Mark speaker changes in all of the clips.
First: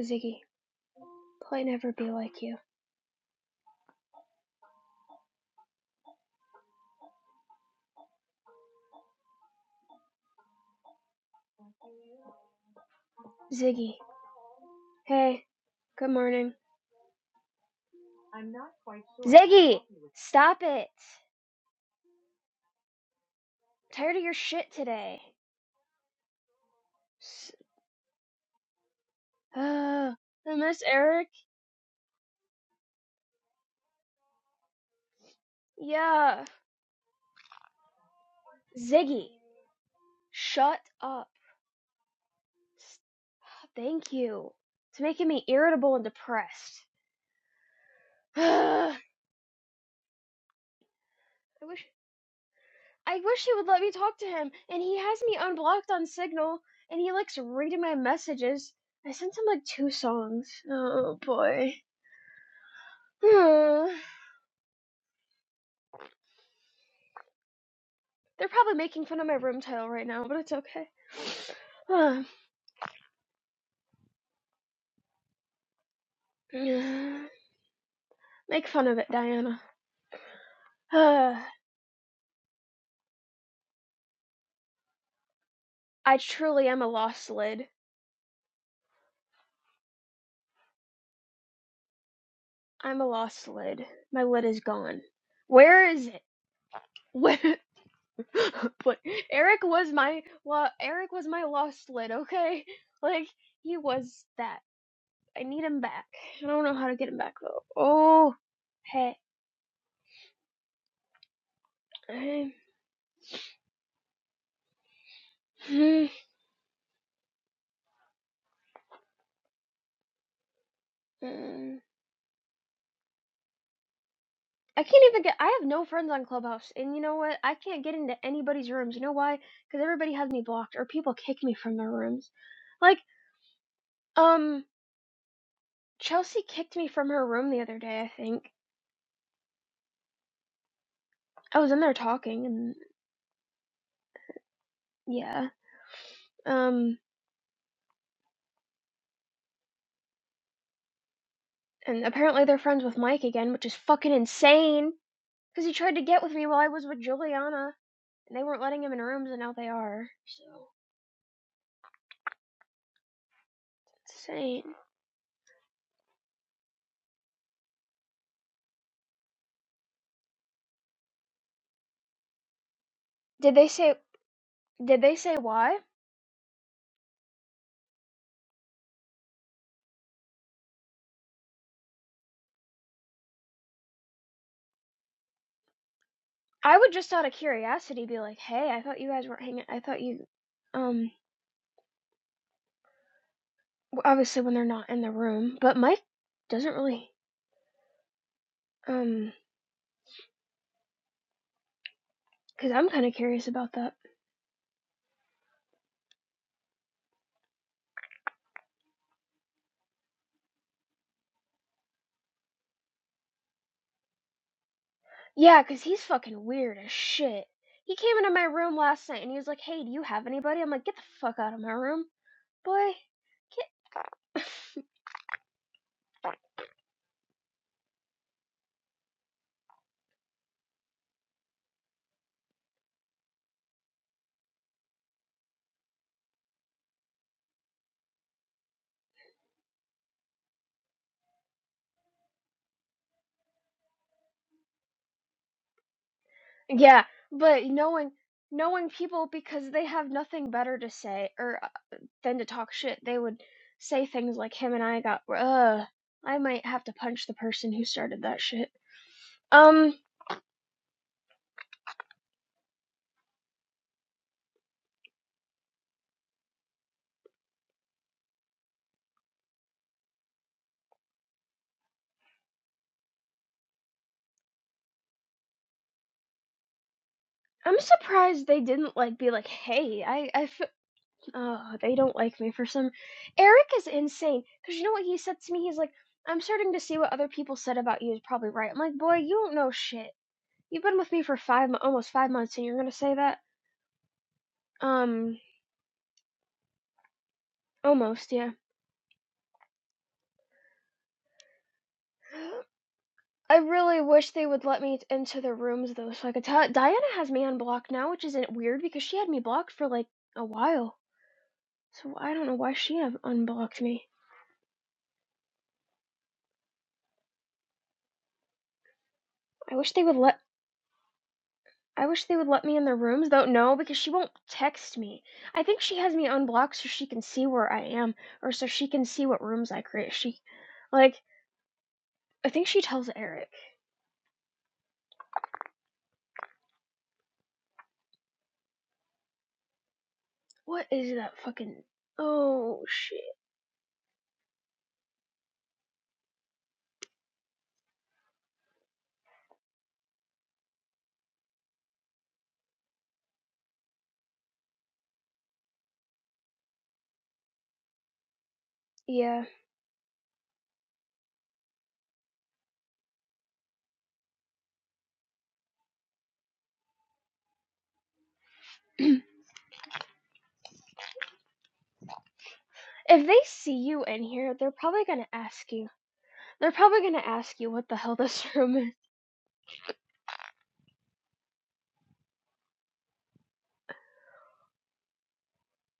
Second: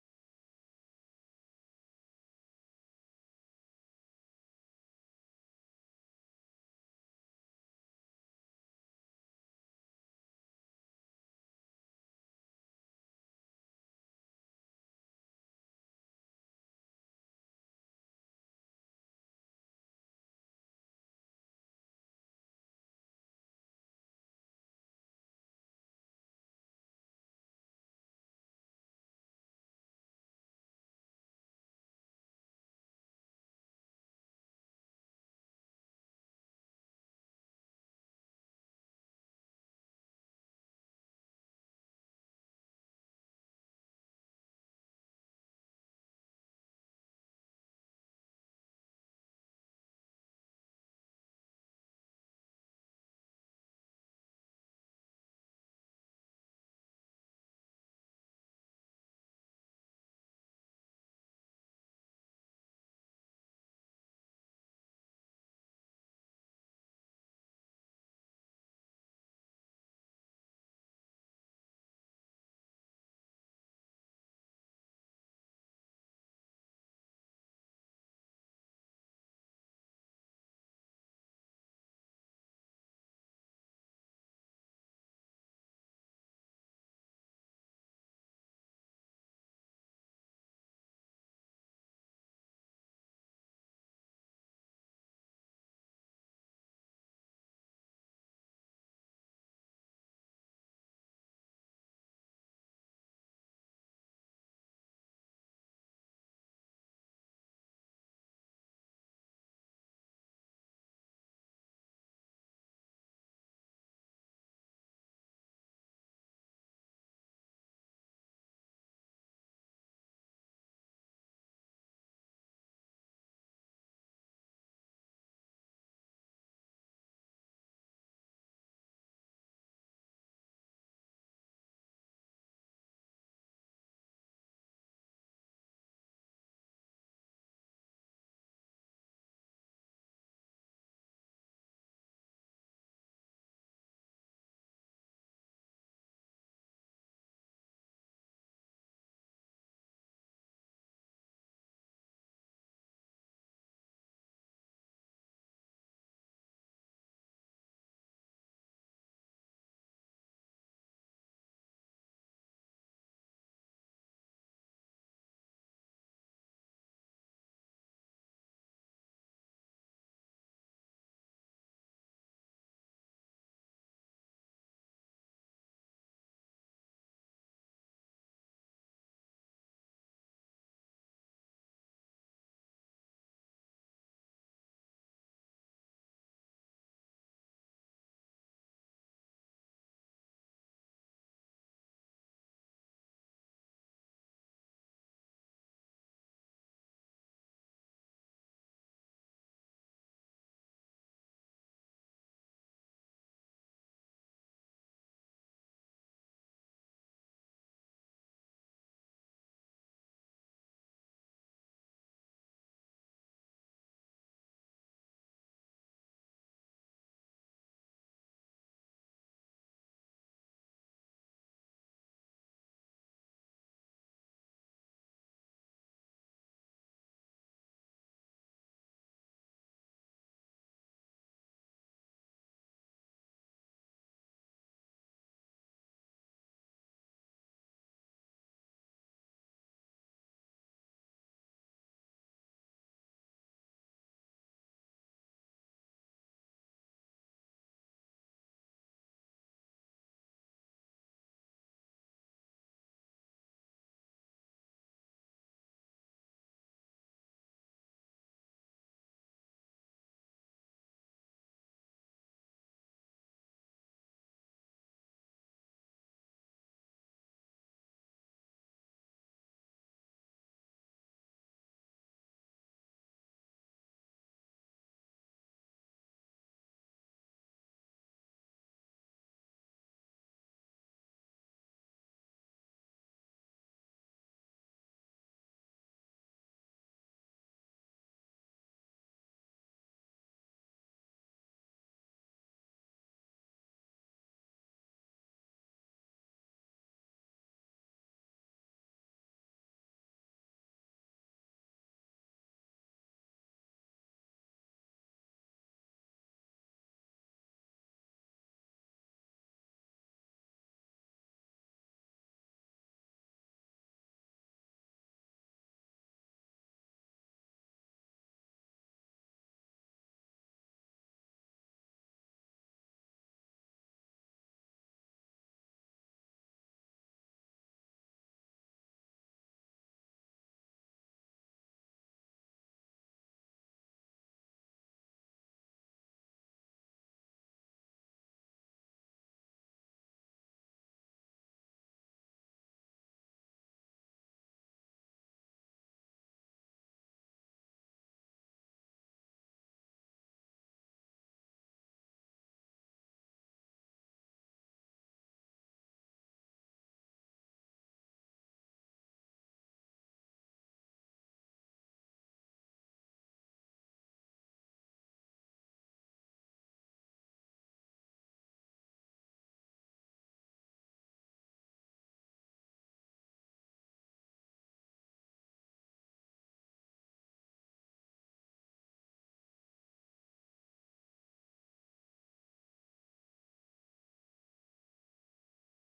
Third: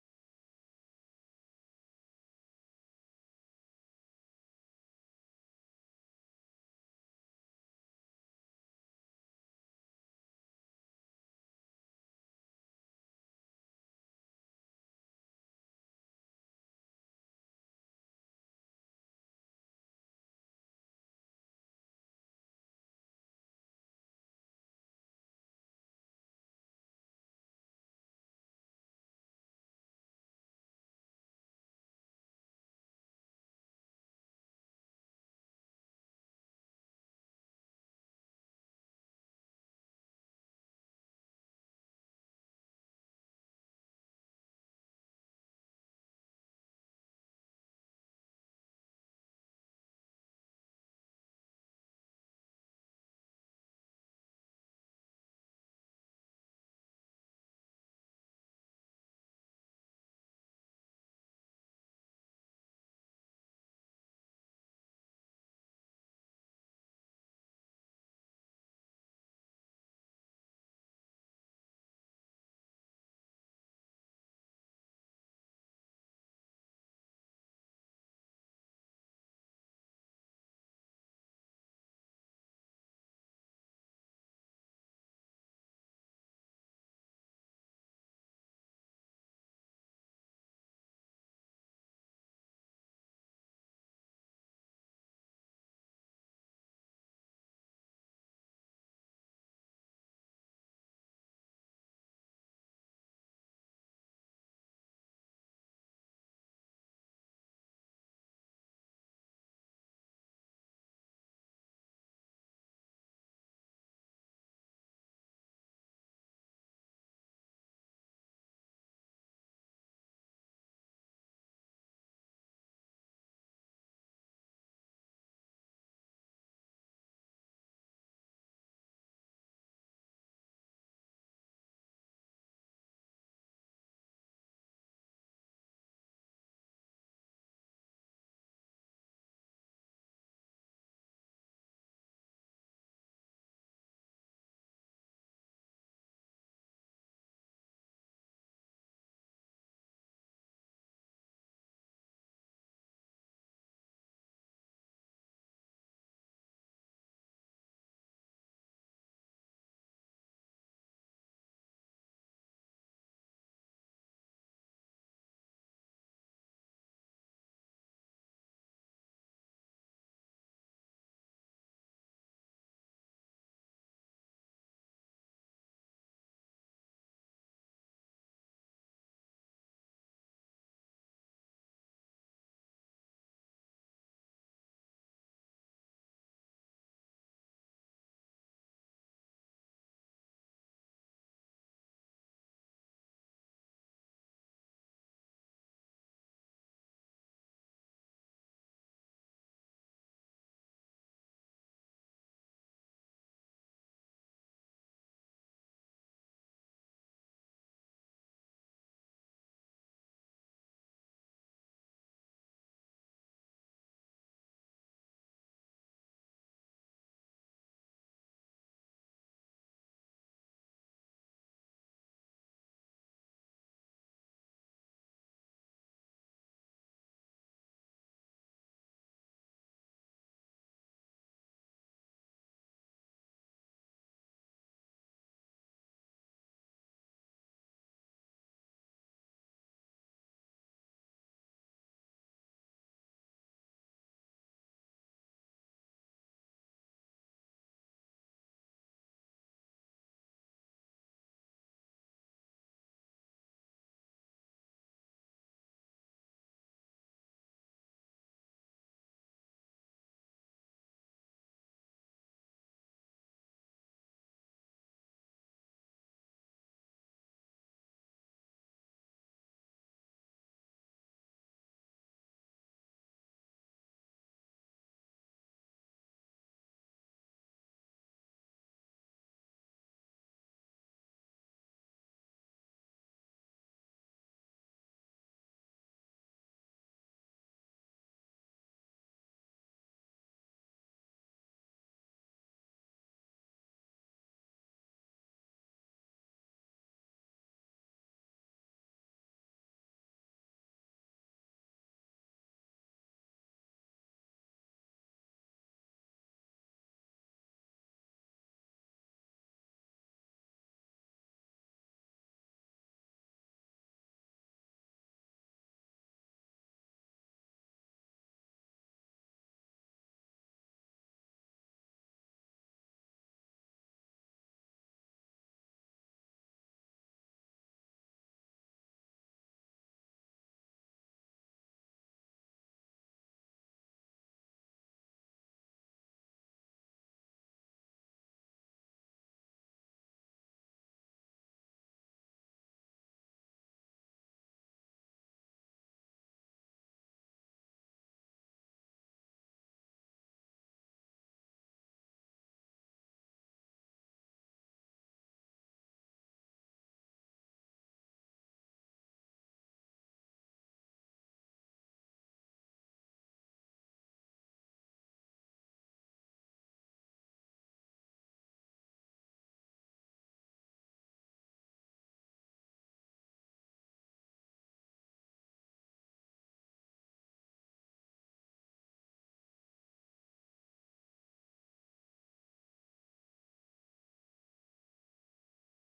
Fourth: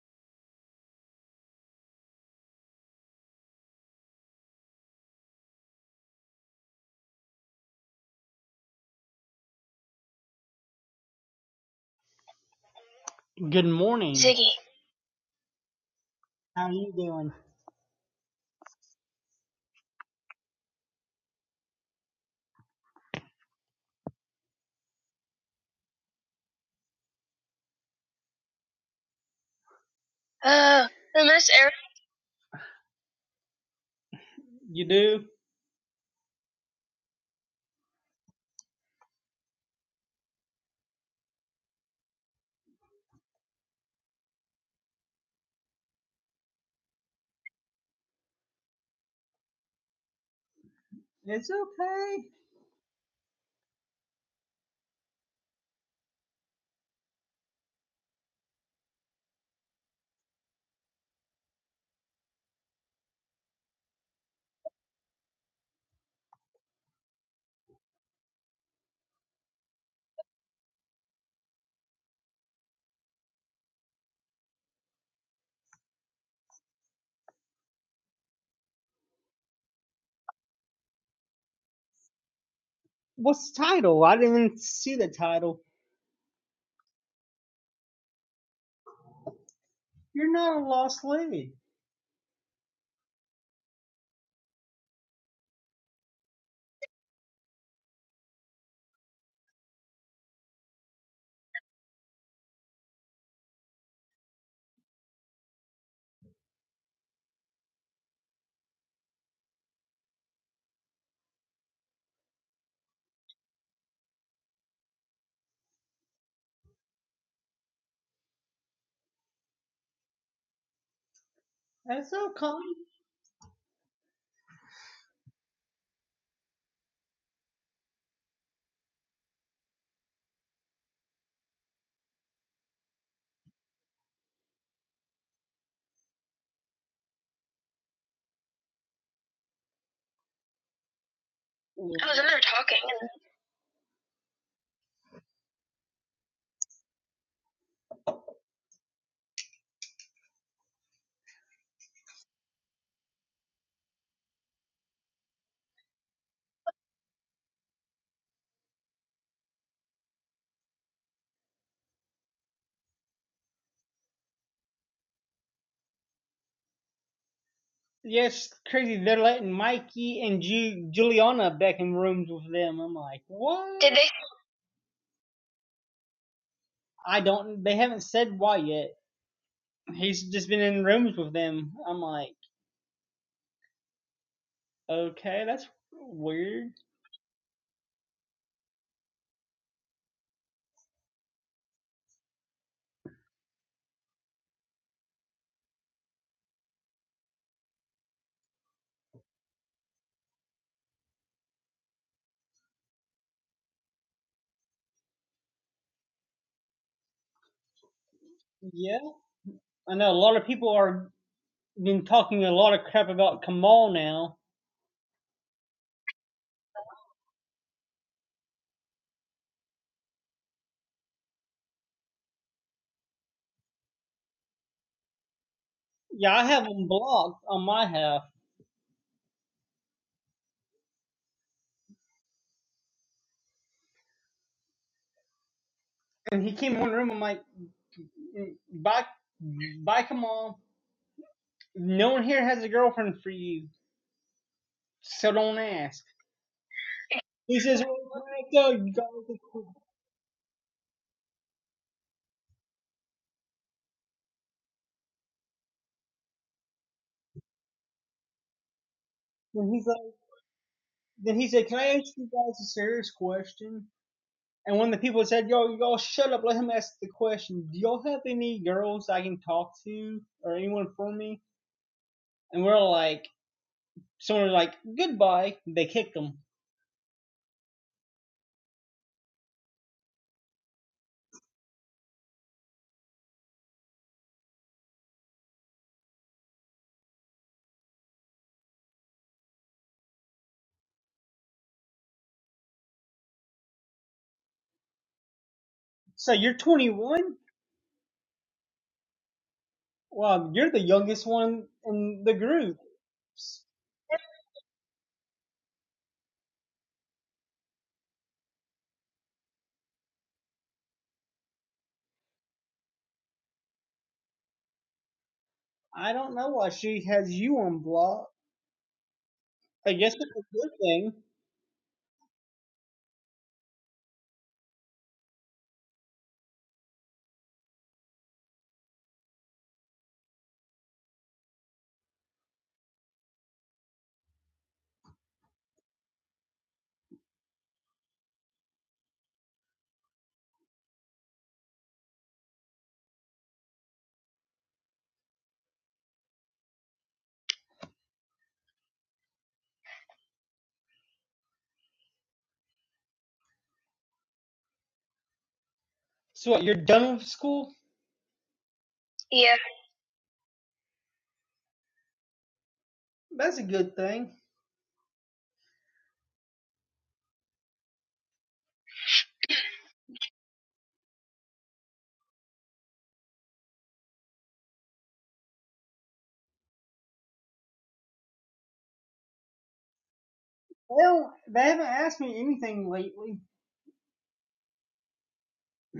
Speaker 1: Ziggy, play never be like you.
Speaker 2: Good
Speaker 1: Ziggy,
Speaker 2: morning. Ziggy.
Speaker 1: hey, good morning.
Speaker 2: How are you doing?
Speaker 1: Ziggy, stop it. I'm Tired of your shit today. uh, I miss
Speaker 2: Uh, I
Speaker 1: Eric.
Speaker 2: miss Eric. You do?
Speaker 1: Yeah. Ziggy, shut up. Stop. Thank you. It's making me irritable and depressed.
Speaker 2: It's
Speaker 1: Uh, I wish
Speaker 2: okay.
Speaker 1: I wish he would let me talk to him. And he has me unblocked on Signal, and he likes reading my messages. I sent him like two songs. Oh boy. Uh. They're probably making fun of my room title right now, but it's okay. Ah, Make fun of it, Diana. Ah,
Speaker 2: What's the title? I didn't even see the title.
Speaker 1: I truly am a lost lid.
Speaker 2: You're not a lost lady.
Speaker 1: I'm a lost lid. My lid is gone. Where is it? Where? but Eric was my well, Eric was my lost lid. Okay, like he was that. I need him back. I don't know how to get him back though. Oh, hey. mm.
Speaker 2: That's okay. I
Speaker 1: I can't even get. I have no friends on Clubhouse, and you know what? I can't get into anybody's rooms. You know why? Because everybody has me blocked, or people kick me from their rooms. Like, um, Chelsea kicked me from her room the other day. I think I was in there
Speaker 2: was in there
Speaker 1: talking, and
Speaker 2: talking. and-
Speaker 1: yeah, um, and apparently they're friends with Mike again, which is fucking insane. Because he tried to get with me while I was with Juliana, and they weren't letting him in rooms, and now they are. So insane.
Speaker 2: Yes, yeah, crazy. They're letting Mikey and Ju- Juliana back in rooms with them. I'm like,
Speaker 1: Did they
Speaker 2: what? Did
Speaker 1: say?
Speaker 2: they?
Speaker 1: Did they say why?
Speaker 2: I don't. They haven't said why yet. He's just been in rooms with them. I'm like, okay, that's weird.
Speaker 1: I would just out of curiosity be like, "Hey, I thought you guys weren't hanging. I thought you, um, obviously when they're not in the room, but Mike doesn't really, um, because I'm kind of curious about that.
Speaker 2: Yeah, I know a lot of people are been talking a lot of crap about Kamal now.
Speaker 1: Yeah, because he's fucking weird as shit. He came into my room last night and he was like, "Hey, do you have anybody?" I'm like, "Get the fuck out of my room, boy. Get."
Speaker 2: Yeah, I have him blocked on my half. And he came in one room. I'm like, bye, bye, Kamal. No one here has a girlfriend for you, so don't ask.
Speaker 1: yeah,
Speaker 2: He
Speaker 1: but
Speaker 2: says, well,
Speaker 1: knowing
Speaker 2: go,
Speaker 1: knowing
Speaker 2: you guys
Speaker 1: people
Speaker 2: are
Speaker 1: because
Speaker 2: cool."
Speaker 1: they have nothing better to say or Than to talk shit, they would say things like him and I got uh I might have to punch the person who started that shit.
Speaker 2: Then he's
Speaker 1: Um
Speaker 2: like, then he said, can I ask you guys a serious question? And one of the people said, yo, y'all shut up. Let him ask the question. Do y'all have any girls I can talk to or anyone for me? And we're like, someone was like, goodbye. They kicked him.
Speaker 1: I'm surprised they didn't like be like, "Hey, I I f- oh, they don't like me for some Eric is insane cuz you know what he said to me? He's like, "I'm starting to see what other people said about you is probably right." I'm like, "Boy, you don't know shit. You've been with me for 5 almost 5 months and you're going to say that?" Um
Speaker 2: So you're 21?
Speaker 1: almost, yeah.
Speaker 2: Well, you're the youngest one in the group.
Speaker 1: I really wish they would let me into the rooms though, so I could tell. Diana has me unblocked now, which isn't weird because she had me blocked for like a while. So I don't know why she have unblocked me.
Speaker 2: I don't know why she has you on block.
Speaker 1: I wish
Speaker 2: I
Speaker 1: they
Speaker 2: guess
Speaker 1: would
Speaker 2: it's
Speaker 1: let.
Speaker 2: a good thing.
Speaker 1: I wish they would let me in the rooms though. No, because she won't text me. I think she has me unblocked so she can see where I am, or so she can see what rooms I create. She, like, I think she tells Eric. What is that fucking? Oh shit.
Speaker 2: So what, you're done with school?
Speaker 1: Yeah.
Speaker 2: Yeah. That's a good thing.
Speaker 1: if they see you in here, they're probably gonna ask you. They're probably gonna ask you what the hell this room is.
Speaker 2: Well, they haven't asked me anything lately.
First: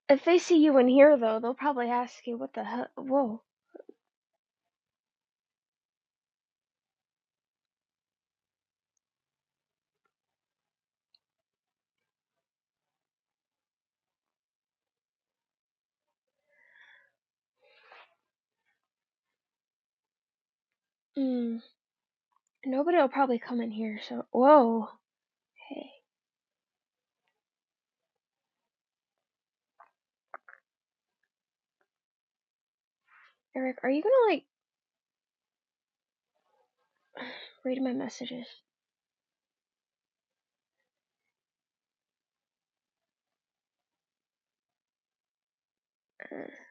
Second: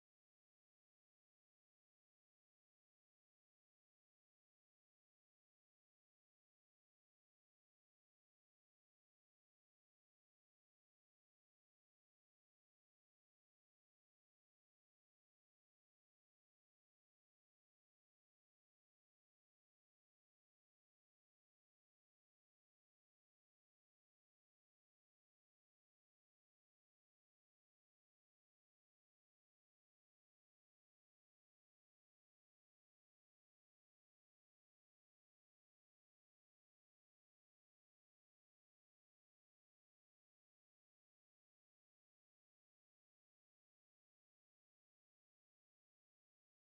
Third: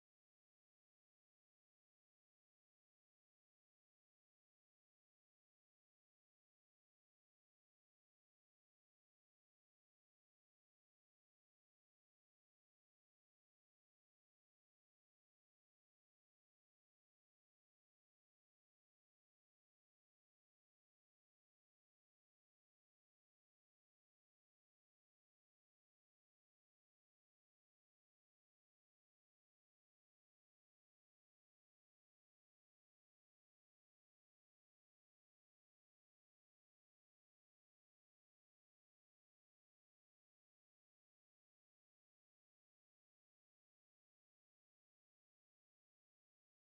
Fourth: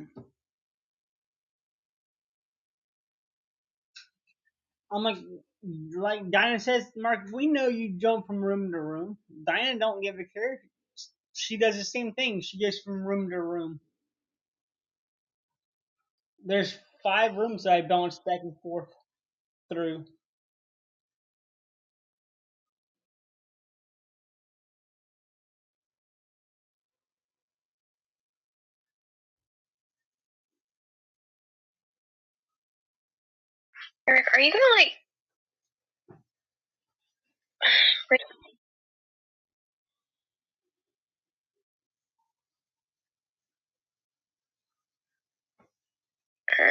Speaker 1: If they see you in here, though, they'll probably ask you what the hell. Whoa.
Speaker 2: I'm like, like Diana says, Mark, we know you jump from room to room. Diana don't give a care. She does the same thing. She goes from room to room. There's five rooms that I bounce back and forth through.
Speaker 1: Mm, nobody will probably come in here. So whoa. Hey, Eric, are you
Speaker 2: Eric,
Speaker 1: gonna
Speaker 2: are
Speaker 1: like
Speaker 2: you gonna like?
Speaker 1: read my
Speaker 2: Wait,
Speaker 1: messages? Er,
Speaker 2: uh,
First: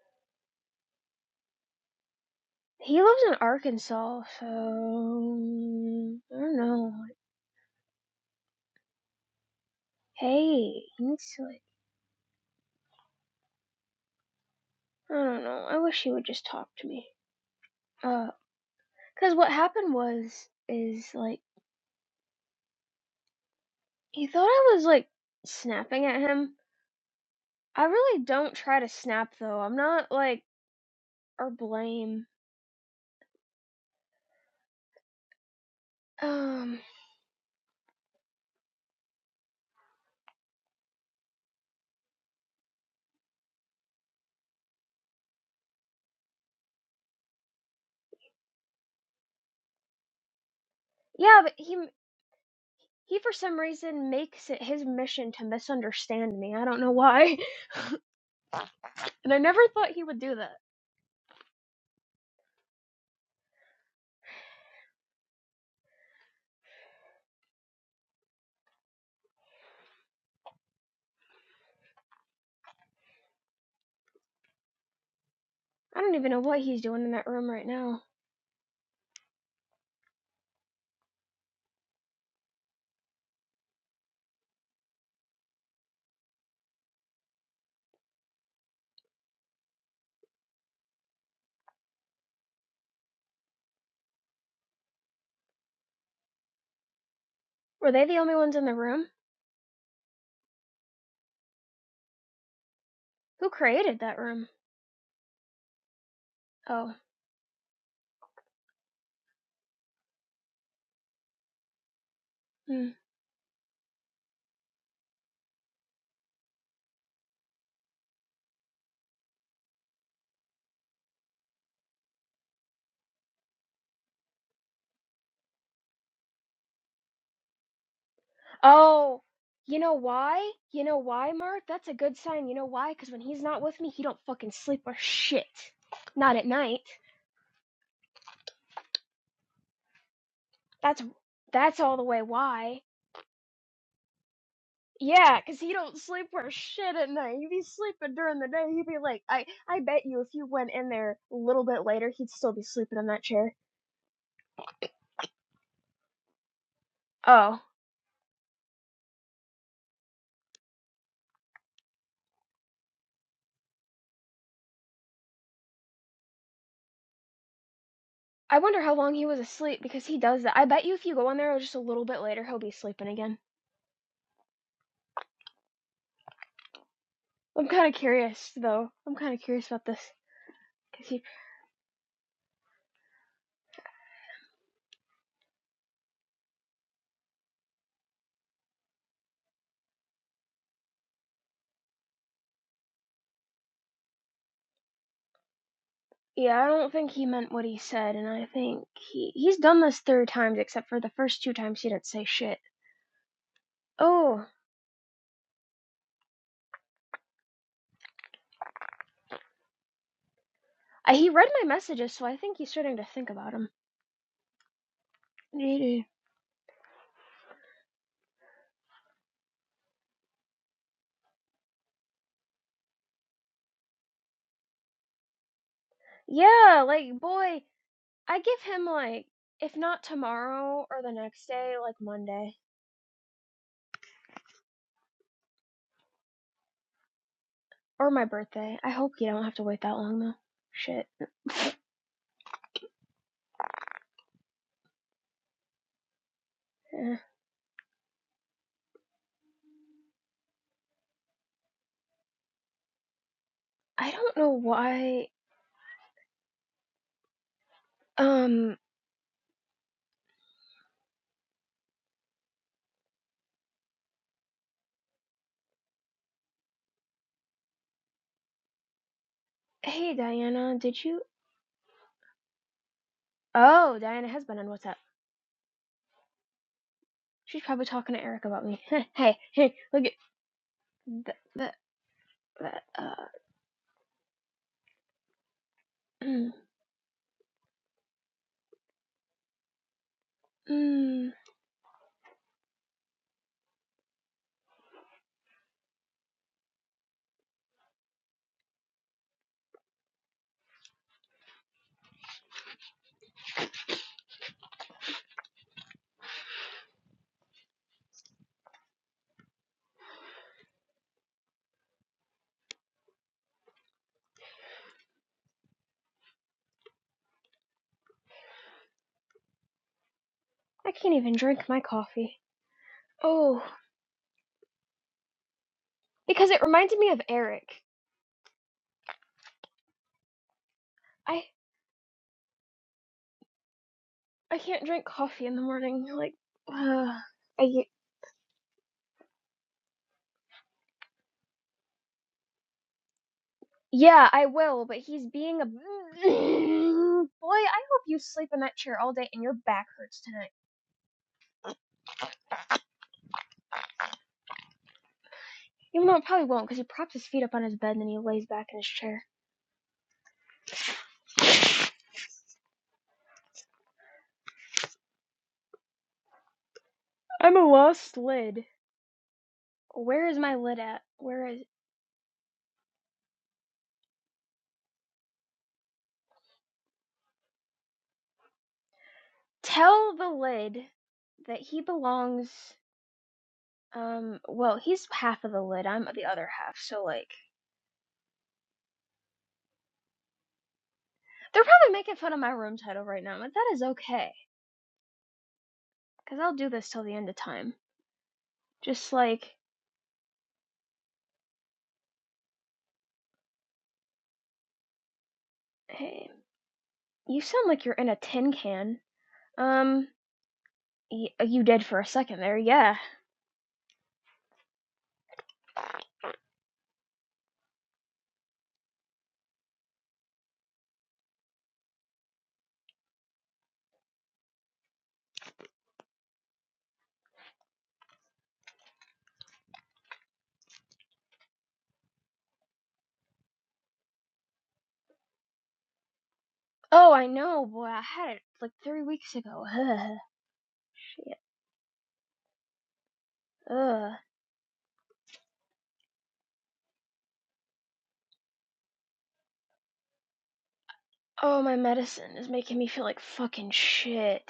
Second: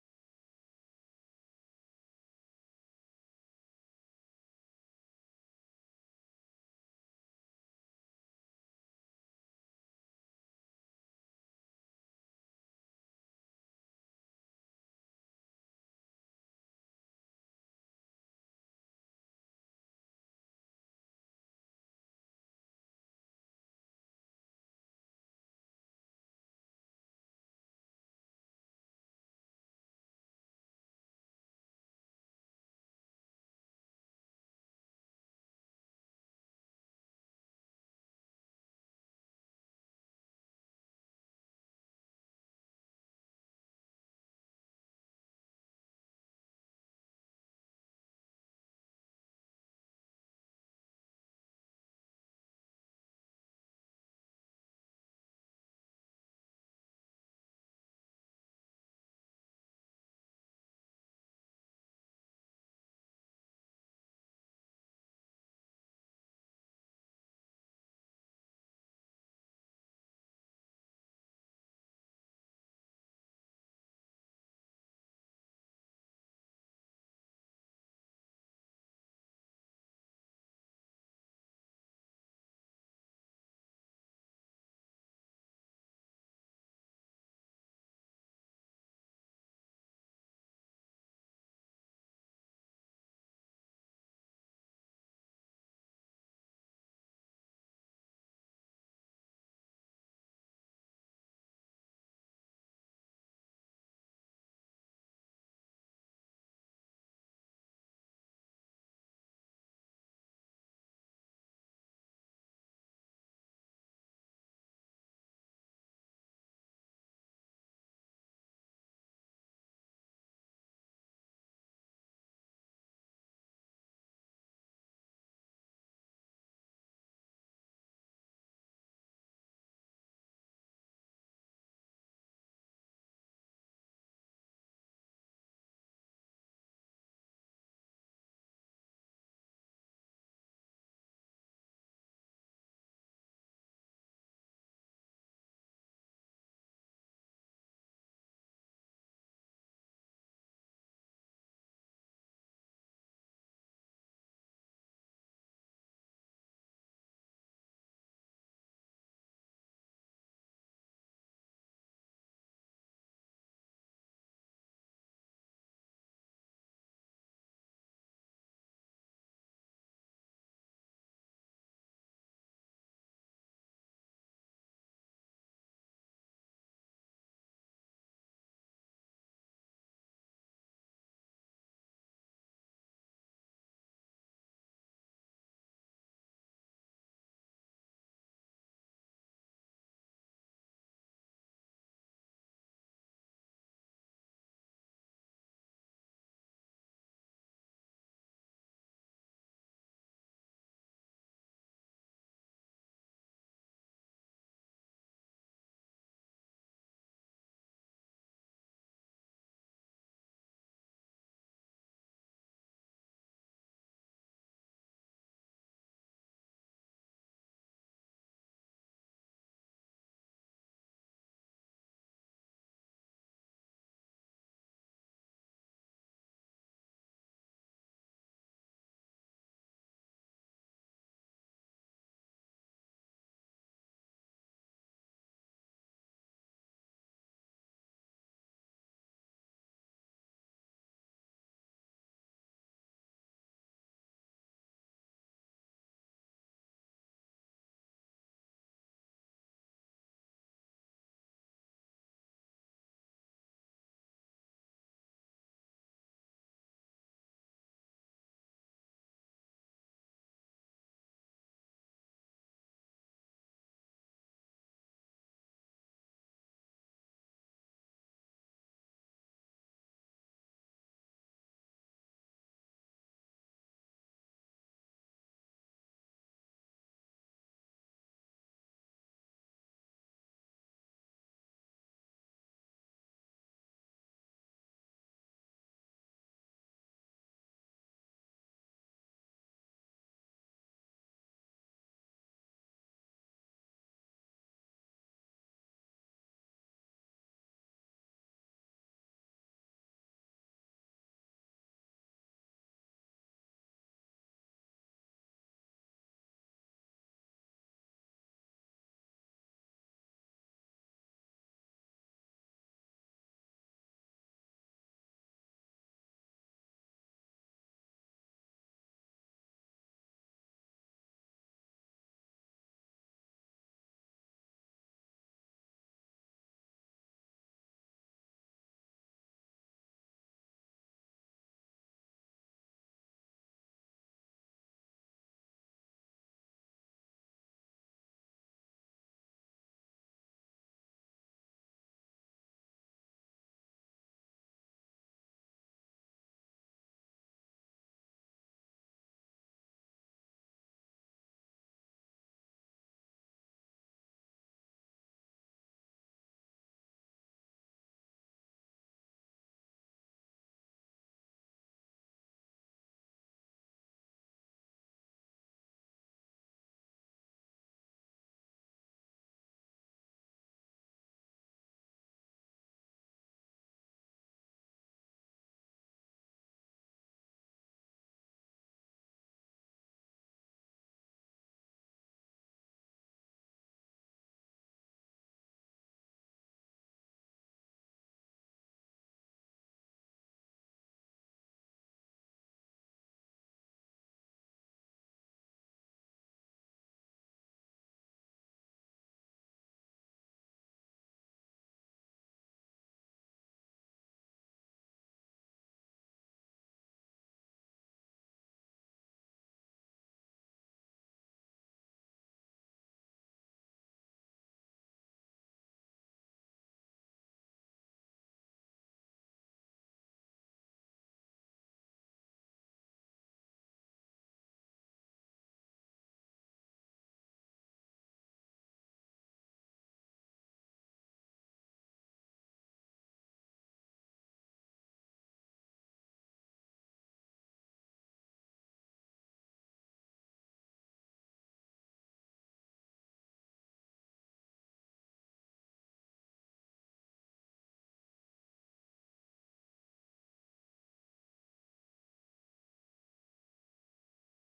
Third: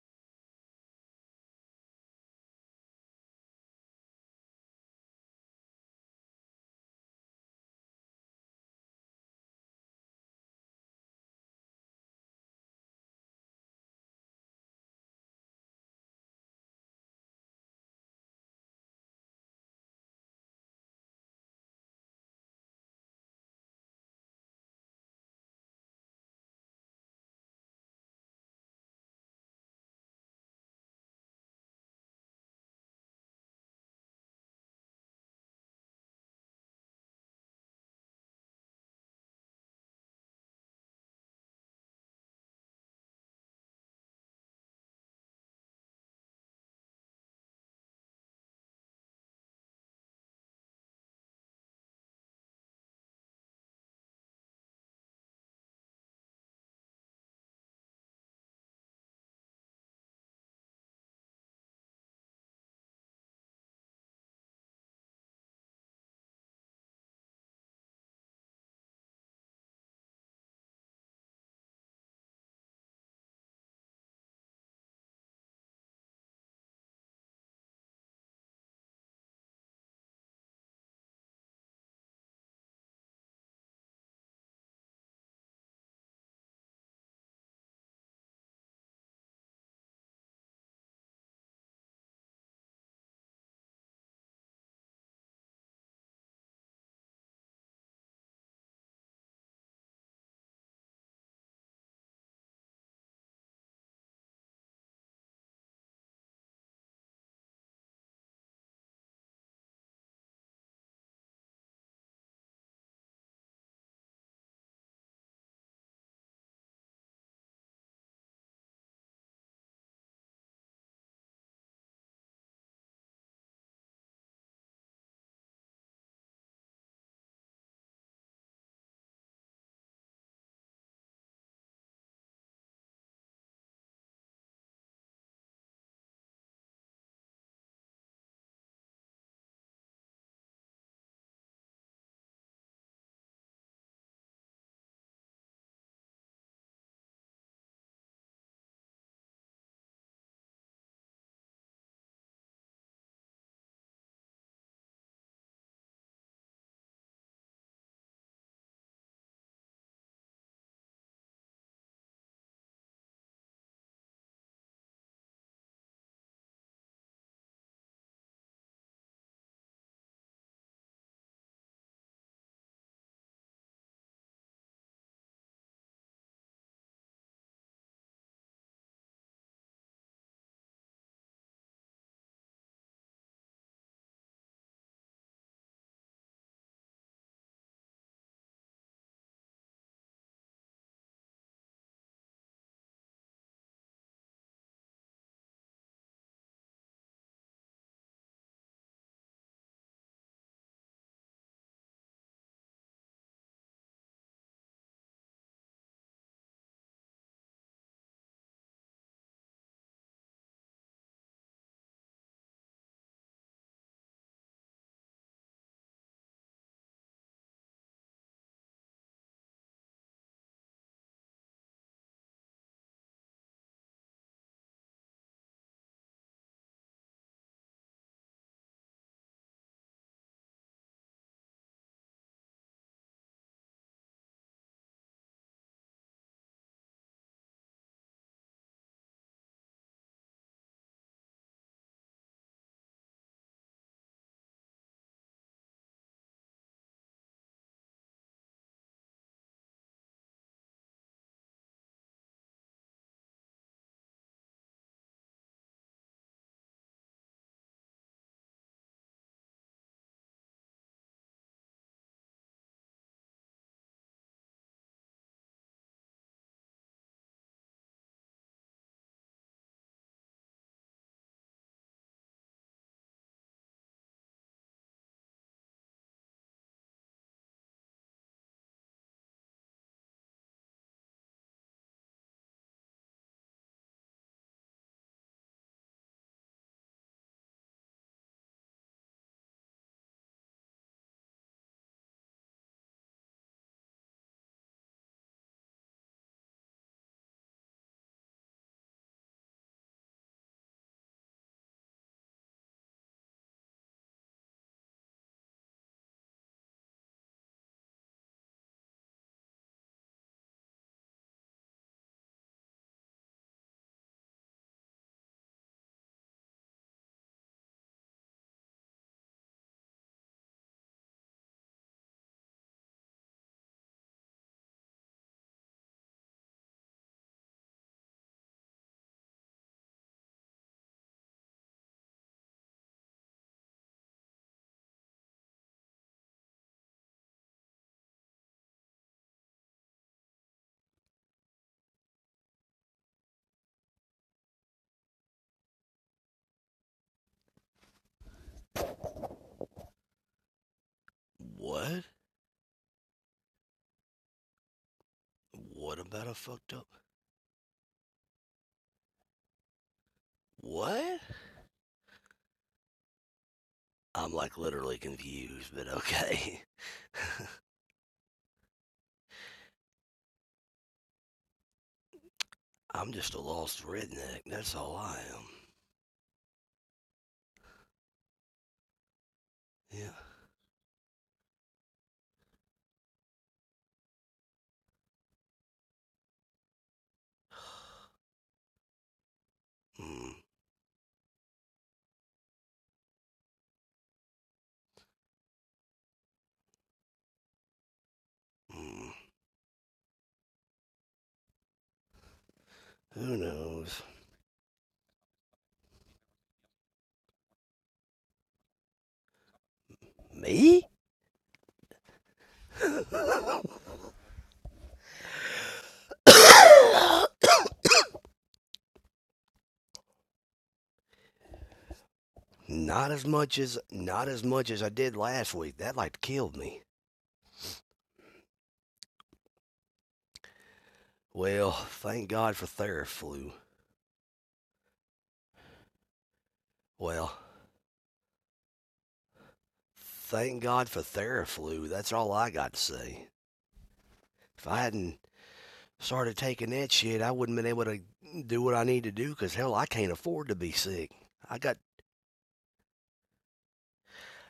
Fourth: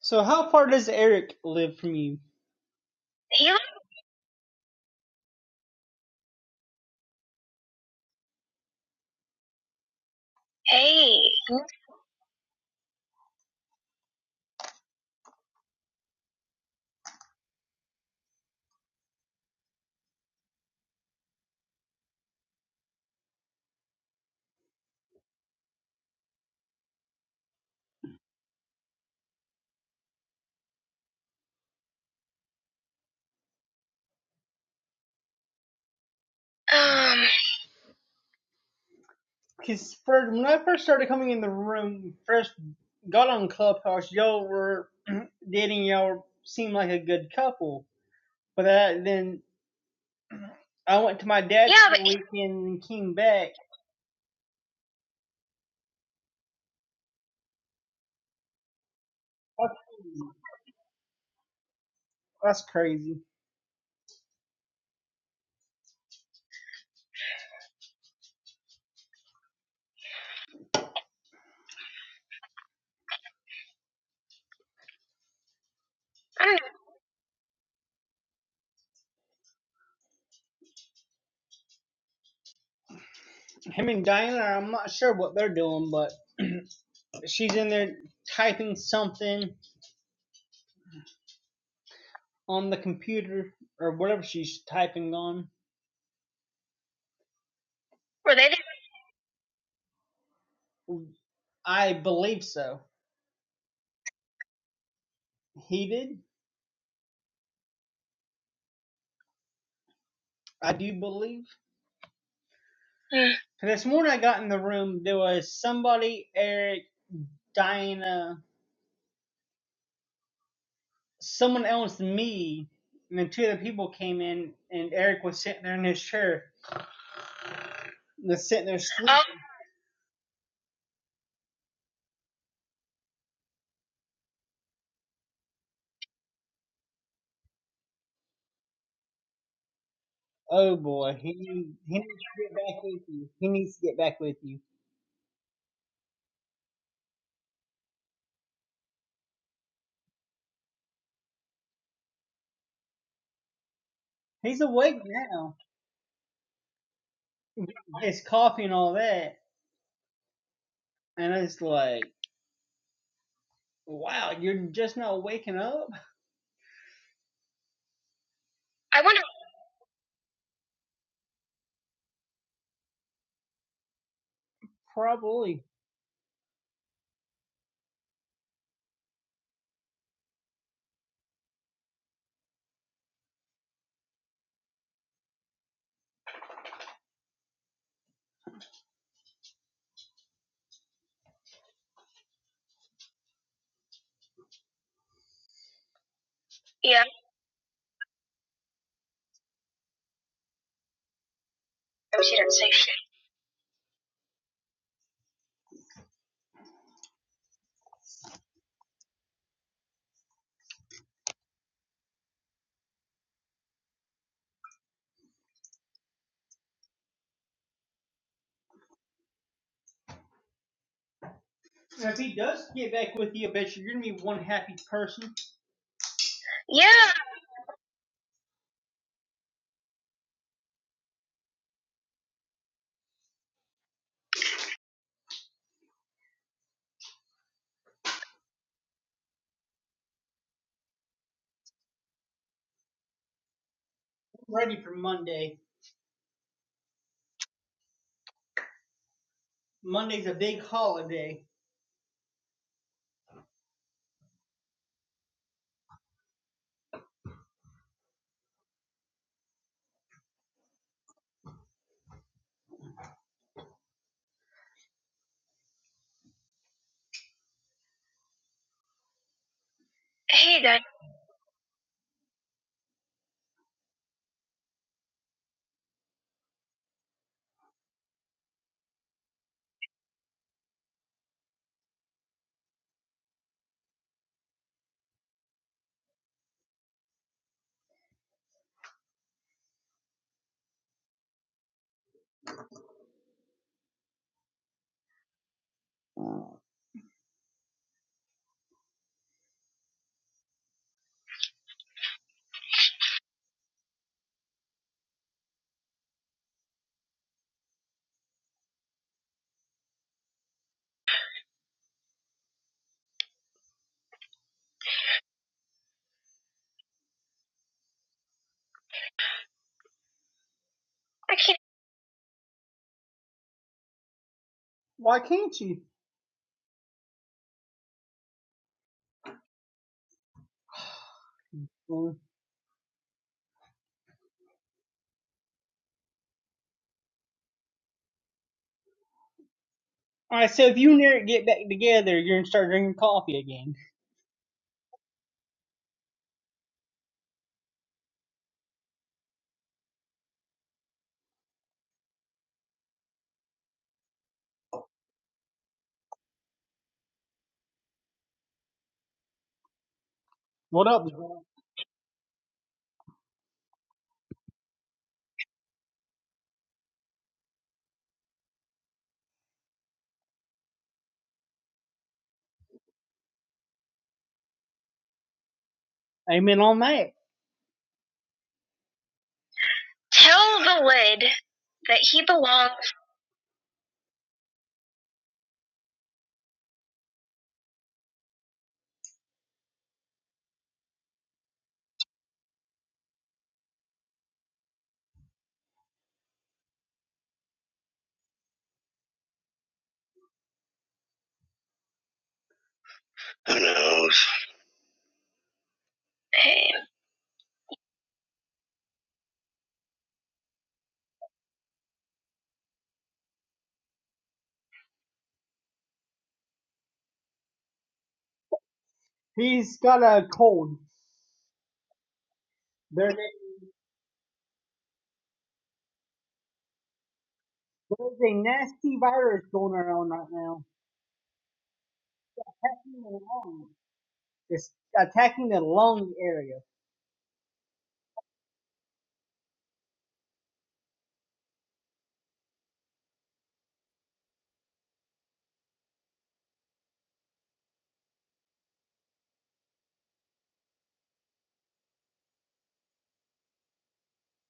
Speaker 2: So how far does Eric live from you?
Speaker 1: He lives in
Speaker 2: He lives
Speaker 1: Arkansas, so mm, I don't know. like, Hey, he needs
Speaker 2: eight.
Speaker 1: to like. I don't know. I wish he would just talk to me. Uh, cause what happened was is like he thought I was like snapping at him I really don't try to snap though. I'm not like or blame. Um,
Speaker 2: Um, Because when I first started coming in the room, first got on Clubhouse, y'all were dating, y'all seemed like a good couple. But that, then I went to
Speaker 1: yeah,
Speaker 2: my
Speaker 1: but
Speaker 2: dad's
Speaker 1: he
Speaker 2: yeah, for but the weekend and came
Speaker 1: he for
Speaker 2: back.
Speaker 1: some reason makes it his mission to misunderstand me. I don't know why, and I never
Speaker 2: That's
Speaker 1: thought he would
Speaker 2: crazy.
Speaker 1: do that.
Speaker 2: That's crazy.
Speaker 1: I don't even know
Speaker 2: I don't
Speaker 1: what
Speaker 2: know.
Speaker 1: he's doing in that room right now.
Speaker 2: Him and Diana, I'm not sure what they're doing, but she's in there typing something on the computer or whatever she's typing on.
Speaker 1: Were they the only
Speaker 2: Were they?
Speaker 1: ones in the room?
Speaker 2: I believe so.
Speaker 1: Who created that room?
Speaker 2: Heated,
Speaker 1: Oh,
Speaker 2: I do believe.
Speaker 1: hmm.
Speaker 2: This morning I got in the room, there was somebody, Eric, Diana, someone else, me, and then two other people came in, and Eric was sitting there in his chair, was sitting there sleeping.
Speaker 1: oh,
Speaker 2: Oh
Speaker 1: you know why? You know why, Mark? That's a good sign. You know why? Because when he's not with me, he don't fucking sleep or shit. Not at night.
Speaker 2: oh
Speaker 1: That's
Speaker 2: boy, he
Speaker 1: that's all
Speaker 2: he
Speaker 1: the
Speaker 2: needs
Speaker 1: way
Speaker 2: to get back
Speaker 1: why.
Speaker 2: with you. He needs to get back with you.
Speaker 1: Yeah, 'cause he don't sleep for shit at night. He'd be sleeping during the day. He'd be like, I, I bet you if you went in there a little bit later, he'd still be sleeping in that chair.
Speaker 2: He's awake now.
Speaker 1: Oh,
Speaker 2: His coffee and all that, and it's like, wow, you're just not waking up.
Speaker 1: I wonder how
Speaker 2: I
Speaker 1: long
Speaker 2: wonder.
Speaker 1: he was asleep because he does that. I bet you if you go in there just a little bit later, he'll be sleeping again.
Speaker 2: Probably.
Speaker 1: I'm kind of curious though. I'm kind of curious about this. 'Cause he, yeah, I don't
Speaker 2: Yeah.
Speaker 1: think he meant what he said, and I think he he's done this three times, except for the first two times he didn't
Speaker 2: But
Speaker 1: say
Speaker 2: he didn't
Speaker 1: shit.
Speaker 2: say shit.
Speaker 1: Oh, I, he read my messages, so I think he's starting to think about him.
Speaker 2: Now, If he does get back with you, I bet you you're gonna be one happy person.
Speaker 1: Yeah,
Speaker 2: Yeah.
Speaker 1: like boy, I give him like if not tomorrow or the next day, like Monday or my birthday. I hope you don't have to wait that long though. Shit.
Speaker 2: I'm Ready for Monday.
Speaker 1: Eh.
Speaker 2: Monday's a big holiday.
Speaker 1: I don't know why. Um, hey
Speaker 2: Hey,
Speaker 1: Diana,
Speaker 2: Dad.
Speaker 1: did you Oh, Diana has been on WhatsApp. She's probably talking to Eric about me. hey, hey, look at that that that uh mm, I can't even
Speaker 2: I can't.
Speaker 1: drink my coffee. Oh,
Speaker 2: Why can't you?
Speaker 1: because it reminded me of Eric. I.
Speaker 2: All
Speaker 1: I can't drink coffee in the morning. Like, uh, I y-
Speaker 2: right. So if you and Eric get back together, you're gonna start drinking coffee again.
Speaker 1: yeah, I will, but he's being a boy. I hope you sleep in that chair all day and your back hurts tonight.
Speaker 3: What? What
Speaker 1: Even though it
Speaker 3: about a
Speaker 1: probably won't,
Speaker 3: fucked
Speaker 1: because he
Speaker 3: up?
Speaker 1: props his feet up on his bed and then he lays back in his chair.
Speaker 2: What up,
Speaker 3: What?
Speaker 2: Zara?
Speaker 3: I'm like literally confused, but okay.
Speaker 1: I'm a lost lid. Where is my lid at? Where is?
Speaker 3: I'm just a lost redneck. That's all I am.
Speaker 2: Amen on that.
Speaker 3: Yeah.
Speaker 1: Tell the
Speaker 2: Tell
Speaker 1: lid
Speaker 2: the lid
Speaker 1: that he
Speaker 2: that he
Speaker 1: belongs.
Speaker 2: belongs.
Speaker 1: Um, well, he's half of the lid. I'm the other half. So like,
Speaker 3: Hmm.
Speaker 1: they're probably making fun of my room title right now, but that is okay, because I'll do this till the end of time.
Speaker 3: Hmm.
Speaker 1: Just like,
Speaker 3: Who
Speaker 2: Who
Speaker 3: knows?
Speaker 2: knows?
Speaker 1: hey,
Speaker 2: Hey,
Speaker 1: you sound like you're in a tin can. Um,
Speaker 3: Me?
Speaker 1: y- uh, you did for a second there, yeah.
Speaker 2: He's got a cold.
Speaker 3: not
Speaker 2: There's a,
Speaker 3: as much as not as much as I did last week. That like killed me.
Speaker 2: there's a nasty virus going around right now,
Speaker 3: Well, thank God for
Speaker 2: attacking the
Speaker 3: Theraflu.
Speaker 2: lung. It's attacking the lung area.
Speaker 1: Oh, I
Speaker 3: Well,
Speaker 1: know, boy, I had it like three weeks ago. Ugh,
Speaker 3: thank God for
Speaker 1: shit,
Speaker 3: Theraflu. That's all I got to say.
Speaker 1: ugh.
Speaker 3: If I hadn't started taking that shit, I wouldn't been able to do what I need to do because hell, I can't afford to be sick. I
Speaker 1: Oh, my
Speaker 3: got.
Speaker 1: medicine is making me feel like fucking shit.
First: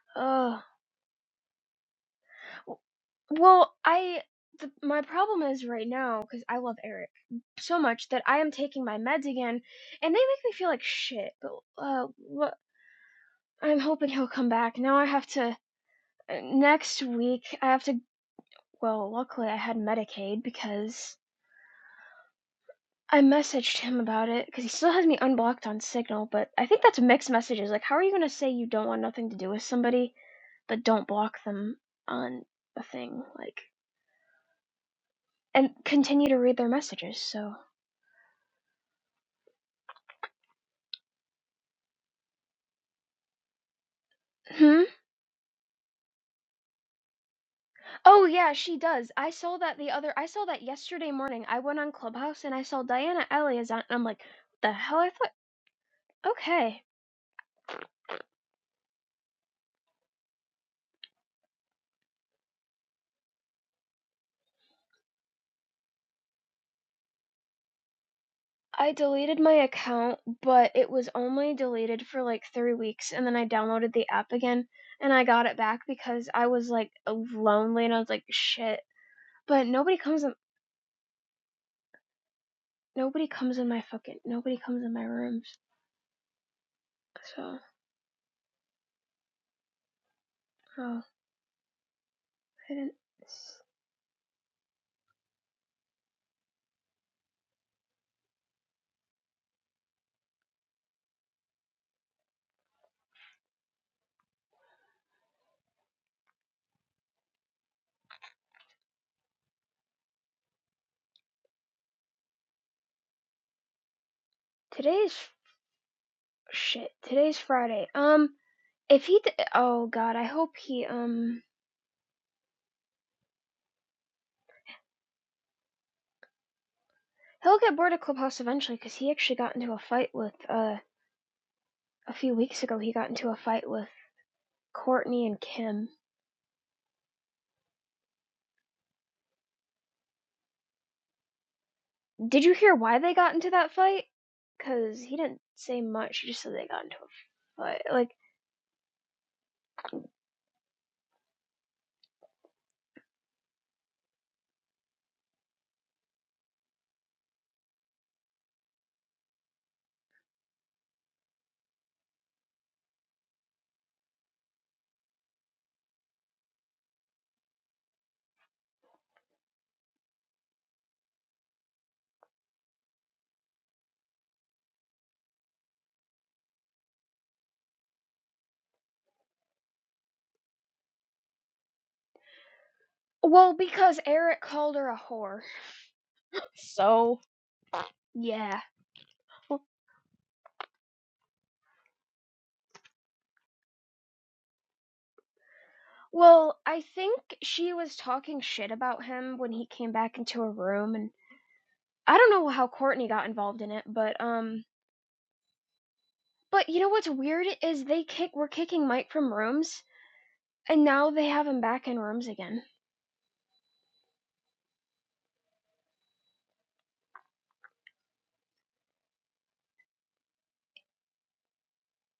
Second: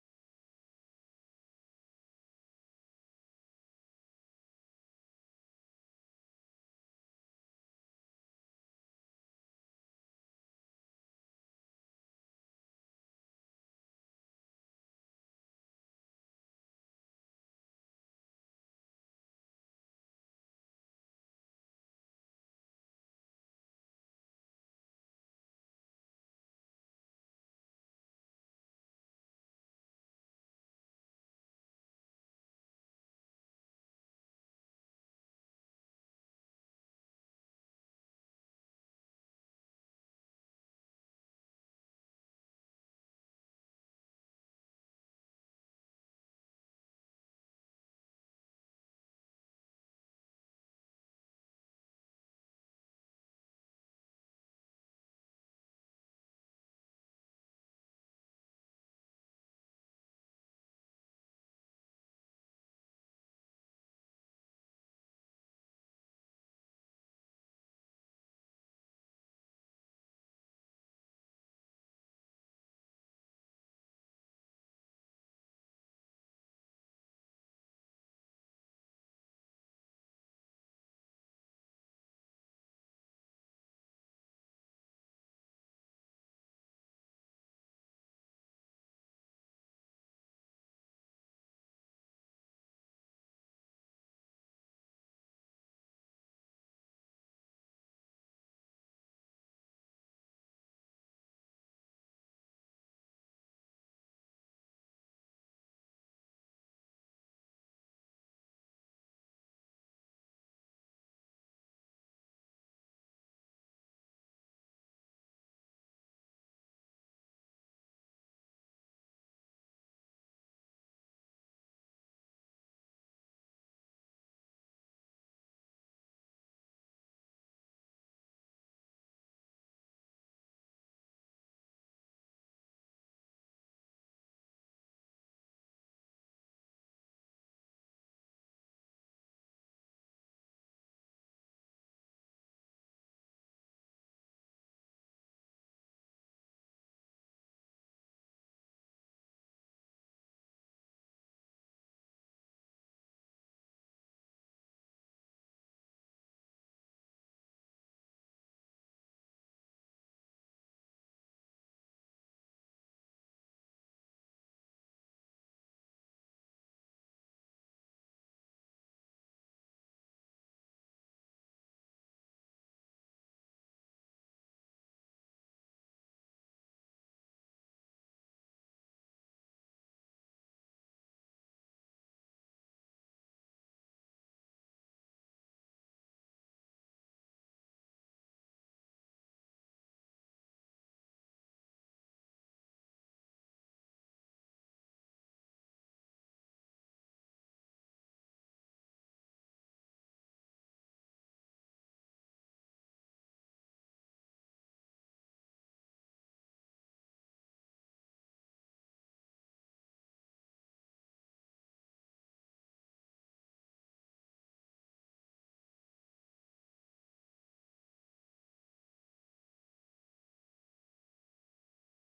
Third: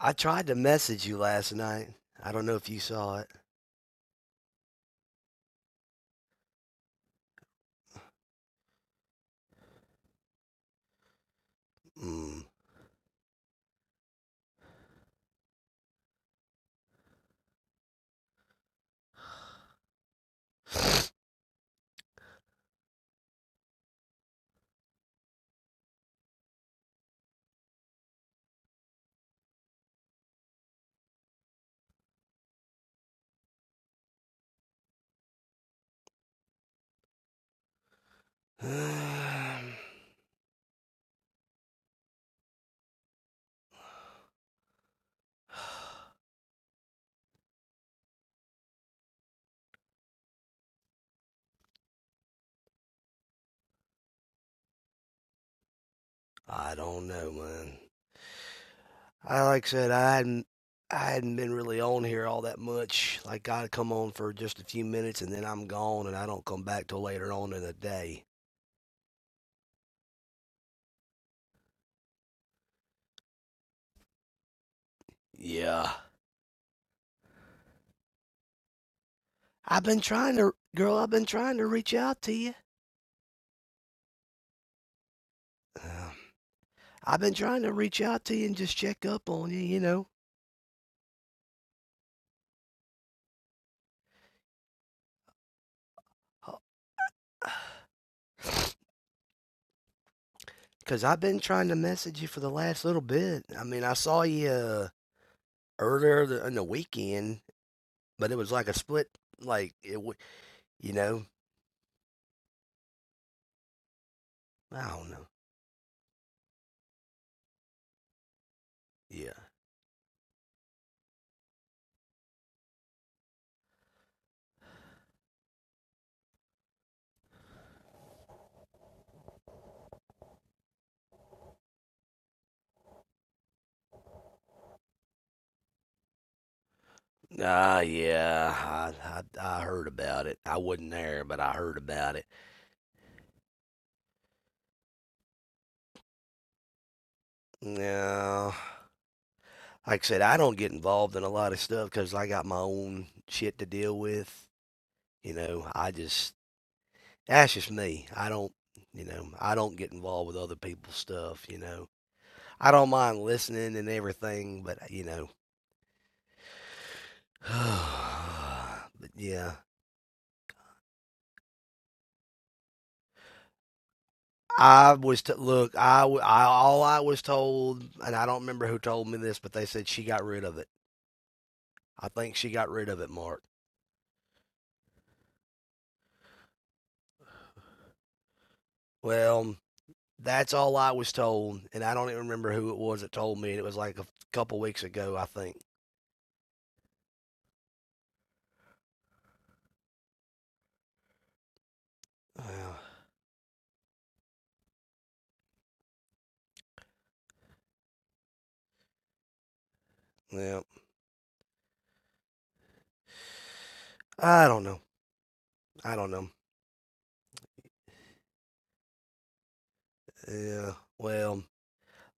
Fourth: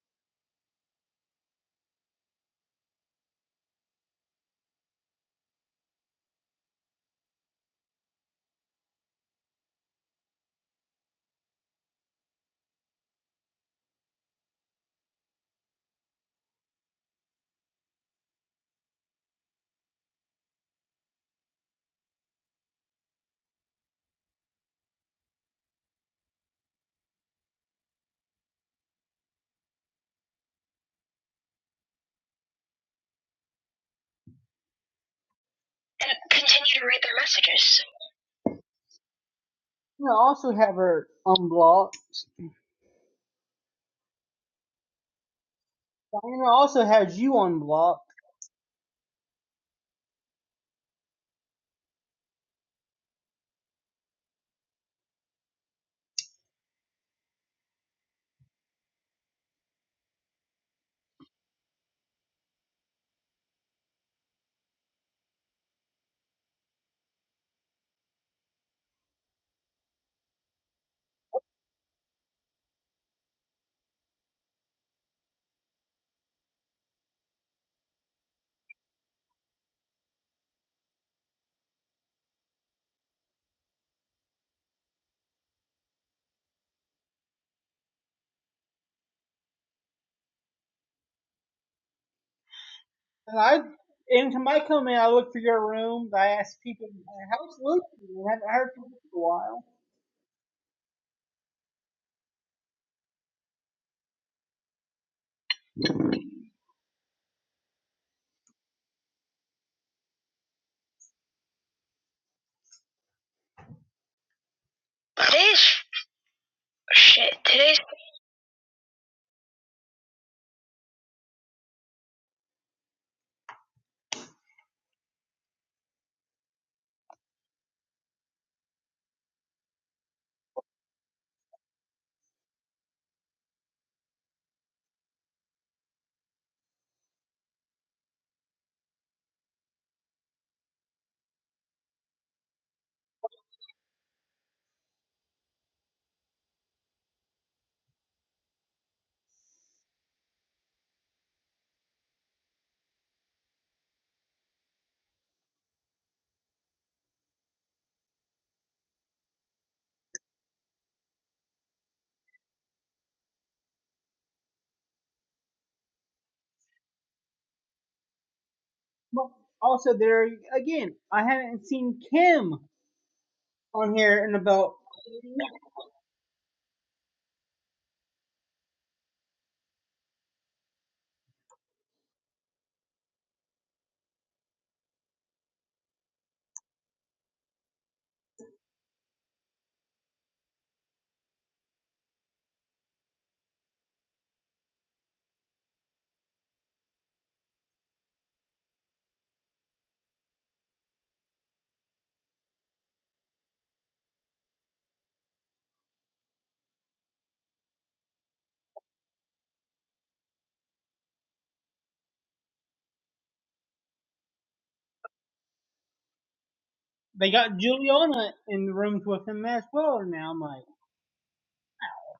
Speaker 3: I tried to
Speaker 1: Ugh.
Speaker 3: message you last night. I don't know if you saw it.
Speaker 1: Well, I, the, my problem is right now, because I love Eric so much that I am taking my meds again, and they make me feel like shit. But, uh,
Speaker 3: Mm.
Speaker 1: what, I'm hoping he'll come back. Now I have to, uh, next week, I have to Well, luckily I had Medicaid because I messaged him about it because he still has me unblocked on Signal, but I think that's mixed messages. Like, how are you going to say you don't want nothing to do with somebody, but don't block them on a thing? Like, and
Speaker 2: and
Speaker 1: continue to read
Speaker 2: continue
Speaker 1: their
Speaker 2: to read their
Speaker 1: messages, so.
Speaker 2: messages. I also have her unblocked.
Speaker 1: Hmm?
Speaker 2: Diana also has you unblocked.
Speaker 1: Oh, yeah, she does. I saw that the other, I saw that yesterday morning. I went on Clubhouse and I saw Diana Elias on, and I'm like, the hell? I thought,
Speaker 3: I
Speaker 1: okay.
Speaker 3: don't know, man. I like I said, I hadn't. I hadn't been really on here all that much. Like I would come on for just a few minutes and then I'm gone and I don't come back till later on in the day.
Speaker 1: I deleted my account, but it was only deleted for like three weeks, and then I downloaded the app again, and I got it back
Speaker 3: Yeah.
Speaker 1: because I was like lonely, and I was like, shit. But
Speaker 3: I've
Speaker 1: nobody
Speaker 3: been
Speaker 1: comes in.
Speaker 3: trying to, girl. I've been trying to reach out to you.
Speaker 1: Nobody comes in my fucking. Nobody comes in my rooms.
Speaker 3: Uh, I've been
Speaker 1: So,
Speaker 3: trying to reach out to you and just check up on you, you know,
Speaker 1: oh, I didn't.
Speaker 2: And I, into my comment, I look for your room. I ask
Speaker 3: Uh,
Speaker 2: people, how's Lucy? I haven't heard from her in a while.
Speaker 3: 'cause I've been trying to message you for the last little bit. I mean, I saw you uh, earlier the, in the weekend, but it was like a split, like it, w- you know, I don't
Speaker 1: Today's
Speaker 3: know.
Speaker 2: Today's
Speaker 1: shit.
Speaker 2: shit.
Speaker 1: Today's
Speaker 2: Today's
Speaker 1: Friday. Um, if he. D-
Speaker 3: Yeah.
Speaker 1: oh God, I hope he. Um, he'll get bored of Clubhouse eventually because he actually got into a fight with. Uh, a few weeks ago, he got into a fight with Courtney and Kim
Speaker 3: Ah, yeah. I, I I heard about it. I wasn't there, but I heard about it.
Speaker 1: Did you hear why they got into that fight? Cause he didn't say much. He just said they got into a fight. Like,
Speaker 3: No, like I said, I don't get involved in a lot of stuff 'cause I got my own shit to deal with. You know, I just That's just me. I don't, you know, I don't get involved with other people's stuff, you know. I don't mind listening and everything, but, uh, you know, but
Speaker 2: But
Speaker 3: yeah.
Speaker 2: also, there again, I haven't seen Kim on here in about.
Speaker 3: I was
Speaker 2: eighty
Speaker 3: to
Speaker 2: minutes.
Speaker 3: look. I, w- I all I was told, and I don't remember who told me this, but they said she got rid of it. I think she got rid of it, Mark.
Speaker 1: well, because Eric called her a whore. So Yeah.
Speaker 3: Well, that's all I was told, and I don't even remember who it was that told me. And it was like a couple weeks ago, I think.
Speaker 1: Well, I think she was talking shit about him when he came back into her room, and I don't
Speaker 3: Uh,
Speaker 1: know how Courtney got involved in it, but um, but you know what's weird is they kick were kicking Mike from rooms,
Speaker 3: yeah,
Speaker 1: and now they have him back in rooms again.
Speaker 3: I don't know. I don't know.
Speaker 2: They got Juliana in the rooms with him as well now, Mike.
Speaker 3: Yeah. Well,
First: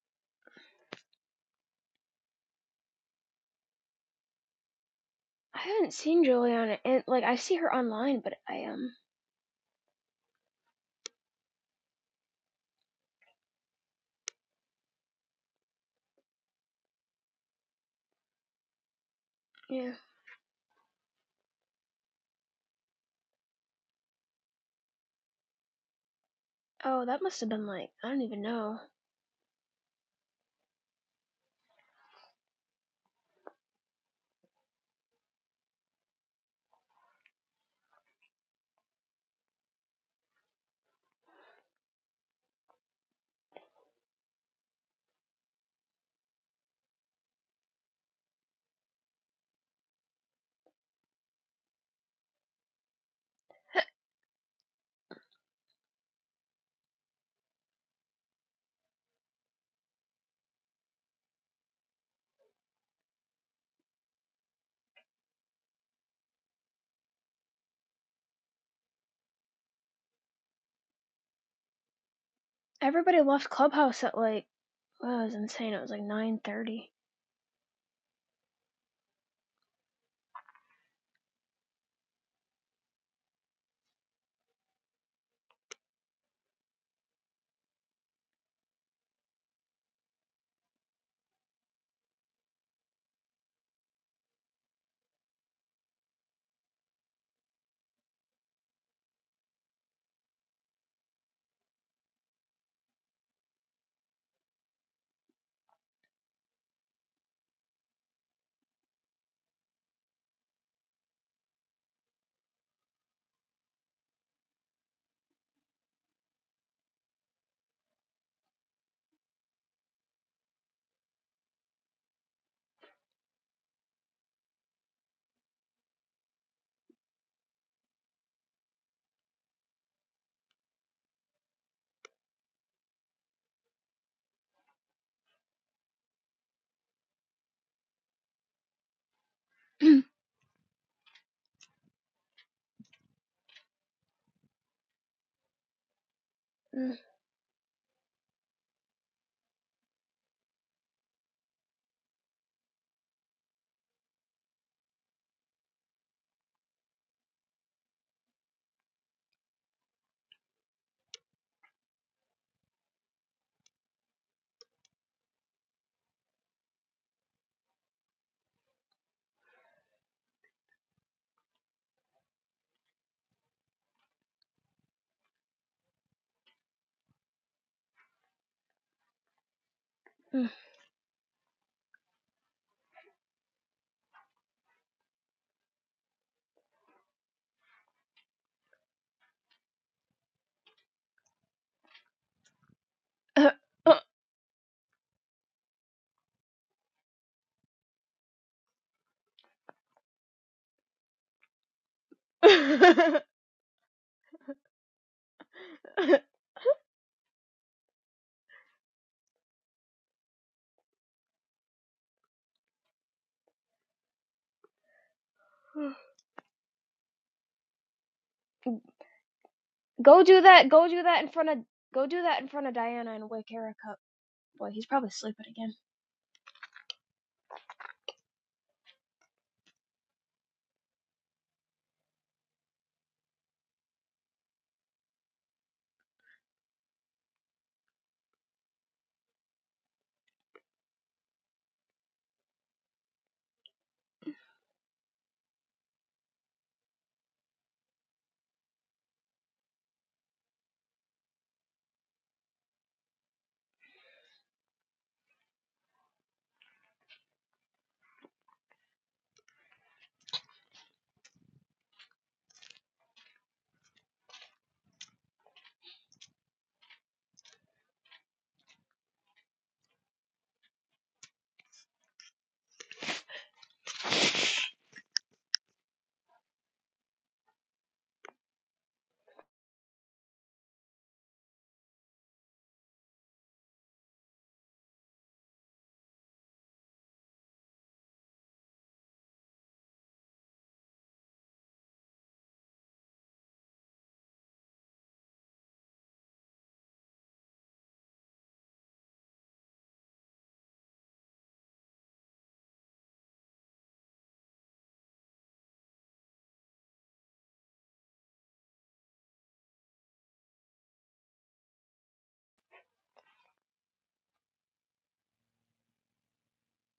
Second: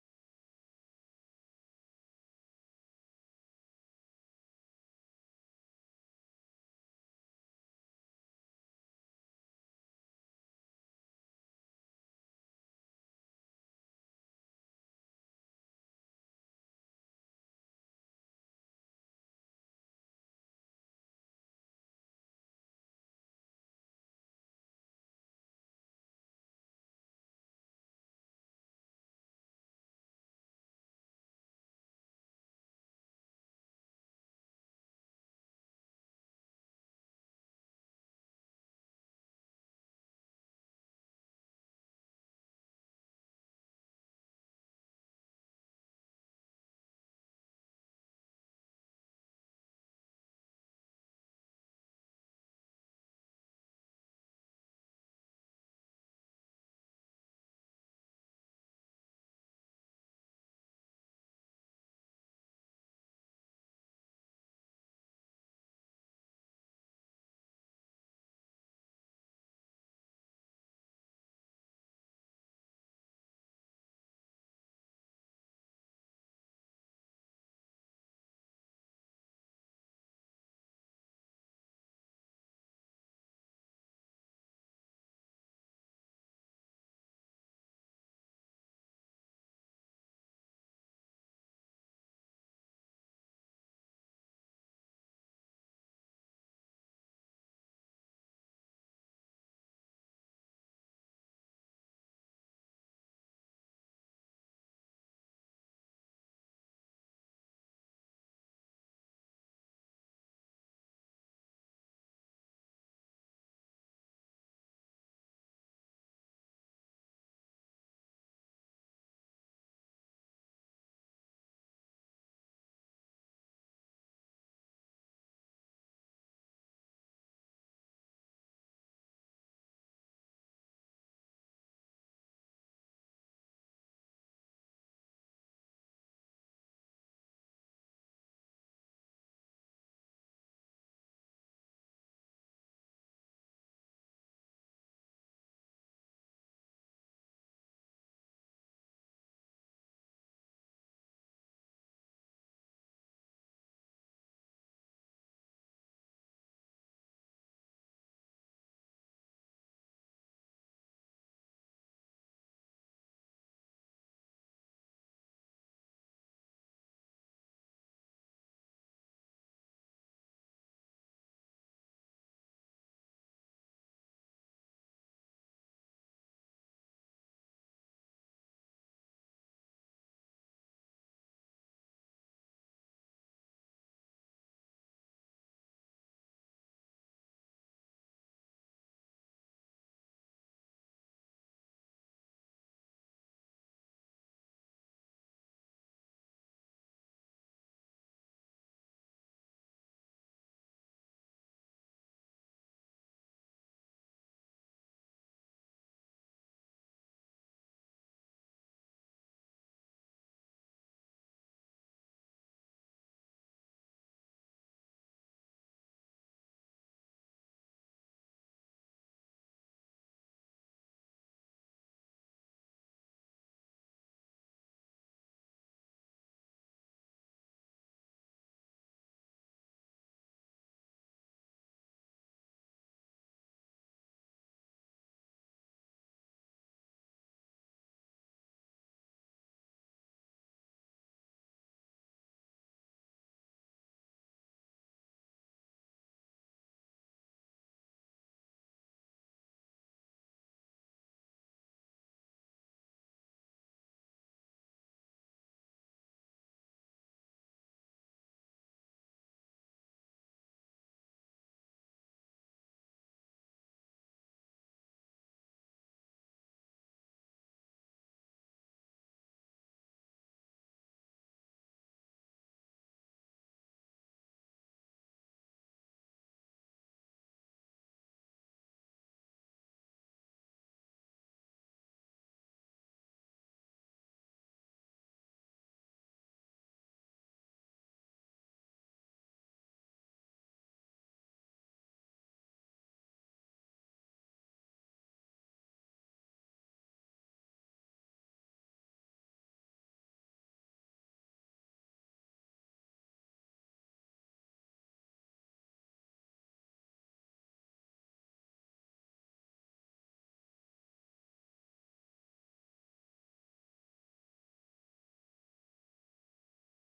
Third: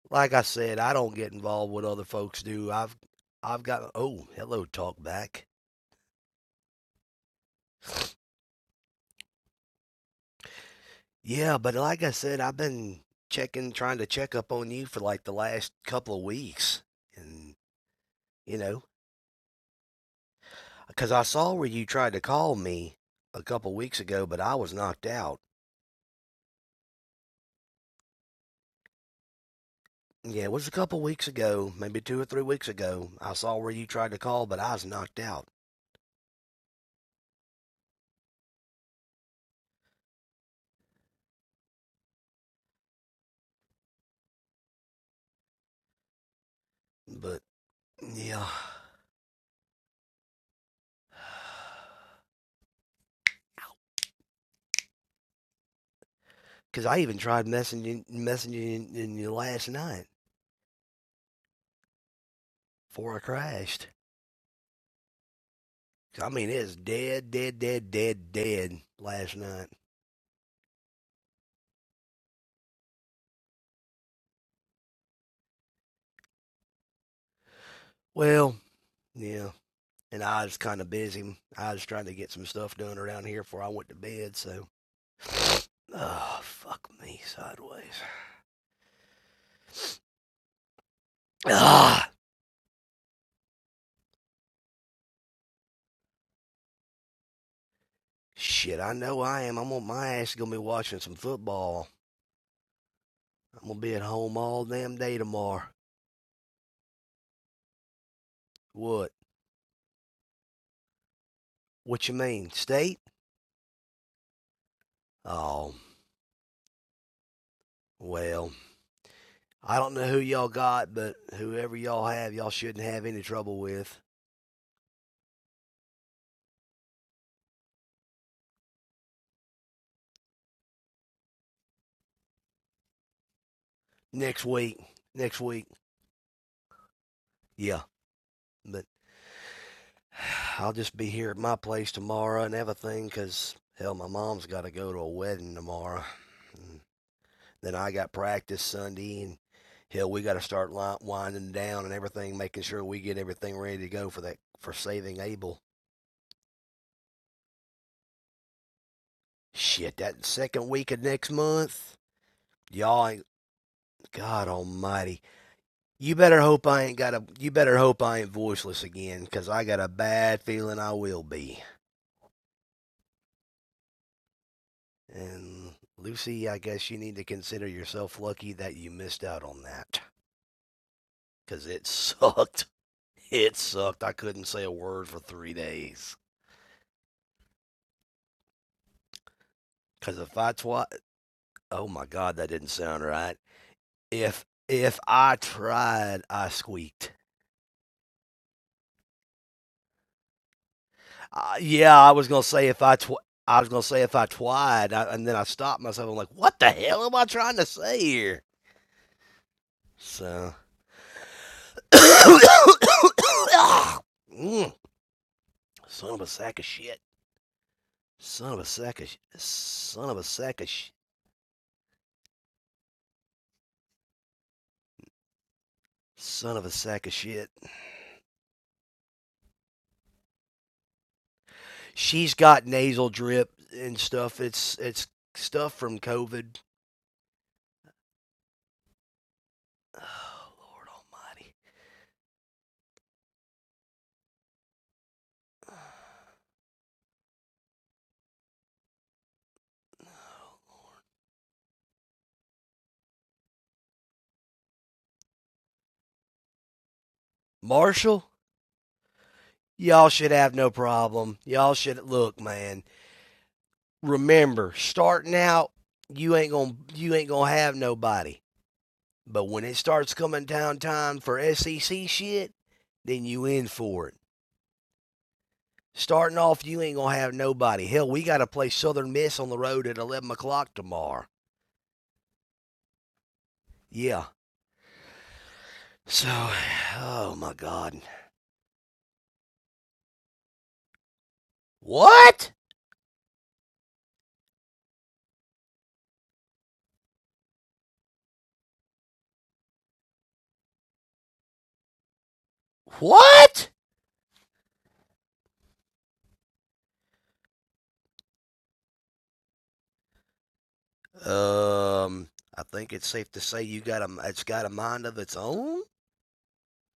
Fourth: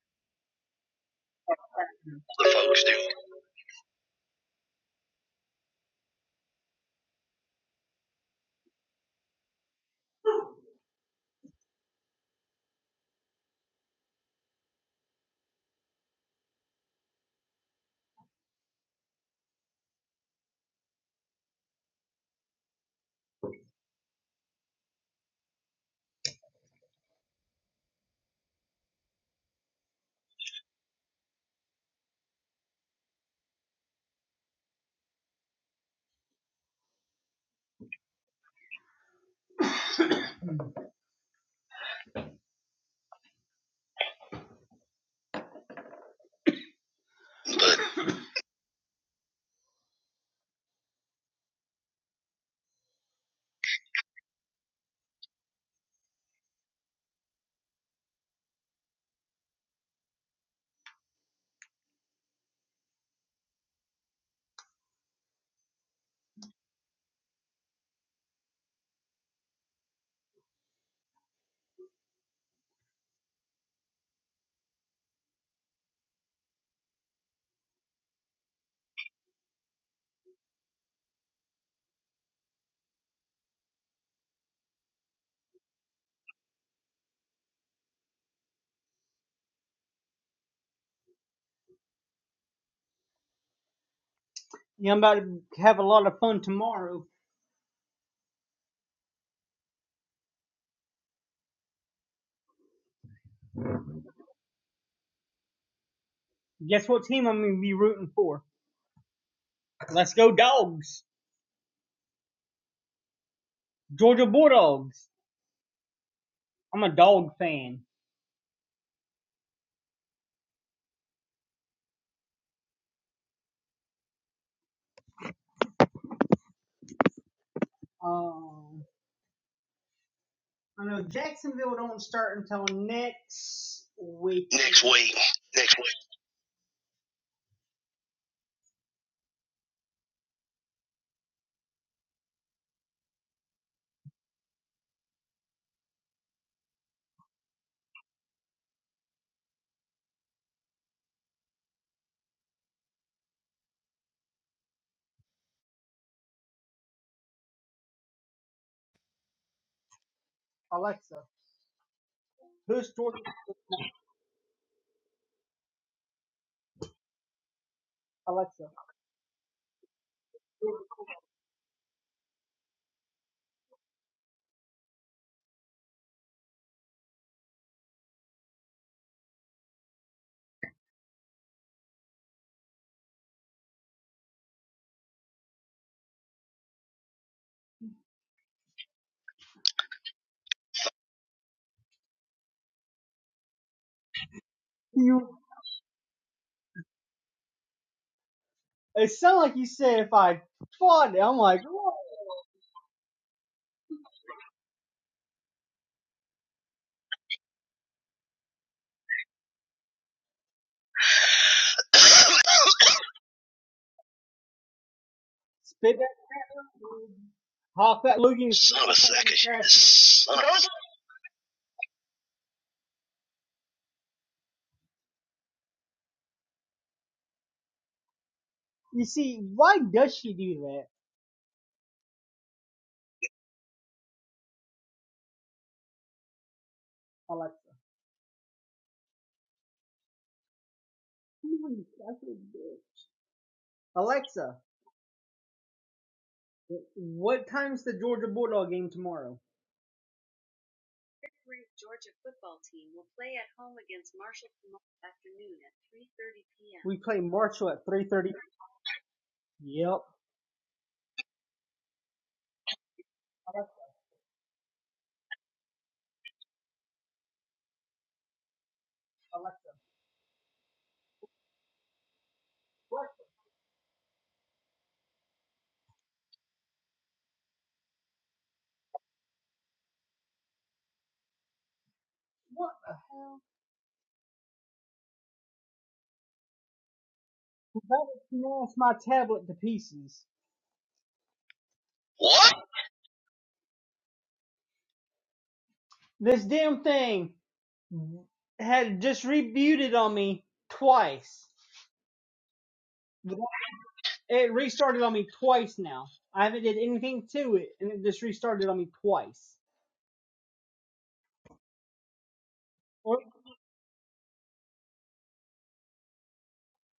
Speaker 3: like I said, I don't get involved what other folks
Speaker 2: The
Speaker 3: do.
Speaker 2: folks do.
Speaker 3: I've I've got oh, hello talk back.
Speaker 1: I haven't seen Juliana, and like I see her online, but I um,
Speaker 3: Yeah, but like I said, I've been checking trying to check up on you for like the last couple of weeks. And you know,
Speaker 1: yeah.
Speaker 3: cuz I saw where you tried to call me a couple weeks ago, but I was knocked out.
Speaker 1: Oh, that must have been like I don't even know.
Speaker 3: Yeah, it was a couple weeks ago, maybe 2 or 3 weeks ago. I saw where you tried to call, but I was knocked out. But yeah, cuz I even tried messaging messaging you last night before I crashed, I mean, it was dead, dead, dead, dead, dead last night.
Speaker 1: Everybody left Clubhouse at like wow, it was insane. It was like nine thirty.
Speaker 3: Well, yeah. And I was kind of busy. I was trying to get some stuff done around here before I went to bed, so. Oh, fuck me sideways. Ah,
Speaker 2: Yeah, I'm about to have a lot of fun tomorrow.
Speaker 3: shit, I know I am. I'm on my ass gonna be watching some football. I'm gonna be at home all damn day tomorrow.
Speaker 2: Guess what team I'm gonna be rooting for?
Speaker 3: What?
Speaker 2: Let's go dogs!
Speaker 3: What you mean, state?
Speaker 2: Georgia Bulldogs.
Speaker 3: Oh,
Speaker 2: I'm a dog fan.
Speaker 3: well, I don't know who y'all got, but whoever y'all have, y'all shouldn't have any trouble with.
Speaker 2: Um, I know Jacksonville don't start until next
Speaker 3: next
Speaker 2: week.
Speaker 3: week.
Speaker 2: Next week.
Speaker 3: Next week. Yeah. But I'll just be here at my place tomorrow and everything, 'cause hell, my mom's got to go to a wedding tomorrow. And
Speaker 1: Mm,
Speaker 3: then I got practice Sunday, and hell, we got to start winding down and everything, making sure we get everything ready to go for that for saving Abel. Shit, that second week of
Speaker 2: Alexa,
Speaker 3: next month,
Speaker 2: who's
Speaker 3: y'all
Speaker 2: Georgia?
Speaker 3: ain't God Almighty. You better hope I ain't got a. You better hope I ain't
Speaker 2: Alexa,
Speaker 3: voiceless again, 'cause I got a bad feeling I will be. And Lucy, I guess you need to consider yourself lucky that you missed out on that.
Speaker 1: mm.
Speaker 3: Because it sucked. It sucked. I couldn't say a word for three days. Because if I twi oh my God, that didn't sound right.
Speaker 1: Uh, uh.
Speaker 3: If if
Speaker 2: who
Speaker 3: I tried, I squeaked.
Speaker 2: It sounded like you said if I fought it, I'm
Speaker 3: Uh,
Speaker 2: like, "Whoa."
Speaker 3: yeah, I was gonna say if I twi I was gonna say if I twied, I, and then I stopped myself. I'm like, what the hell am I trying to say here? So, Mm,
Speaker 2: spit
Speaker 3: son of
Speaker 2: that
Speaker 3: a sack of shit.
Speaker 2: hop that looking.
Speaker 3: Son of a
Speaker 2: Son of a
Speaker 3: sack of son of a
Speaker 1: go do
Speaker 3: sack
Speaker 1: that.
Speaker 3: of
Speaker 1: Go do that in front of. Go do that in front of Diana and wake Eric up. Boy, he's probably sleeping again.
Speaker 3: son of a sack of shit.
Speaker 2: You see, why does she do that,
Speaker 3: She's got nasal drip and stuff. It's it's stuff from COVID.
Speaker 2: Alexa?
Speaker 3: Oh Lord Almighty,
Speaker 2: Alexa, what time's the Georgia Bulldog game tomorrow? Yeah. We play Marshall at
Speaker 3: Marshall,
Speaker 2: 3:30. Yep.
Speaker 3: y'all should have no problem. Y'all should look, man.
Speaker 2: Alexa,
Speaker 3: Remember, starting out, you ain't gonna you ain't gonna have nobody. But when
Speaker 2: Alexa,
Speaker 3: it starts coming down time for SEC shit,
Speaker 2: what,
Speaker 3: then you in for it. Starting off, you ain't gonna have nobody. Hell, we gotta play Southern Miss on the road at eleven o'clock tomorrow.
Speaker 2: what the hell?
Speaker 3: Yeah. So, oh my God.
Speaker 2: That smashed my tablet to pieces.
Speaker 3: What?
Speaker 2: What? This damn thing had just rebooted on me twice.
Speaker 3: What?
Speaker 2: It restarted on me twice now. I haven't did anything to it, and it just restarted on me twice.
Speaker 3: Um, I think it's
Speaker 2: Or
Speaker 3: safe to say you got a. It's got a mind of its own.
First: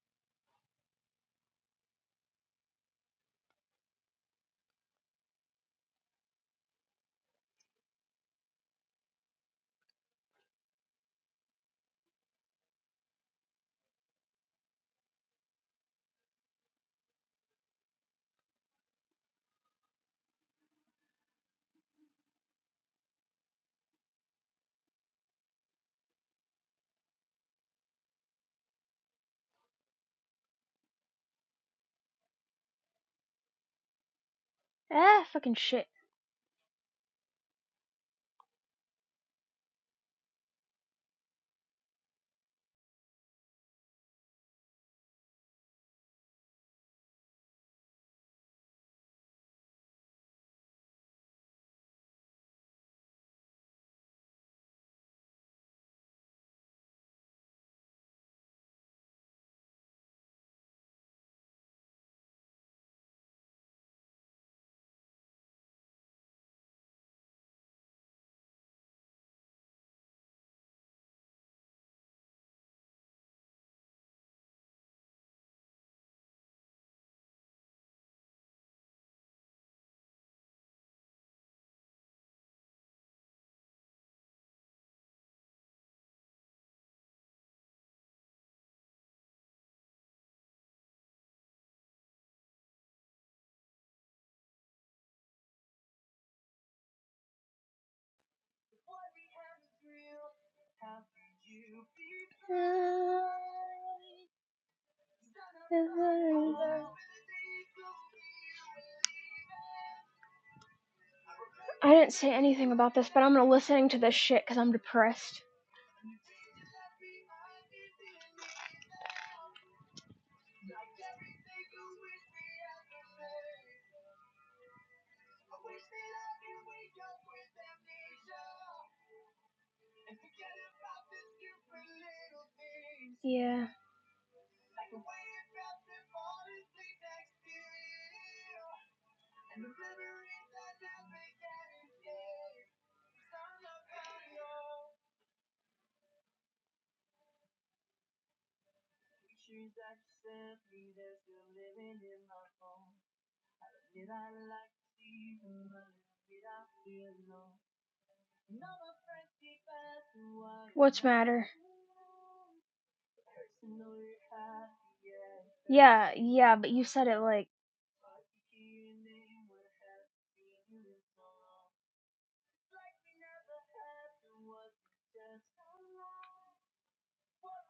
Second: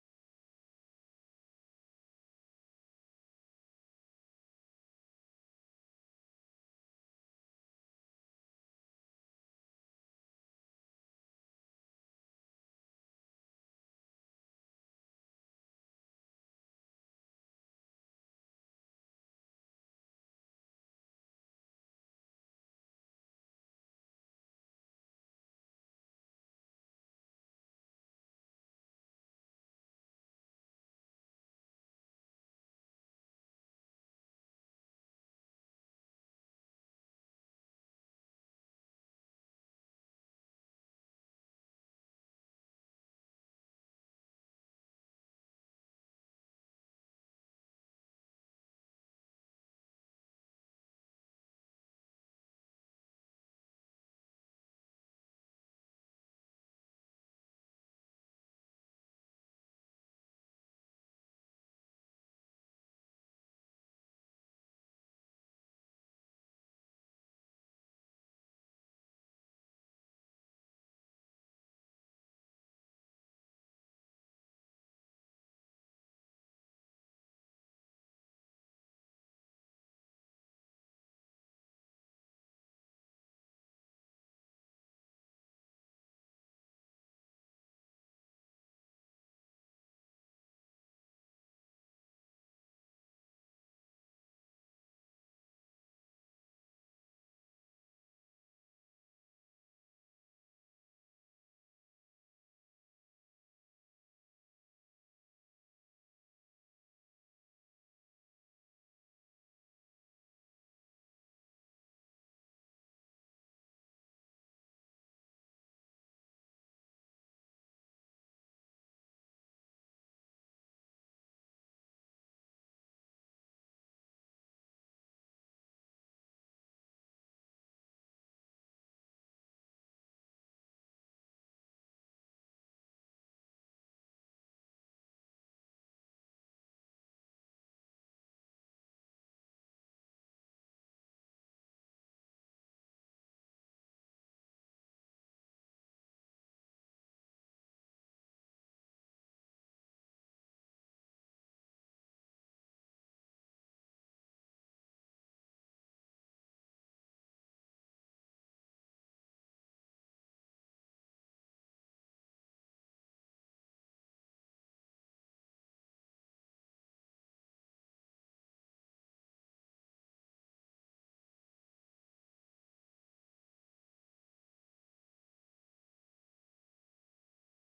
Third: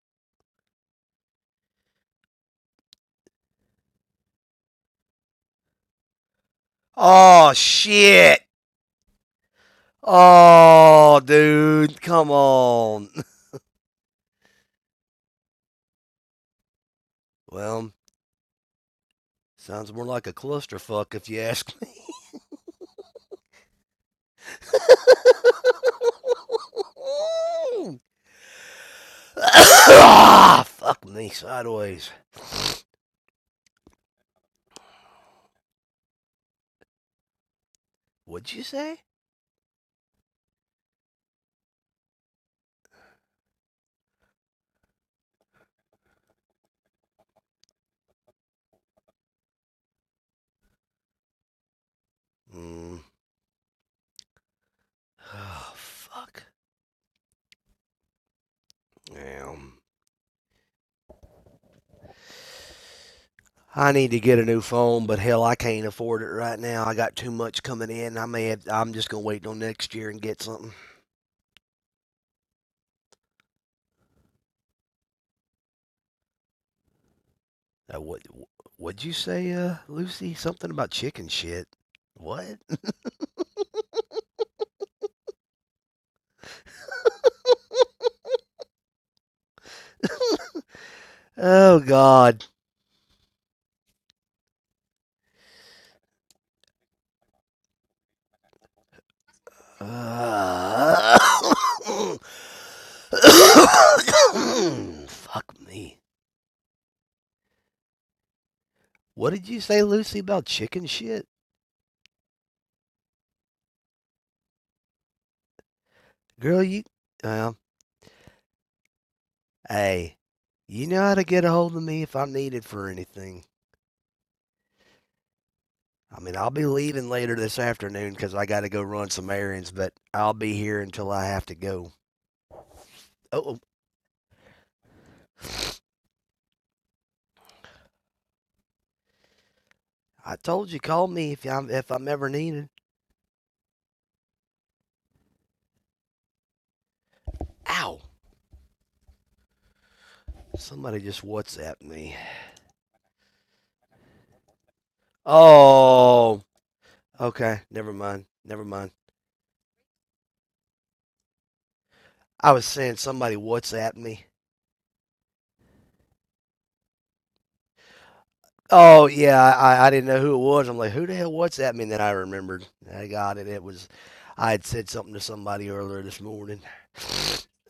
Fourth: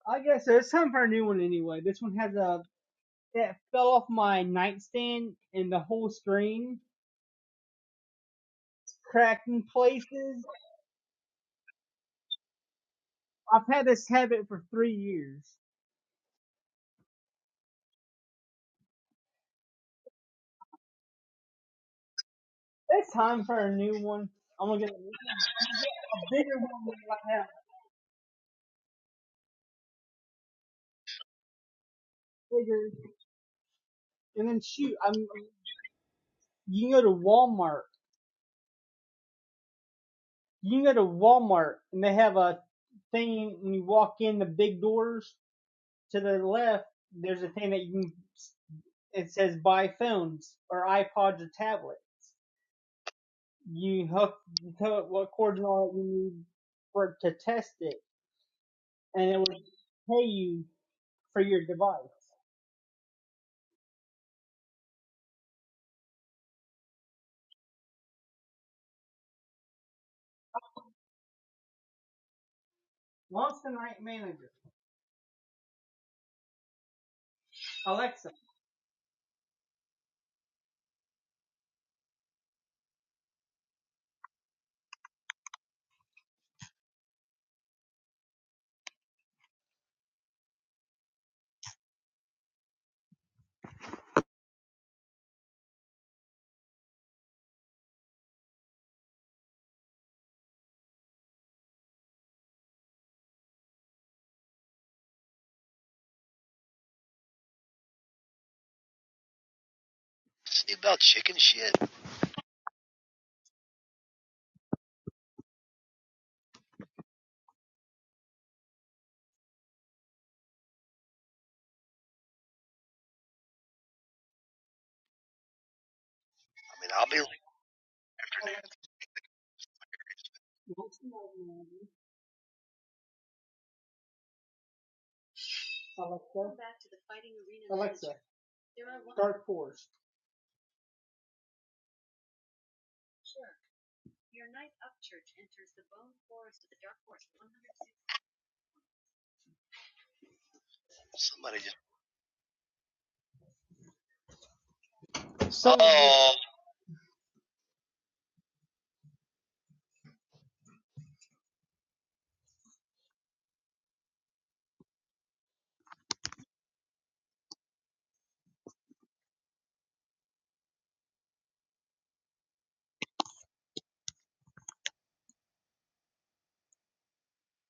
Speaker 2: I guess so, it's time for a new one anyway. This one has a that fell off my nightstand, and the whole screen
Speaker 3: Oh shit.
Speaker 2: cracked in places.
Speaker 3: Oh, dude, come on.
Speaker 2: I've had this habit for three years.
Speaker 3: Well, sounds more like a clusterfuck if you ask me.
Speaker 2: It's time for a new one. I'm gonna get a bigger one than I have,
Speaker 3: Ah, fuck me sideways.
Speaker 2: bigger, and then shoot, I'm.
Speaker 1: Ah, fucking shit.
Speaker 2: You can go to Walmart
Speaker 3: What'd you say?
Speaker 2: You go to Walmart and they have a thing when you walk in the big doors to the left. There's a thing that you can. It says buy phones or iPods or tablet.
Speaker 3: Mm.
Speaker 2: You hook you tell it what cords and
Speaker 3: Oh,
Speaker 2: all that you need
Speaker 3: fuck.
Speaker 2: for it to test it, and it
Speaker 3: Yeah.
Speaker 2: will pay you for your device.
Speaker 3: I need to get a new phone, but hell, I can't afford it right now. I got too much coming in. I may have, I'm just gonna wait till next year and get something.
Speaker 2: Launch the night manager,
Speaker 3: Uh, what?
Speaker 2: Alexa. I
Speaker 3: What'd you say, uh, Lucy? Something about chicken shit. What? Oh God. Uh, fuck me. What did you say, Lucy, about chicken shit?
Speaker 1: I didn't say anything about this, but I'm gonna listening to this shit because I'm depressed.
Speaker 3: Girl, you. Well, hey, you know how to get a hold of me if I'm needed for anything. I mean, I'll be
Speaker 2: mean, I'll
Speaker 3: leaving
Speaker 2: be
Speaker 3: later
Speaker 2: like,
Speaker 3: this afternoon 'cause I got to go run some errands, but I'll be here
Speaker 2: Launch the
Speaker 3: until I have
Speaker 2: night
Speaker 3: to go.
Speaker 2: manager,
Speaker 3: Oh,
Speaker 1: Yeah.
Speaker 2: Alexa. Start force.
Speaker 3: I told you, call me if I'm if I'm ever needed. Ow! Somebody just
Speaker 2: somebody
Speaker 3: WhatsApped
Speaker 2: just,
Speaker 3: me.
Speaker 2: So oh,
Speaker 3: Oh, okay. Never mind. Never mind.
Speaker 1: What's matter?
Speaker 3: I was saying somebody WhatsApped me.
Speaker 1: Yeah, yeah, but you said it like
Speaker 3: Oh yeah, I, I didn't know who it was. I'm like, who the hell? What's that? And then I remembered. I got it. It was I had said something to somebody earlier this morning.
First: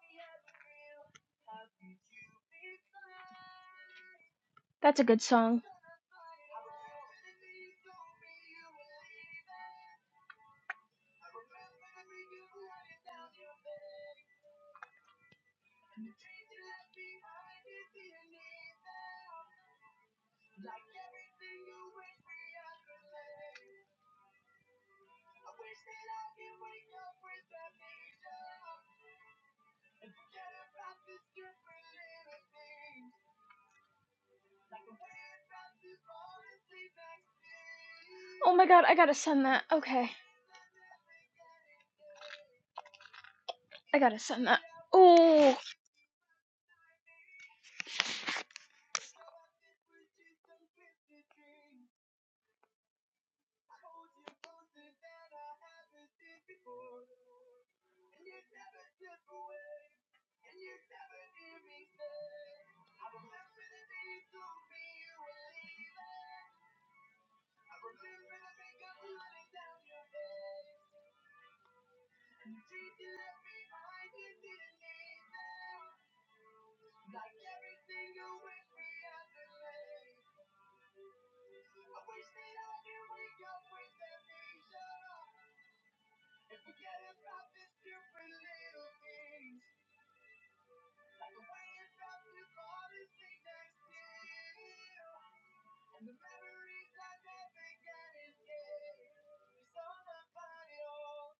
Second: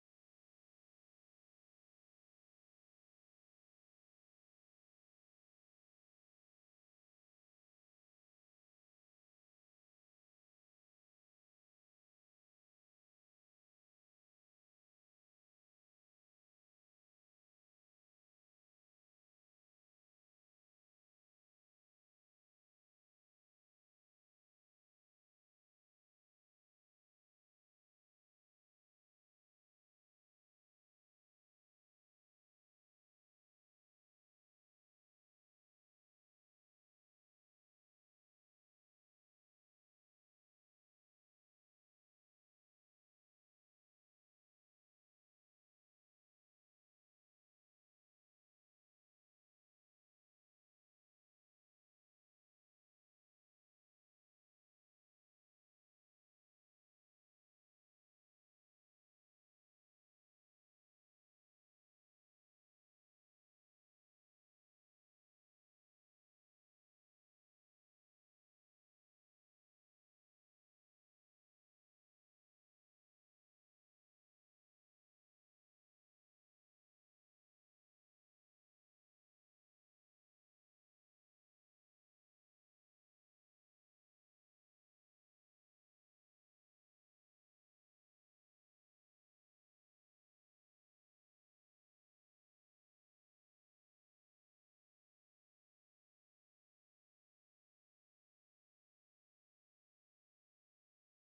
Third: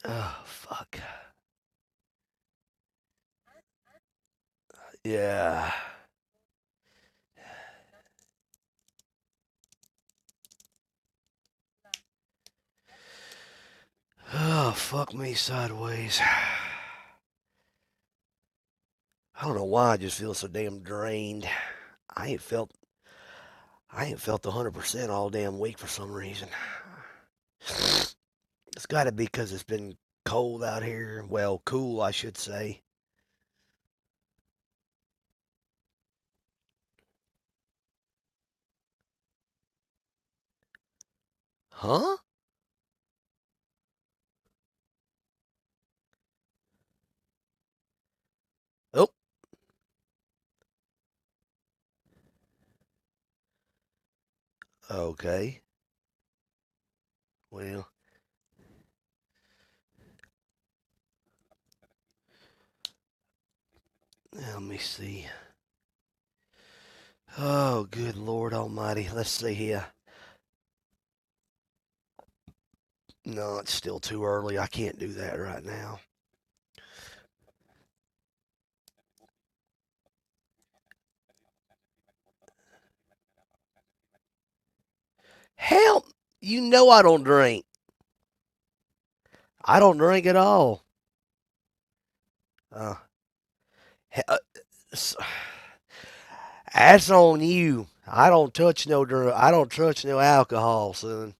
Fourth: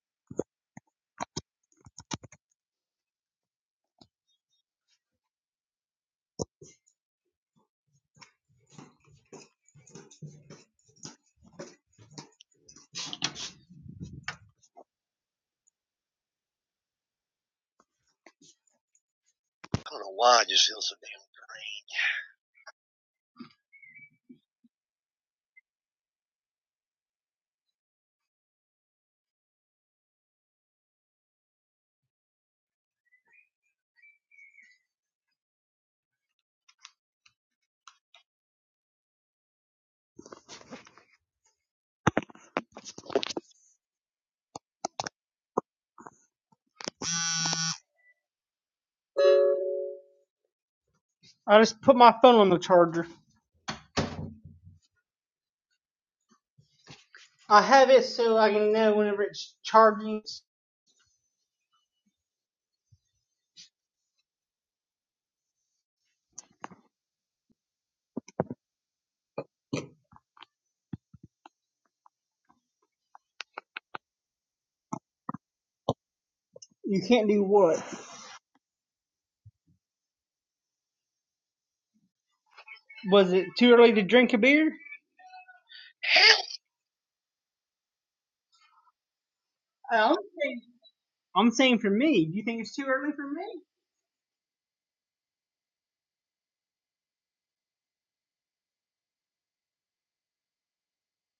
Speaker 3: Oh fuck.
Speaker 1: that's a good song.
Speaker 3: Yeah. Oh fuck me sideways. I don't know
Speaker 2: I
Speaker 3: why I
Speaker 2: don't know
Speaker 3: just feel
Speaker 2: why I
Speaker 3: so
Speaker 2: just feel
Speaker 3: damn
Speaker 2: so damn
Speaker 3: drained. I ain't felt I ain't felt 100% all damn week for some reason. It's got to be because it's been cold out here. Well, cool, I should say.
Speaker 1: Oh my god, I gotta send that. Okay,
Speaker 3: Huh?
Speaker 1: I gotta send that. Oh,
Speaker 3: Oh,
Speaker 2: I just put my phone on the charger.
Speaker 3: okay.
Speaker 2: I
Speaker 3: Well,
Speaker 2: have it so I can know whenever it's charging.
Speaker 3: let me see. Oh, good Lord Almighty. Let's see here. No, it's still too early. I can't do that right now.
Speaker 2: You can't do what? Was it too early to drink a beer?
Speaker 3: Help! You know I don't drink. I don't
Speaker 2: I'm
Speaker 3: drink at
Speaker 2: saying,
Speaker 3: all.
Speaker 2: I'm saying for me. Do you think it's too
Speaker 3: Uh,
Speaker 2: early for me?
Speaker 3: he- uh, s- that's on you. I don't touch no drink. I don't touch no alcohol, son.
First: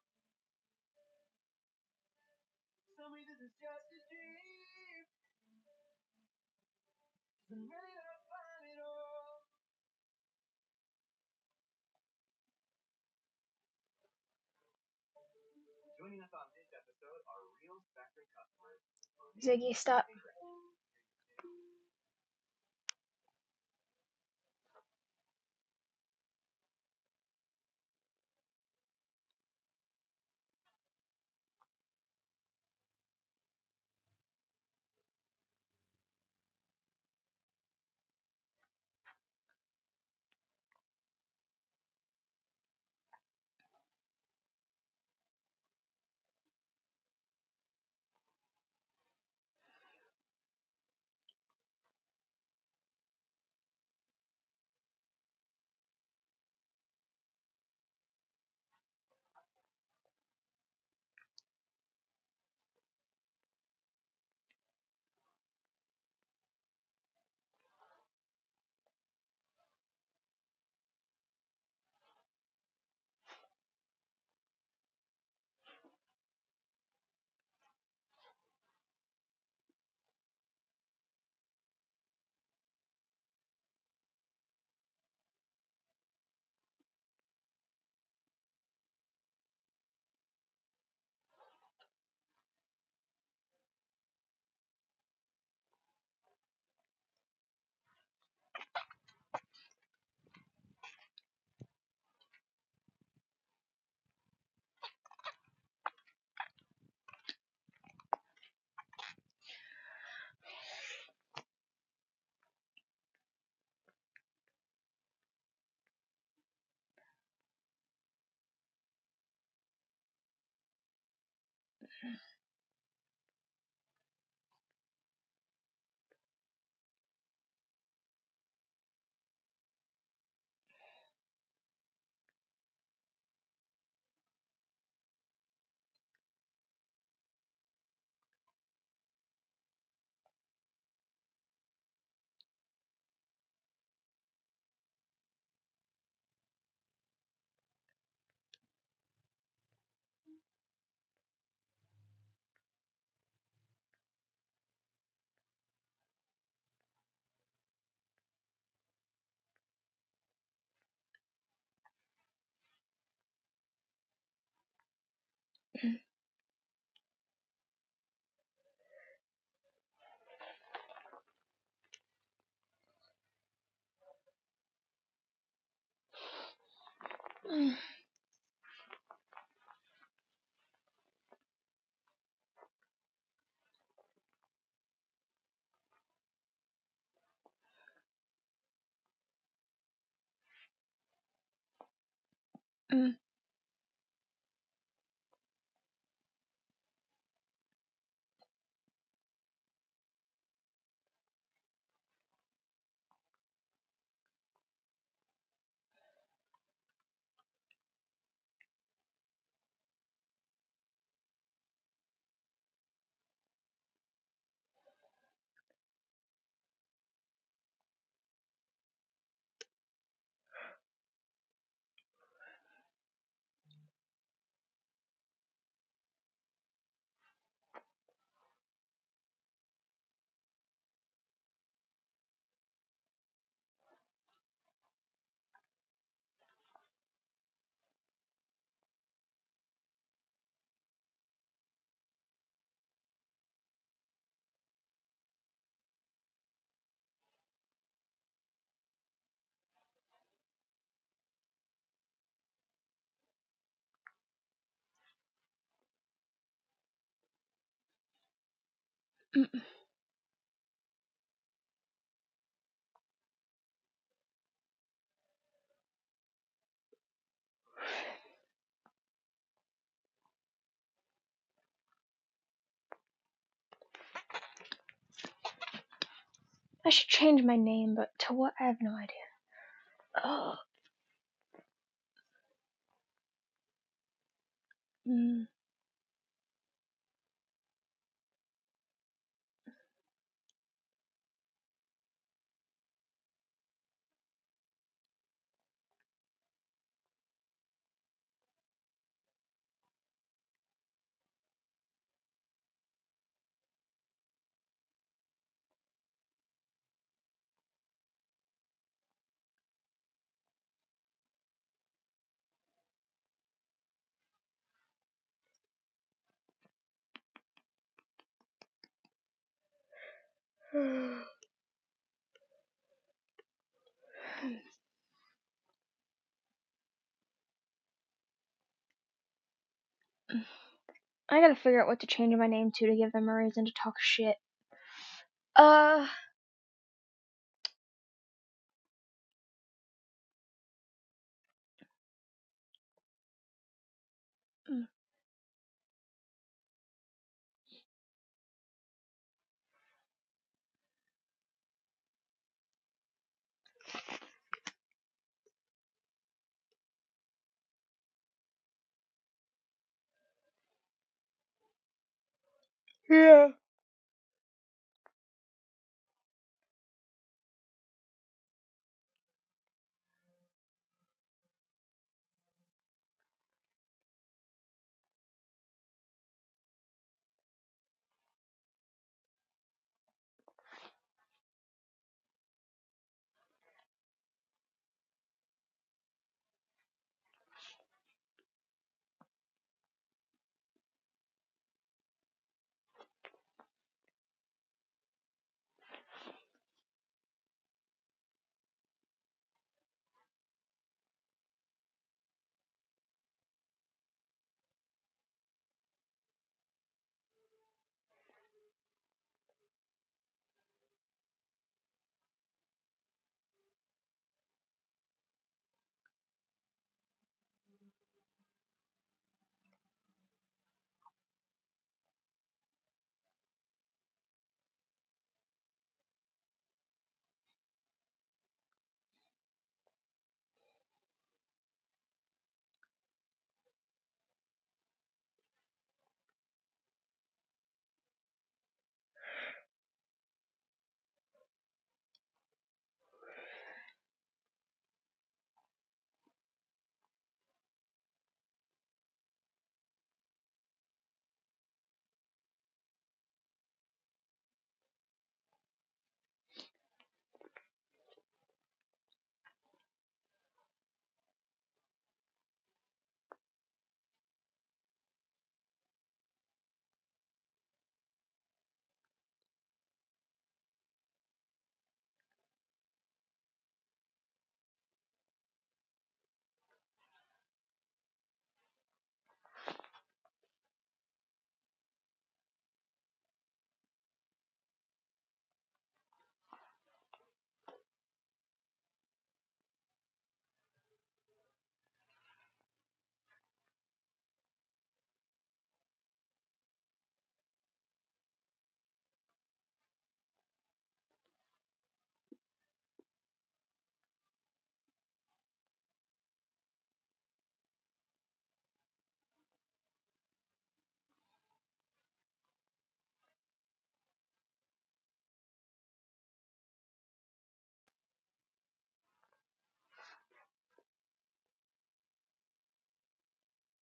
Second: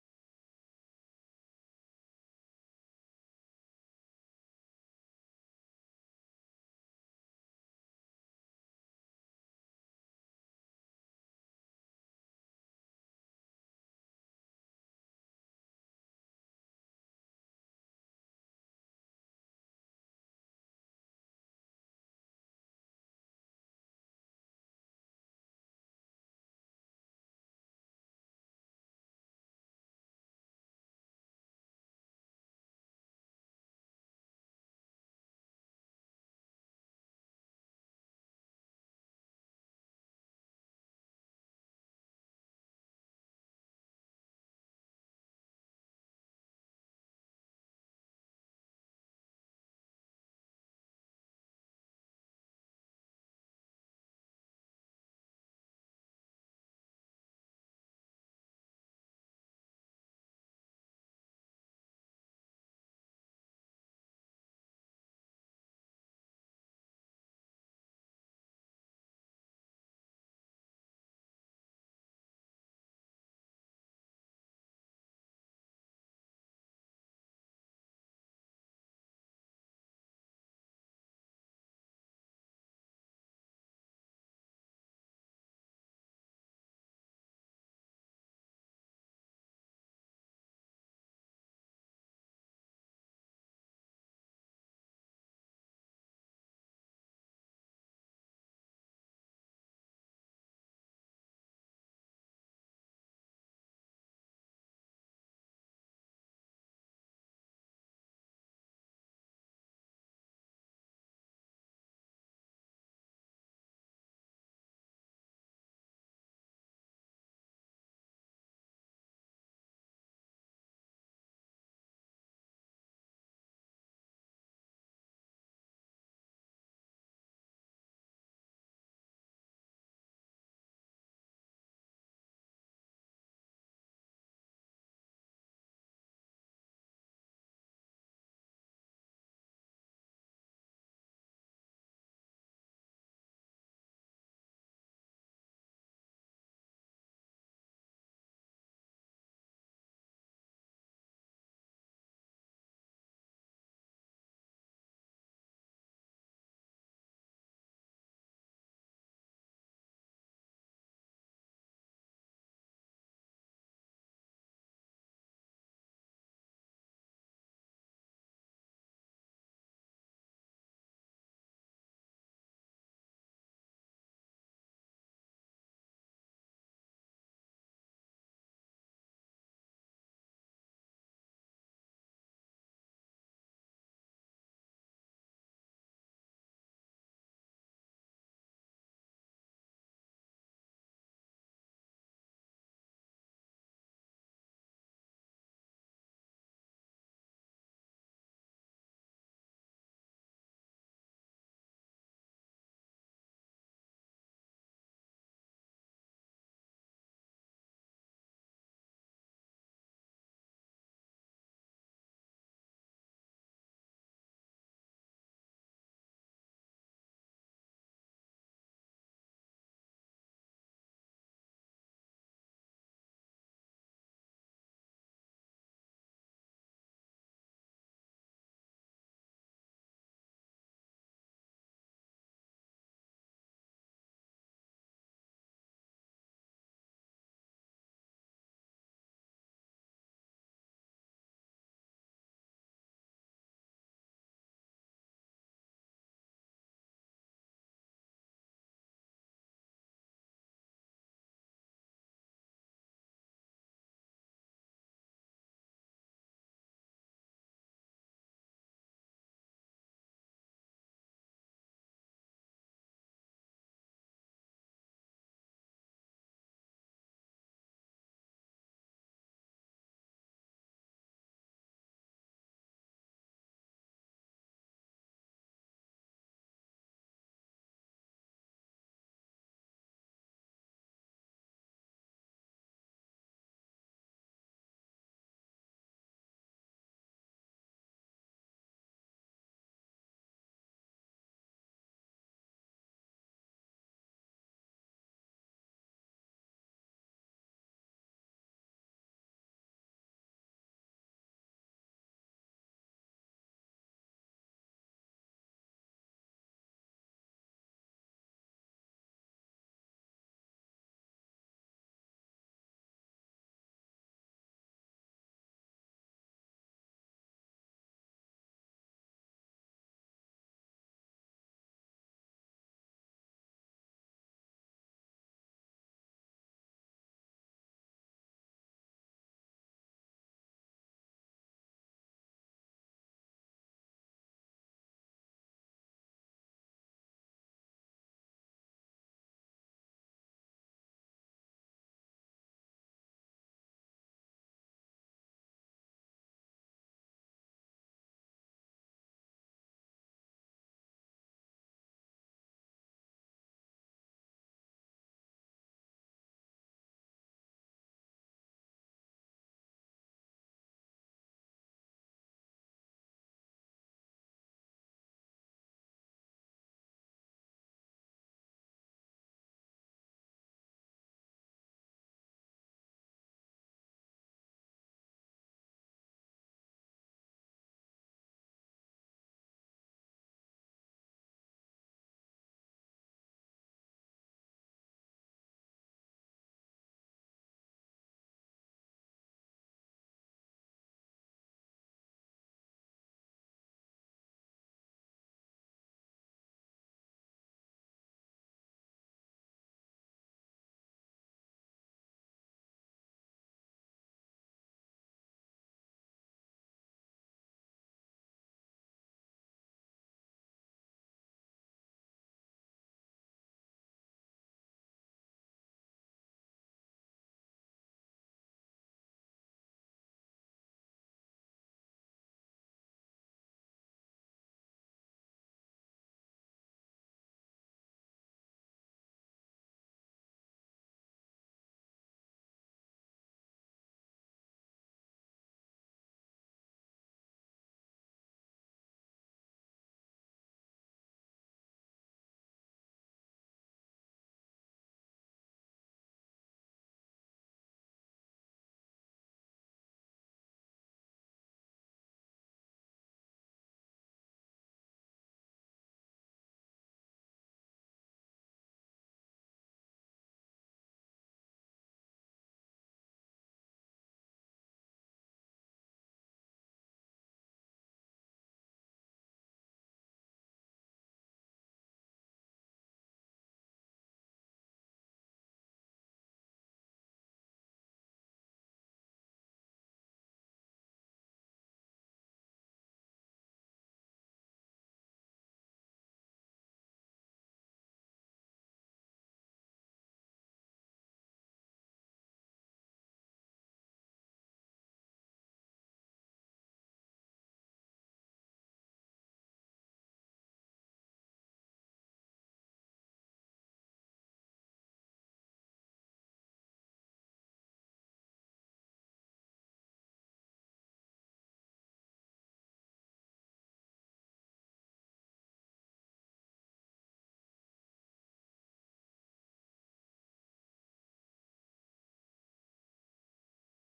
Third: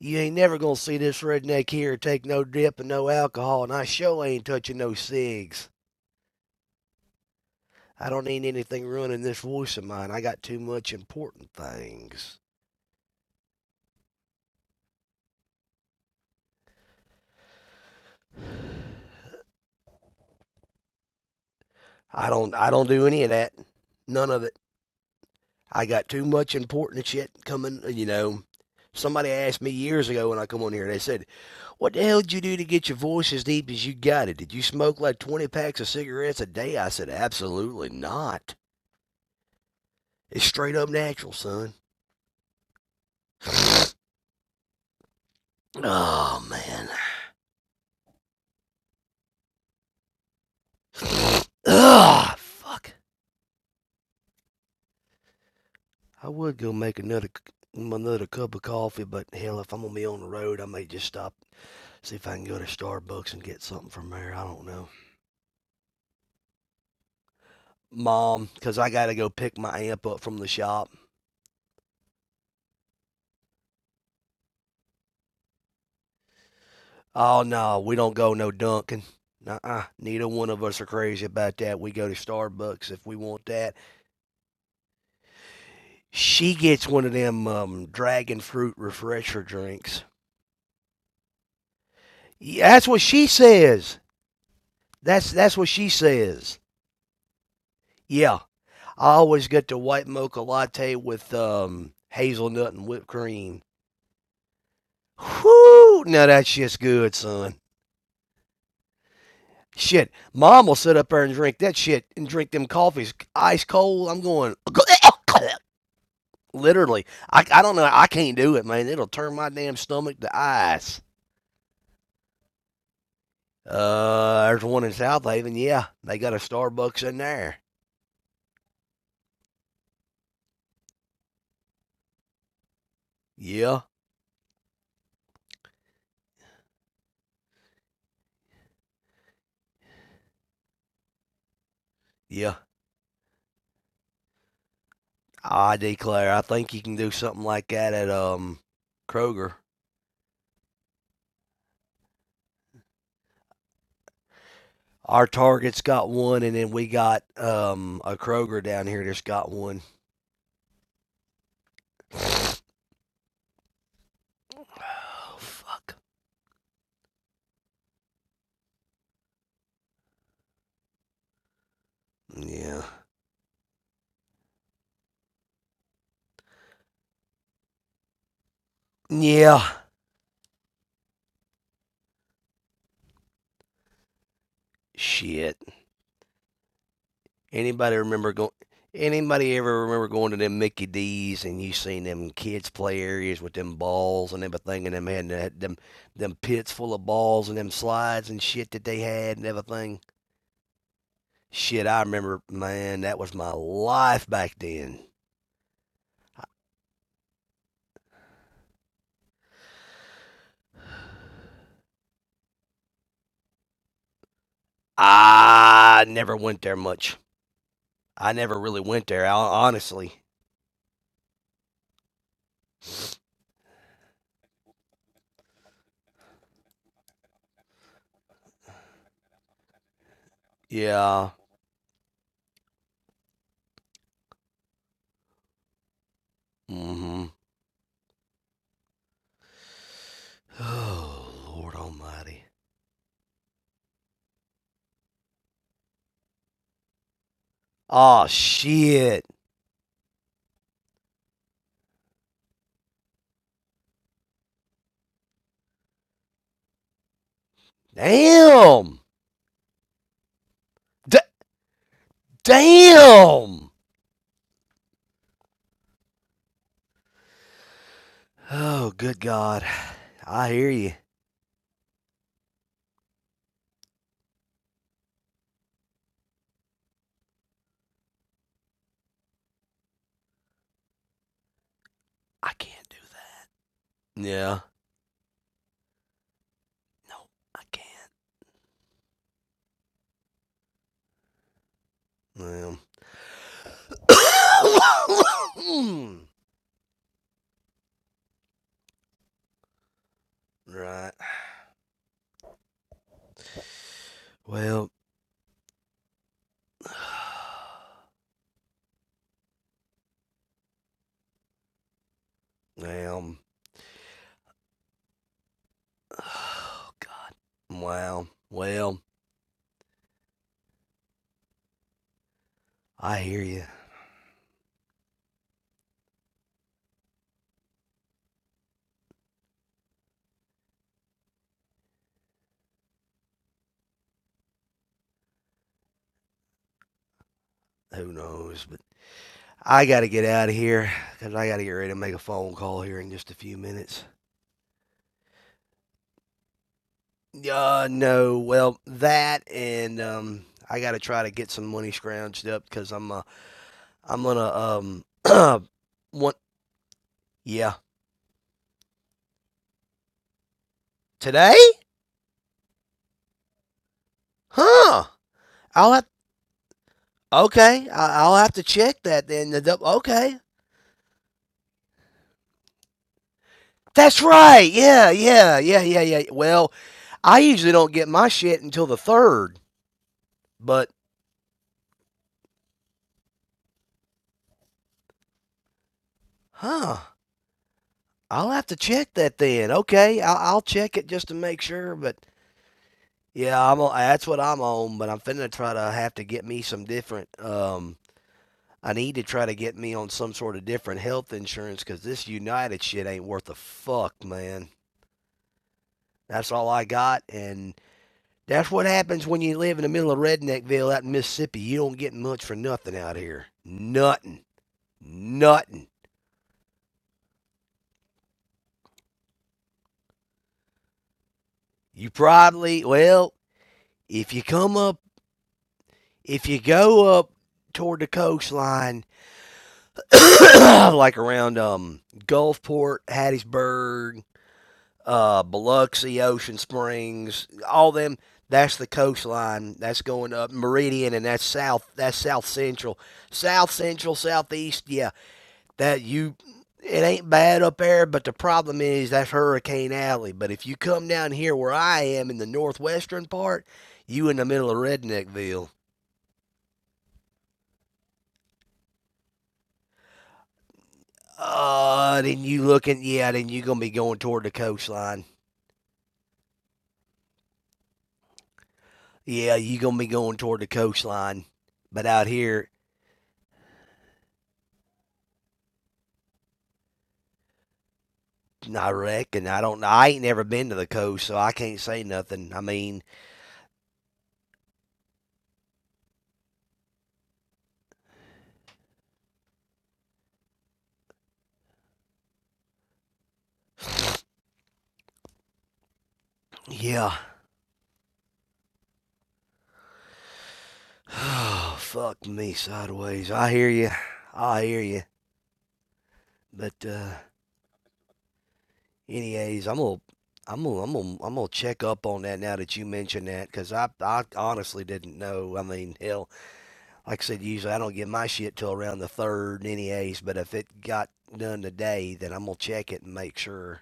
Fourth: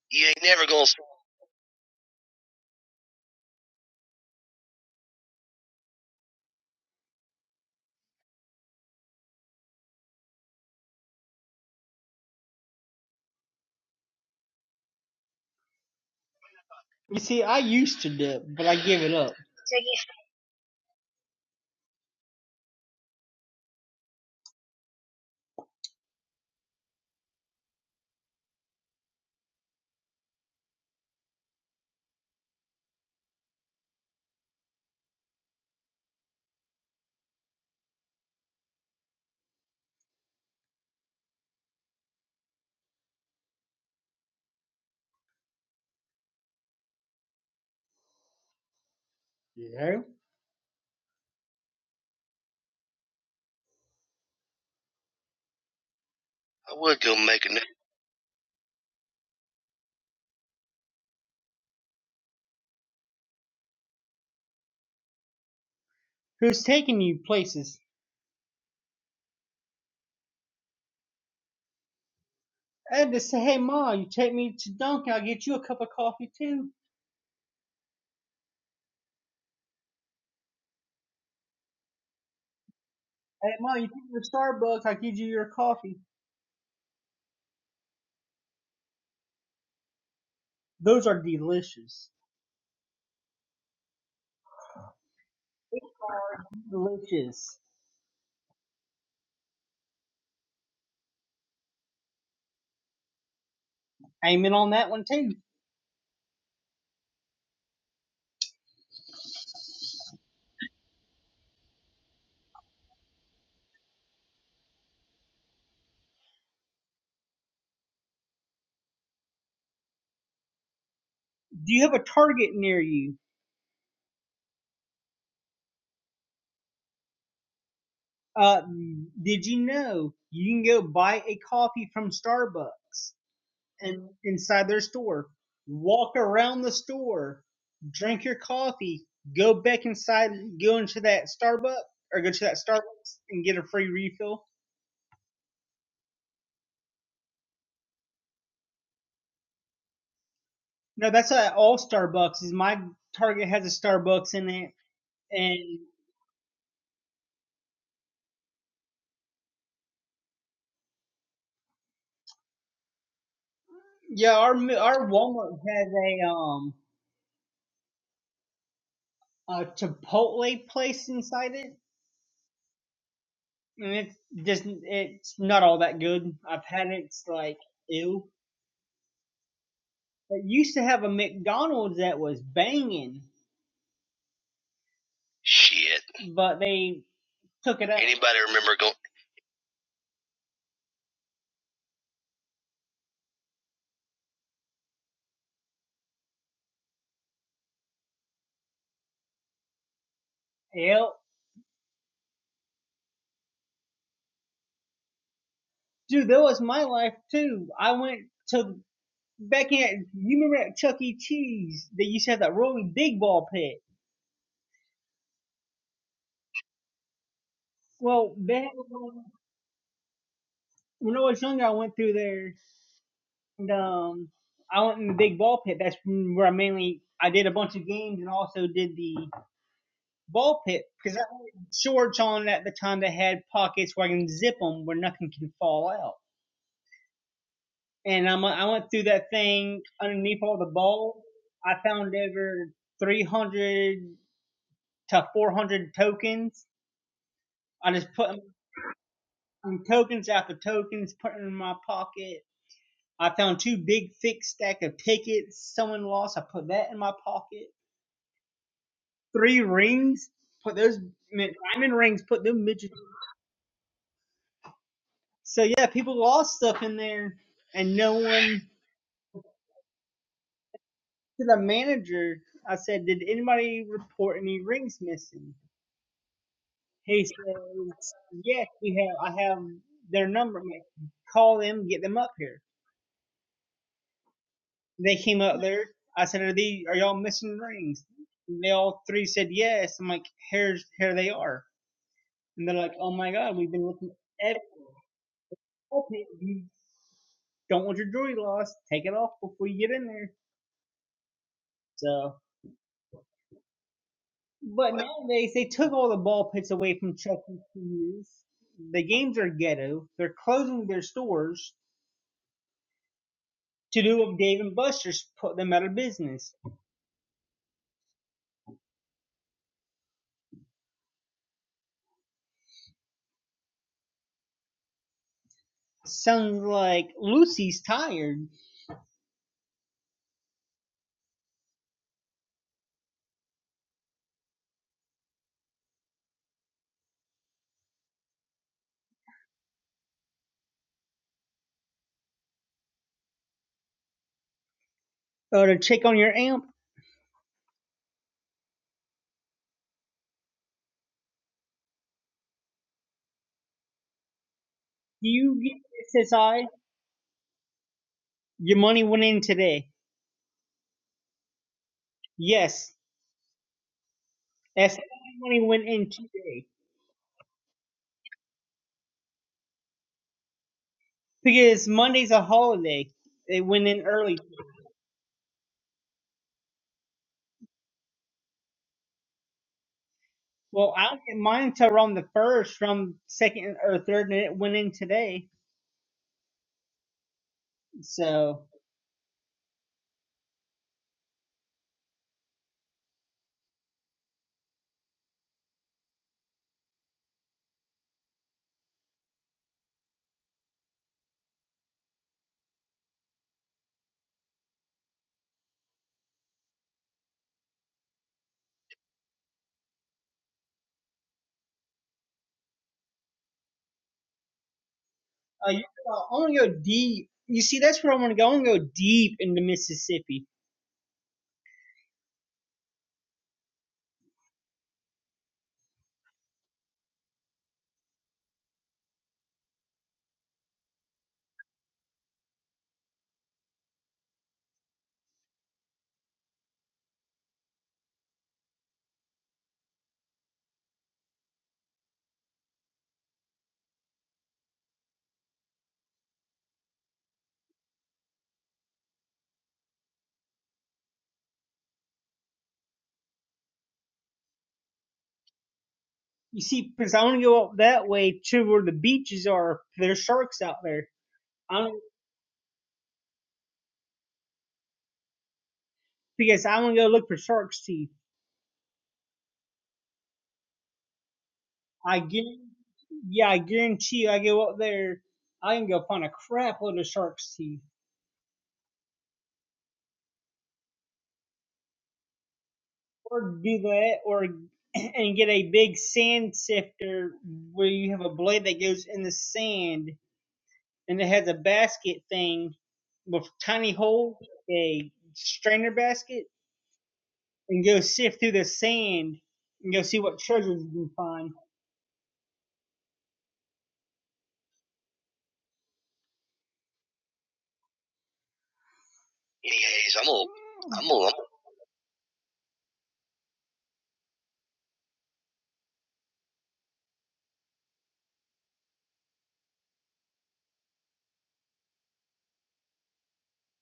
Speaker 3: You
Speaker 2: You
Speaker 3: ain't
Speaker 2: ain't
Speaker 3: never
Speaker 2: never
Speaker 3: gonna
Speaker 2: gonna. s-
Speaker 3: see this redneck here take no dip and no alcohol, and I sure ain't touching no cigs. I don't need anything ruining this voice of mine. I got too much important things.
Speaker 2: You see, I used to dip, but I give it up.
Speaker 1: Ziggy, stop.
Speaker 3: I don't. I don't do any of that. None of it. I got too much important shit coming, you know. Somebody asked me years ago when I come on here, they said, What the hell did you do to get your voice as deep as you got it? Did you smoke like 20 packs of cigarettes a day? I said, Absolutely not. It's straight up natural, son. Oh, man.
Speaker 2: You know?
Speaker 3: Ah, fuck. I would go
Speaker 2: I
Speaker 3: make
Speaker 2: would go
Speaker 3: another
Speaker 2: make a. nap.
Speaker 3: another cup of coffee, but hell, if I'm gonna be on the road, I may just stop, see if I can go to Starbucks and get something from there. I don't know.
Speaker 2: Who's taking you places?
Speaker 3: Mom, 'cause I gotta go pick my amp up from the shop.
Speaker 2: I had to say, hey, Ma, you take me to Dunkin', I'll get you a cup of coffee, too.
Speaker 3: Oh no, we don't go no Dunkin'. Nuh-uh. Neither one of us are crazy about that. We go to Starbucks if we want
Speaker 2: Hey,
Speaker 3: that.
Speaker 2: Ma, you take me to Starbucks, I'll give you your coffee.
Speaker 3: She gets one of them um, dragon fruit refresher drinks.
Speaker 2: Those are delicious.
Speaker 3: Yeah, that's what she says. That's that's what she says.
Speaker 2: Delicious.
Speaker 3: Yeah, I always get the white mocha latte with um, hazelnut and whipped cream.
Speaker 2: Aiming on that one too.
Speaker 3: Whoo! Now that shit's good, son. Shit, mom will sit up there and drink that shit and drink them coffees ice cold. I'm going. Literally, I, I don't know. I can't do it, man. It'll turn my damn stomach to ice.
Speaker 2: Do you have a Target near you?
Speaker 3: Uh, there's one in South Haven. Yeah, they got a Starbucks in there.
Speaker 2: Uh, did you know you can go buy a coffee from Starbucks
Speaker 3: Yeah,
Speaker 2: and inside their store? Walk around the store, drink your coffee, go back inside, go into that Starbucks or go to
Speaker 3: yeah.
Speaker 2: that Starbucks and get a free refill.
Speaker 3: I declare, I think you can do something like that at um Kroger.
Speaker 2: No, that's at all Starbucks. Is my Target has a Starbucks in it,
Speaker 3: Our
Speaker 2: and
Speaker 3: Target's got one, and then we got um a Kroger down here that's got one.
Speaker 2: yeah, our our
Speaker 3: Oh
Speaker 2: Walmart has
Speaker 3: fuck.
Speaker 2: a um a Chipotle place inside it,
Speaker 3: Yeah.
Speaker 2: and it's just it's not all that good. I've had it, it's like
Speaker 1: Mm.
Speaker 2: ew.
Speaker 3: Yeah.
Speaker 2: It used to have a McDonald's that was banging,
Speaker 3: Shit.
Speaker 2: Shit. but they took it
Speaker 3: Anybody
Speaker 2: out.
Speaker 3: remember
Speaker 2: Anybody
Speaker 3: going?
Speaker 2: remember going?
Speaker 3: Anybody ever remember going to them Mickey D's and you seen them kids play
Speaker 1: mm.
Speaker 3: areas with them balls and everything and them had that- them them pits full of balls and them slides and shit that they had and everything?
Speaker 2: Yep,
Speaker 3: Shit, I remember, man, that was my life back then.
Speaker 2: dude, that was my life too. I went to back in. You remember at Chuck E. Cheese? They used to have that rolling big ball pit.
Speaker 3: I never went there much. I
Speaker 2: Well,
Speaker 3: never
Speaker 2: back
Speaker 3: really went there, hon- honestly.
Speaker 2: when I was younger, I went through there and, um, I went in the big ball pit. That's where I mainly I did a bunch of games and also did the ball pit because I
Speaker 3: Yeah.
Speaker 2: had shorts on at the time that had pockets where I can zip them where nothing can fall out.
Speaker 3: Mm-hmm.
Speaker 2: And I'm, I went through that thing underneath all the balls.
Speaker 3: Oh,
Speaker 2: I
Speaker 3: Lord
Speaker 2: found
Speaker 3: Almighty.
Speaker 2: over 300 to 400 tokens. I just
Speaker 3: Oh
Speaker 2: put
Speaker 3: shit.
Speaker 2: um, tokens after tokens, put 'em in my pocket. I found two big thick stack of tickets someone lost. I put that in my pocket
Speaker 3: Damn.
Speaker 2: three rings. Put those diamond rings. Put them midgets.
Speaker 3: Damn.
Speaker 2: So yeah, people lost stuff in there, and no one
Speaker 3: Oh, good God. I hear you.
Speaker 2: to the manager. I said, "Did anybody report any rings missing?"
Speaker 1: I should
Speaker 2: He
Speaker 1: change my name, but
Speaker 2: says,
Speaker 1: to what? I
Speaker 2: "Yes,
Speaker 1: have no
Speaker 2: we
Speaker 1: idea.
Speaker 2: have. I have their
Speaker 1: Oh,
Speaker 2: number. like, Call them. Get them up
Speaker 3: I
Speaker 2: here."
Speaker 3: can't do that. Yeah.
Speaker 2: They came
Speaker 1: mm.
Speaker 2: up there. I said, "Are these? Are y'all
Speaker 3: No,
Speaker 2: missing
Speaker 3: I
Speaker 2: rings?" And they all three said yes. I'm like, "Here's here they are." And they're
Speaker 3: can't.
Speaker 2: like, "Oh my god, we've been looking everywhere." help
Speaker 3: Well.
Speaker 2: You don't want your jewelry lost. Take it off before you get in there.
Speaker 3: right.
Speaker 2: So,
Speaker 3: Well,
Speaker 2: but nowadays they took all the ball pits away from Chuck E. Cheese. The games are ghetto. They're closing their stores
Speaker 3: damn.
Speaker 2: to do what Dave and Buster's put them out of business.
Speaker 3: Oh God. wow. Well, I hear you.
Speaker 2: Sounds like Lucy's tired.
Speaker 1: I gotta figure out what to change my name to to give them a reason to talk shit. Uh,
Speaker 3: Who knows? But I got to get out of here because I got to get ready to make a phone call here in just a few minutes.
Speaker 1: mm,
Speaker 2: Or to check on your amp.
Speaker 3: Uh, no. Well, that and, um, I got to try to get some money scrounged up because I'm, uh, I'm gonna
Speaker 2: Do you
Speaker 3: um
Speaker 2: get
Speaker 3: one
Speaker 2: SSI?
Speaker 3: yeah
Speaker 2: Your money went in today.
Speaker 3: today?
Speaker 2: Yes, SSI
Speaker 3: Huh?
Speaker 2: money went
Speaker 3: I'll have
Speaker 2: in today
Speaker 3: okay. I, I'll have to check that then. okay,
Speaker 2: because Monday's a holiday. It went in
Speaker 3: that's
Speaker 2: early
Speaker 3: right. Yeah, yeah, yeah, yeah, yeah. Well, I usually don't get my shit until the third, but
Speaker 2: Well, I will get mine until around the first, from second or third, and it went in today.
Speaker 3: huh? I'll
Speaker 2: So
Speaker 3: have to check that then. Okay, I'll, I'll check it just to make sure. But yeah, I'm on, that's what I'm on. But I'm finna try to have to get me some different um I need to try to get me on some sort of different health insurance because this United shit ain't worth a fuck, man. That's all I got, and that's what happens when you live in the middle of Redneckville out in Mississippi. You don't get much for nothing out here. Nothing.
Speaker 2: uh, you,
Speaker 3: Nothing.
Speaker 2: uh, I want to go deep. You see, that's where I want to go. I want to go deep into Mississippi.
Speaker 3: You probably, well, if you come up, if you go up toward the coastline, like around um Gulfport, Hattiesburg, uh, Biloxi, Ocean Springs, all them. That's the coastline. That's going up Meridian, and that's south. That's south central, south central, southeast. Yeah, that you. It ain't bad up there, but the problem is that's Hurricane Alley. But if you come down here where I am in the northwestern part, you in the middle of Redneckville.
Speaker 2: You see, because I want to go up that way to where the beaches are. There's sharks out there. I don't,
Speaker 3: Uh, then you looking, yeah, then you gonna be going toward the coastline.
Speaker 2: because I want to go look for sharks' teeth.
Speaker 3: Yeah, you gonna be going toward the coastline. But
Speaker 2: I
Speaker 3: out
Speaker 2: guarantee.
Speaker 3: here,
Speaker 2: yeah, I guarantee you, I go up there, I can go find a crap load of sharks' teeth.
Speaker 3: I reckon. I don't. I ain't never been to the coast, so I can't say nothing. I mean,
Speaker 2: or do that or and get a big sand sifter where you have a blade that goes in the sand and it has a basket thing with a tiny hole a strainer basket
Speaker 3: yeah.
Speaker 2: and go sift through the sand and go see what treasures you can find
Speaker 3: Oh, Fuck me sideways. I hear you. I hear you. But uh, anyways, I'm gonna,
Speaker 2: Anyways, I'm
Speaker 3: I'm gonna, I'm
Speaker 2: gonna, I'm
Speaker 3: gonna,
Speaker 2: gonna,
Speaker 3: I'm gonna check up on that now that you mentioned that, 'cause I, I honestly didn't know. I mean, hell, like I said, usually I don't get my shit till around the third, anyways. But if it got done today, then I'm gonna check it and make sure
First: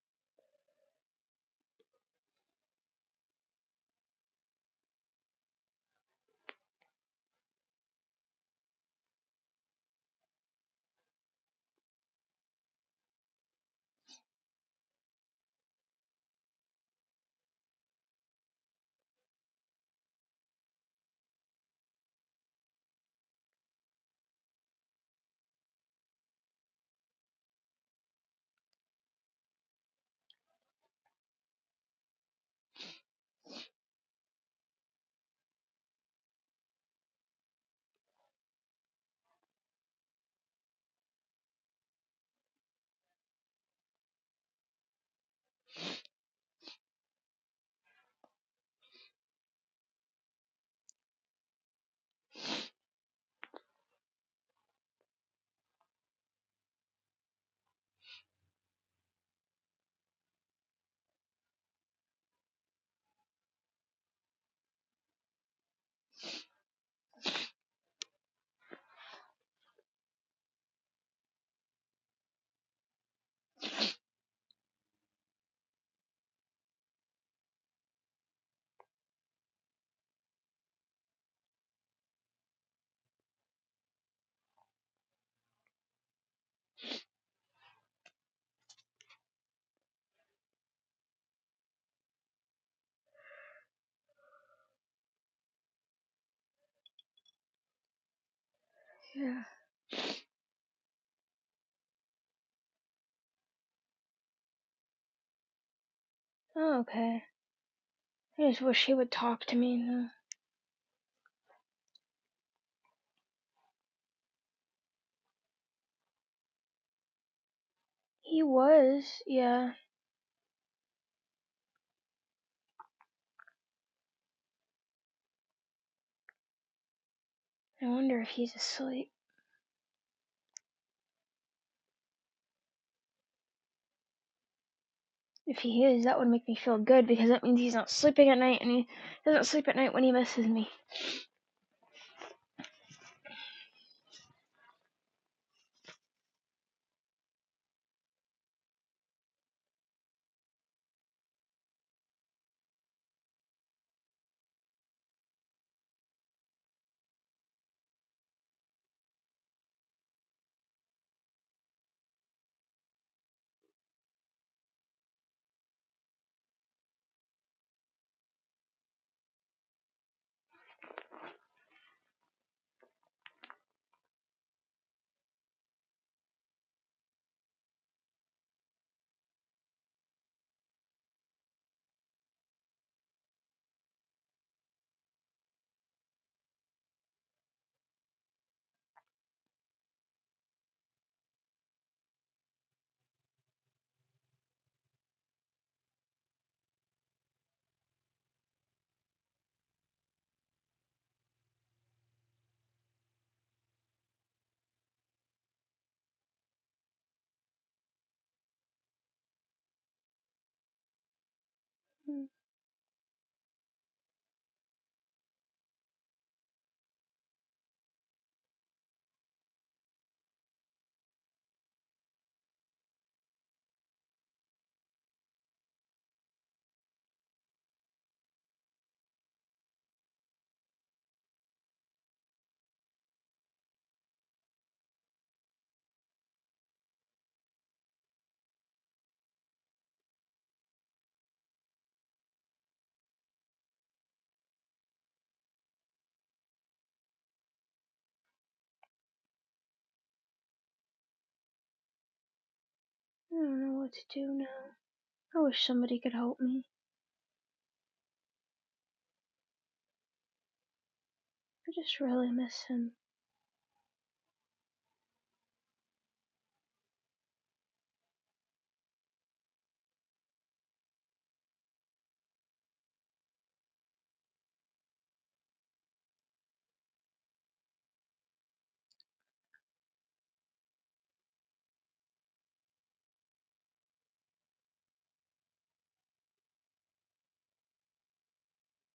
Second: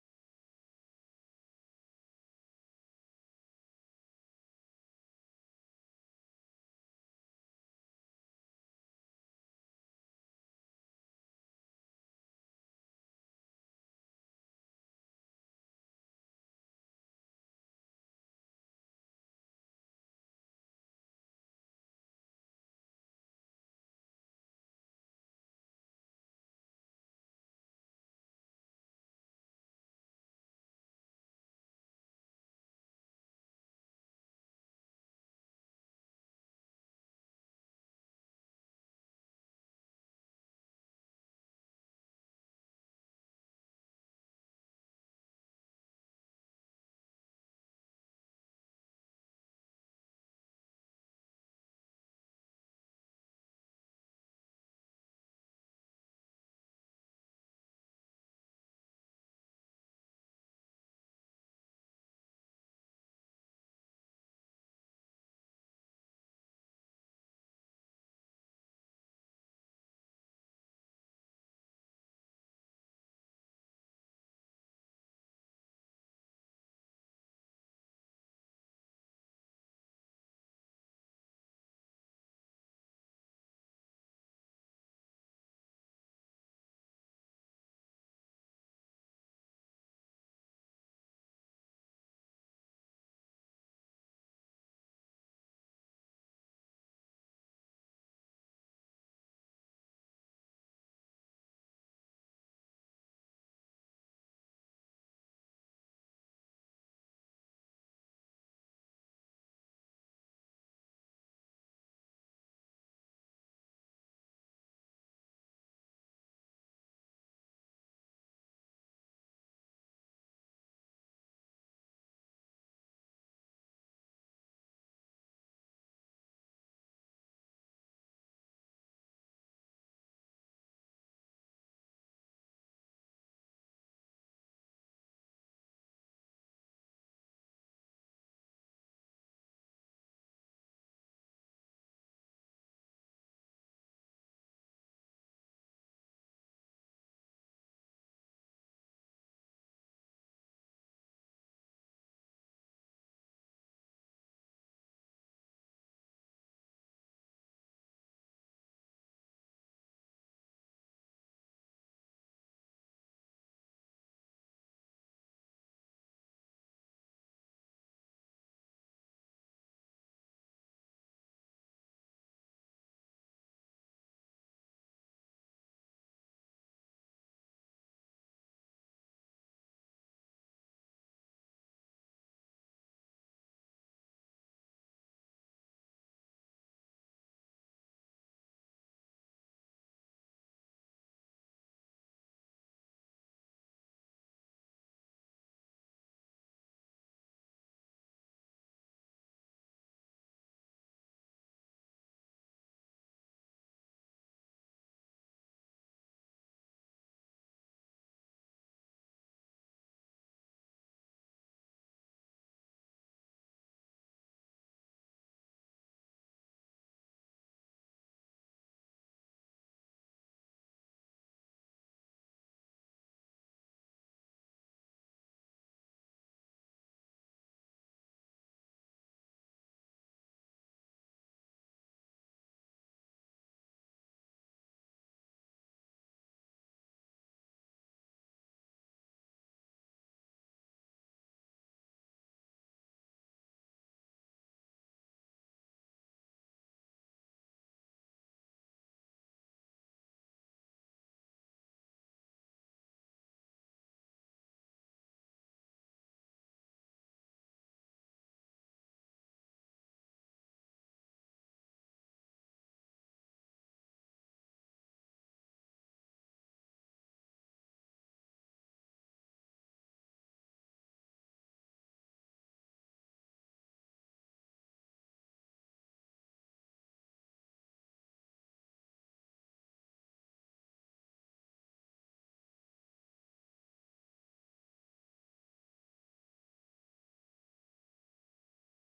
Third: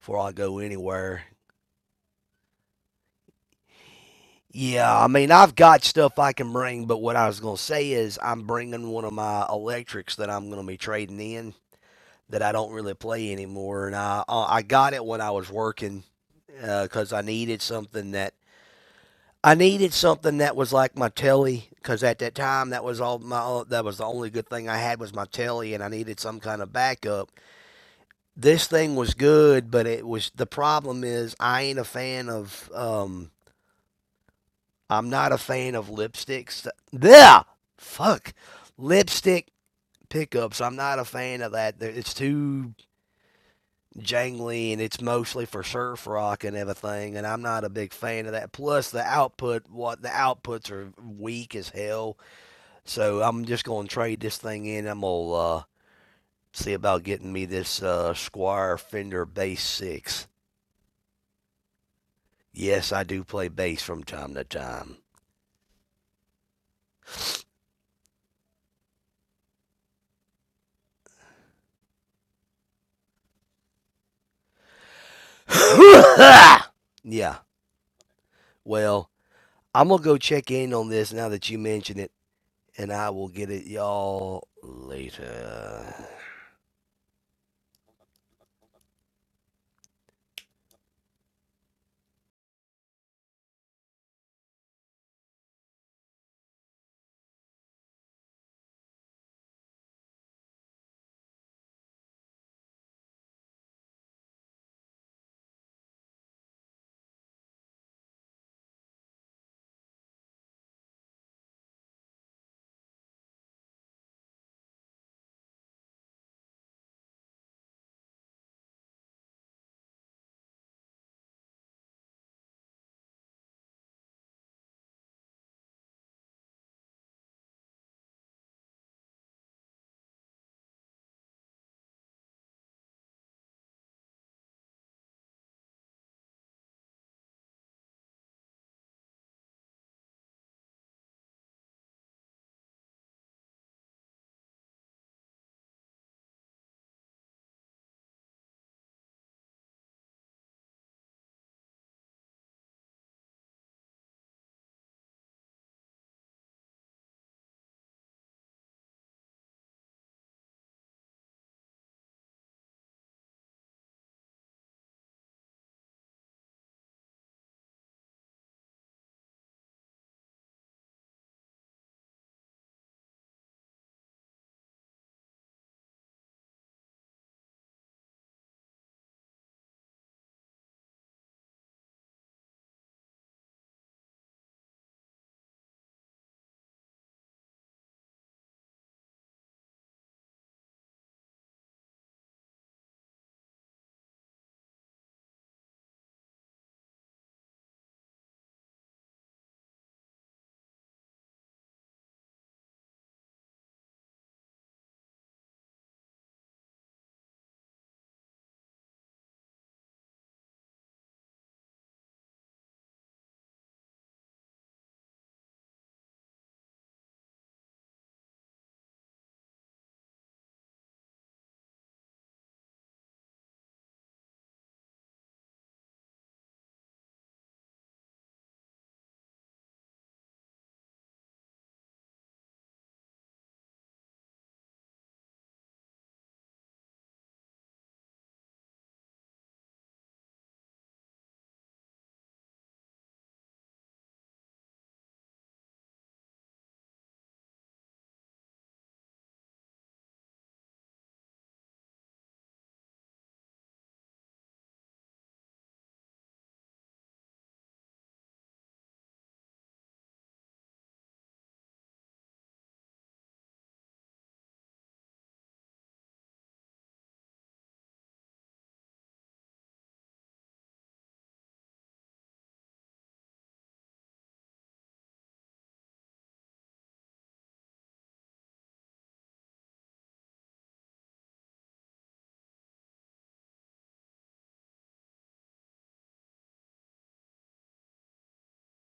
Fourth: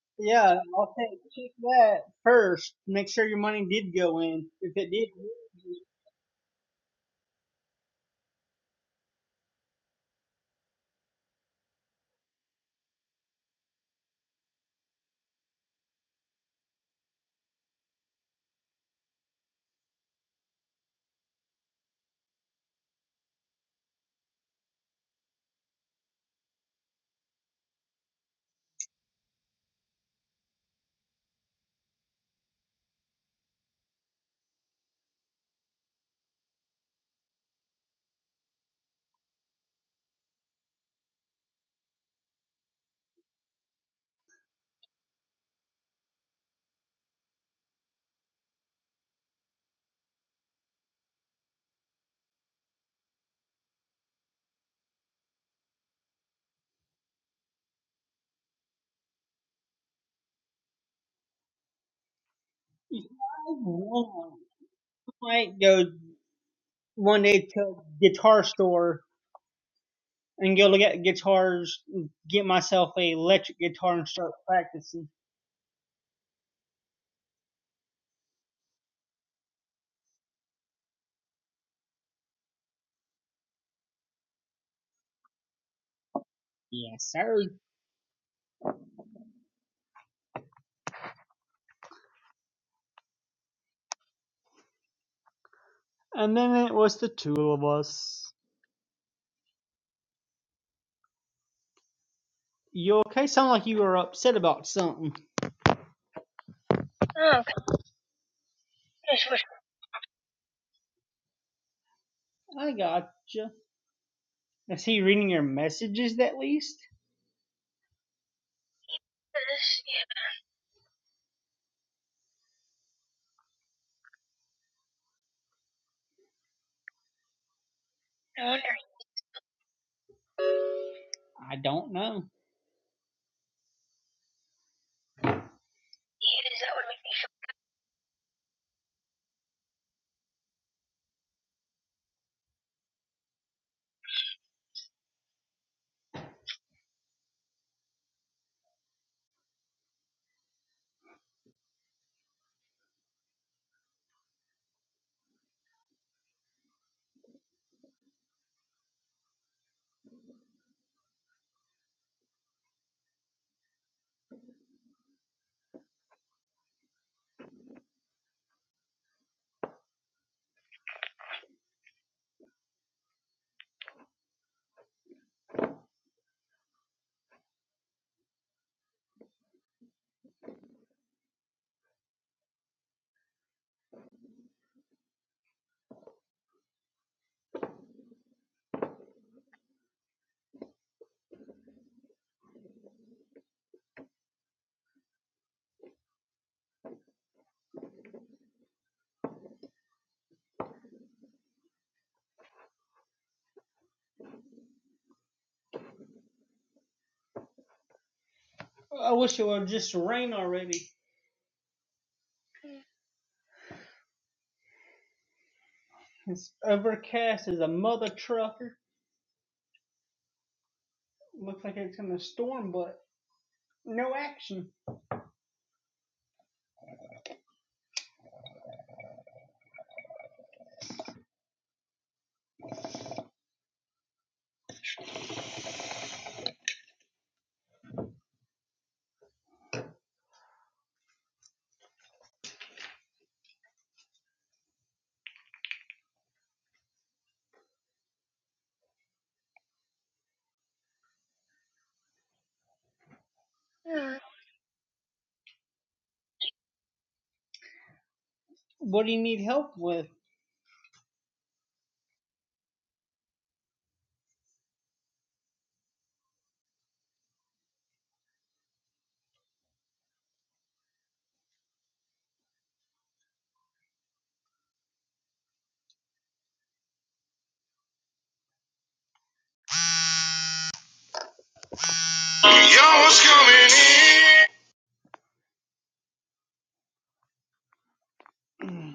Speaker 3: before I go
Speaker 2: yeah i'll take
Speaker 3: anywhere.
Speaker 2: check that first make sure your money did go in if it
Speaker 3: Yeah, I
Speaker 2: did
Speaker 3: mean, I've got stuff I can bring, but what I was going to say is I'm bringing one of my electrics that I'm going to be trading in that I don't really play anymore. And I uh, I got it when I was working because I needed something that I needed something that was like my telly because at that time that was all my uh, that was the only good thing I had was my telly and I needed some kind of backup. This thing was good, but it was the problem is I ain't a fan of um I'm not a fan of lipsticks. Yeah, fuck, lipstick pickups. I'm not a fan of that. It's too jangly, and it's mostly for surf rock and everything. And I'm not a big fan of that. Plus, the output, what the outputs are weak as hell. So I'm just gonna trade this thing in. I'm gonna uh, see about getting me this uh, Squire Fender Bass Six. Yes,
Speaker 2: you
Speaker 3: I do play bass from time to time.
Speaker 2: might go one day to guitar store and go look at guitars, get myself a electric guitar and start practicing.
Speaker 3: yeah. Well, I'm gonna go check in on this now that you mention it, and I will get it y'all later.
Speaker 2: Yes, sir. And then it was the two of us.
Speaker 1: yeah.
Speaker 2: You okay? Sound like you were upset about something.
Speaker 1: Oh, okay.
Speaker 2: Oh,
Speaker 1: I just wish he would
Speaker 2: this was
Speaker 1: talk to me. though.
Speaker 2: I gotcha. Is he reading your messages at least?
Speaker 1: He was, yeah.
Speaker 2: Yes.
Speaker 1: I wonder if
Speaker 2: Yeah, I
Speaker 1: he's
Speaker 2: wonder.
Speaker 1: asleep.
Speaker 2: I don't know.
Speaker 1: If he is, that would make
Speaker 2: Yeah,
Speaker 1: me
Speaker 2: does that
Speaker 1: feel
Speaker 2: would
Speaker 1: good
Speaker 2: make
Speaker 1: because that means he's not sleeping at night and he doesn't sleep at night when he misses me.
Speaker 2: me feel? I wish it would just rain already.
Speaker 1: Mm,
Speaker 2: It's overcast as a mother trucker. Looks like it's in a storm, but No action.
Speaker 1: I don't know what
Speaker 2: Mm.
Speaker 1: to do now. I wish somebody could help me.
Speaker 2: What do you need help with?
Speaker 1: I just really miss him.
Speaker 2: Y'all was coming in.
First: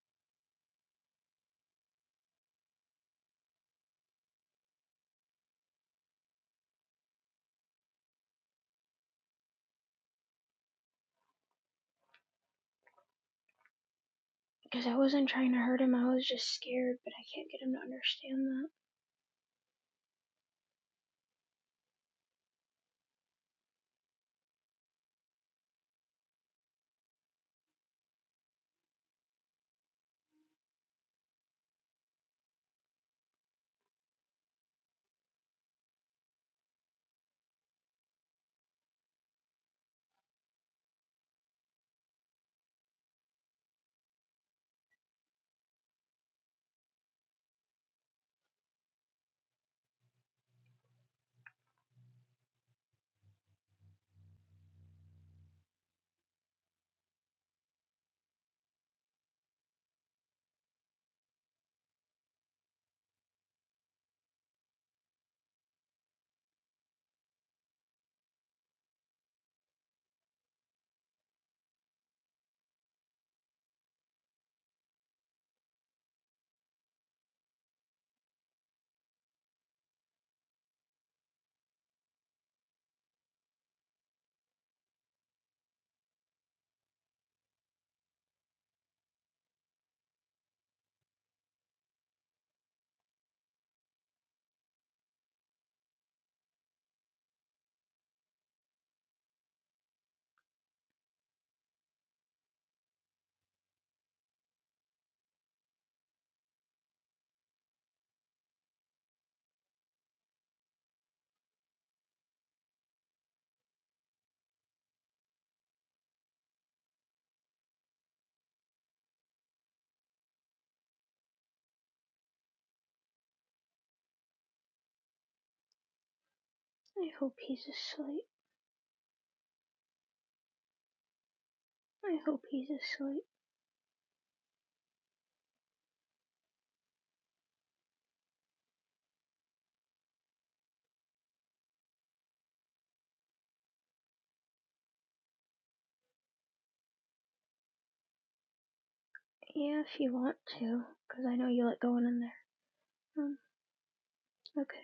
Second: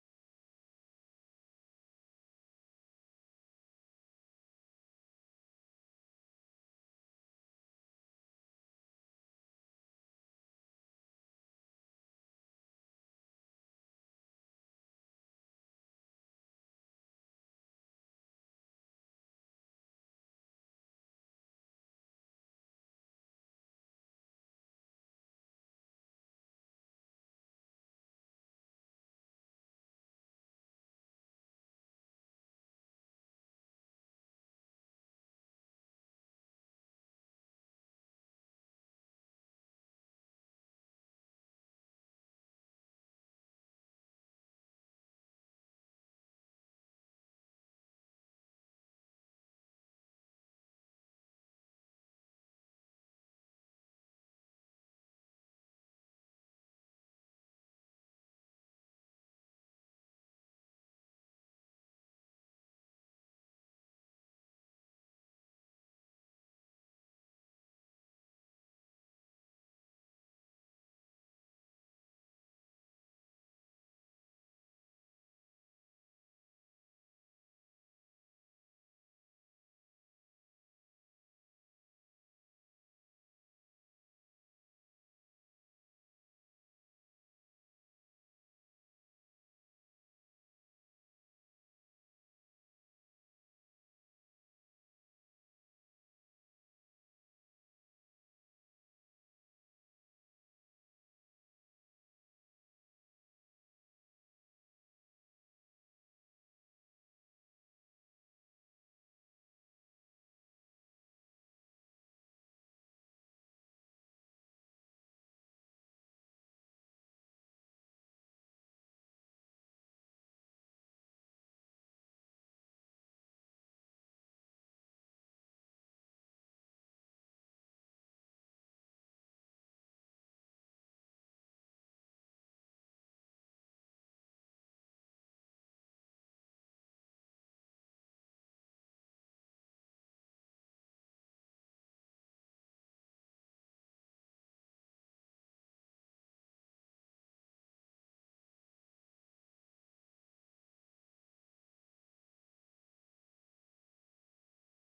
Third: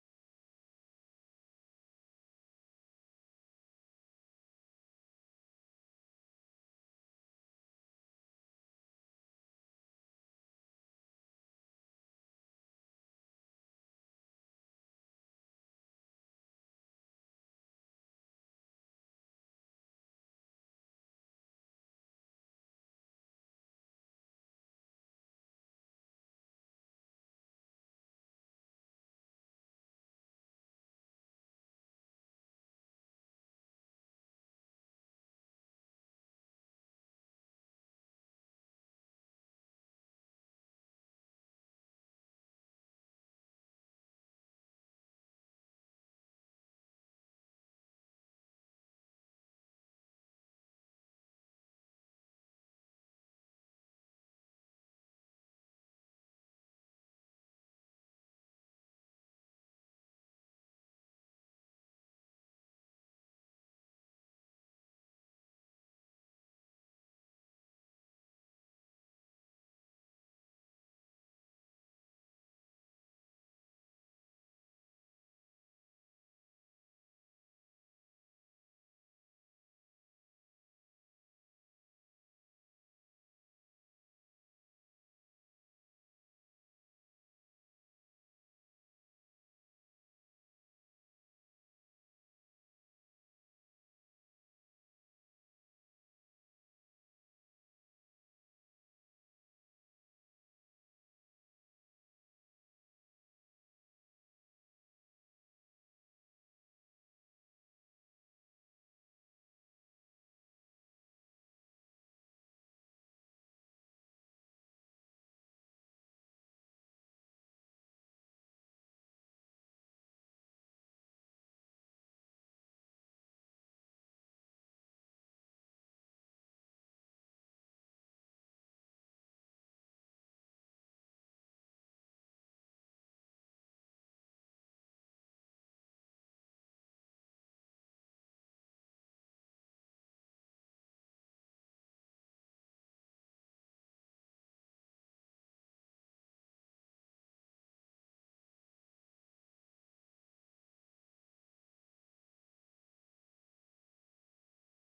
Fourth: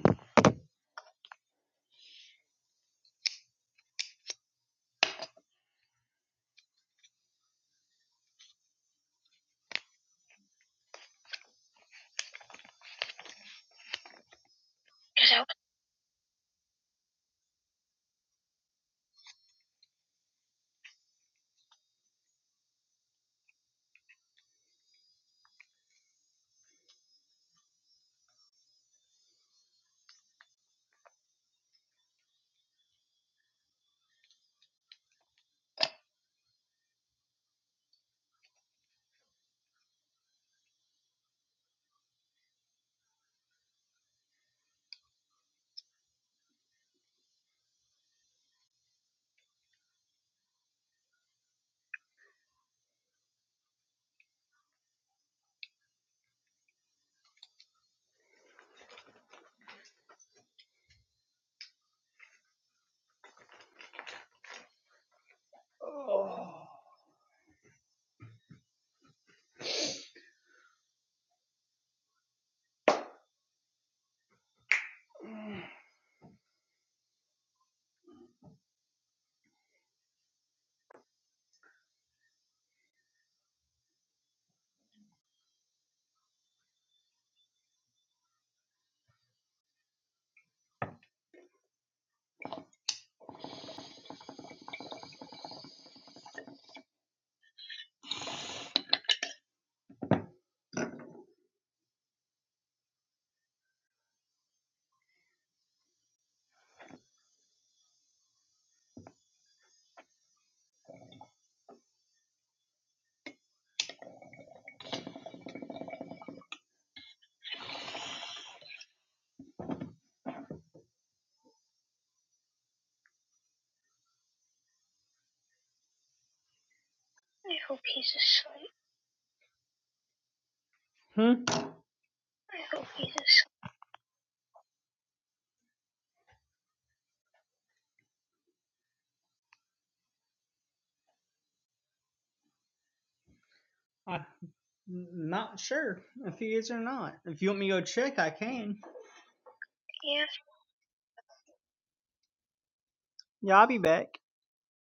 Speaker 1: Because I wasn't trying to hurt him, I was just scared, but I can't get him to understand that.
Speaker 2: Oh. I
Speaker 1: I hope he's
Speaker 2: hope he's
Speaker 1: asleep.
Speaker 2: asleep. Hmm?
Speaker 1: I hope he's
Speaker 2: I'm hope he's
Speaker 1: asleep.
Speaker 2: asleep. i not sure if he is or not. If you want me to go check, I can.
Speaker 1: Yeah, if you
Speaker 2: Yeah,
Speaker 1: want to, because I know you like going in there. Um,
Speaker 2: Yeah, I'll be back.
Speaker 1: okay.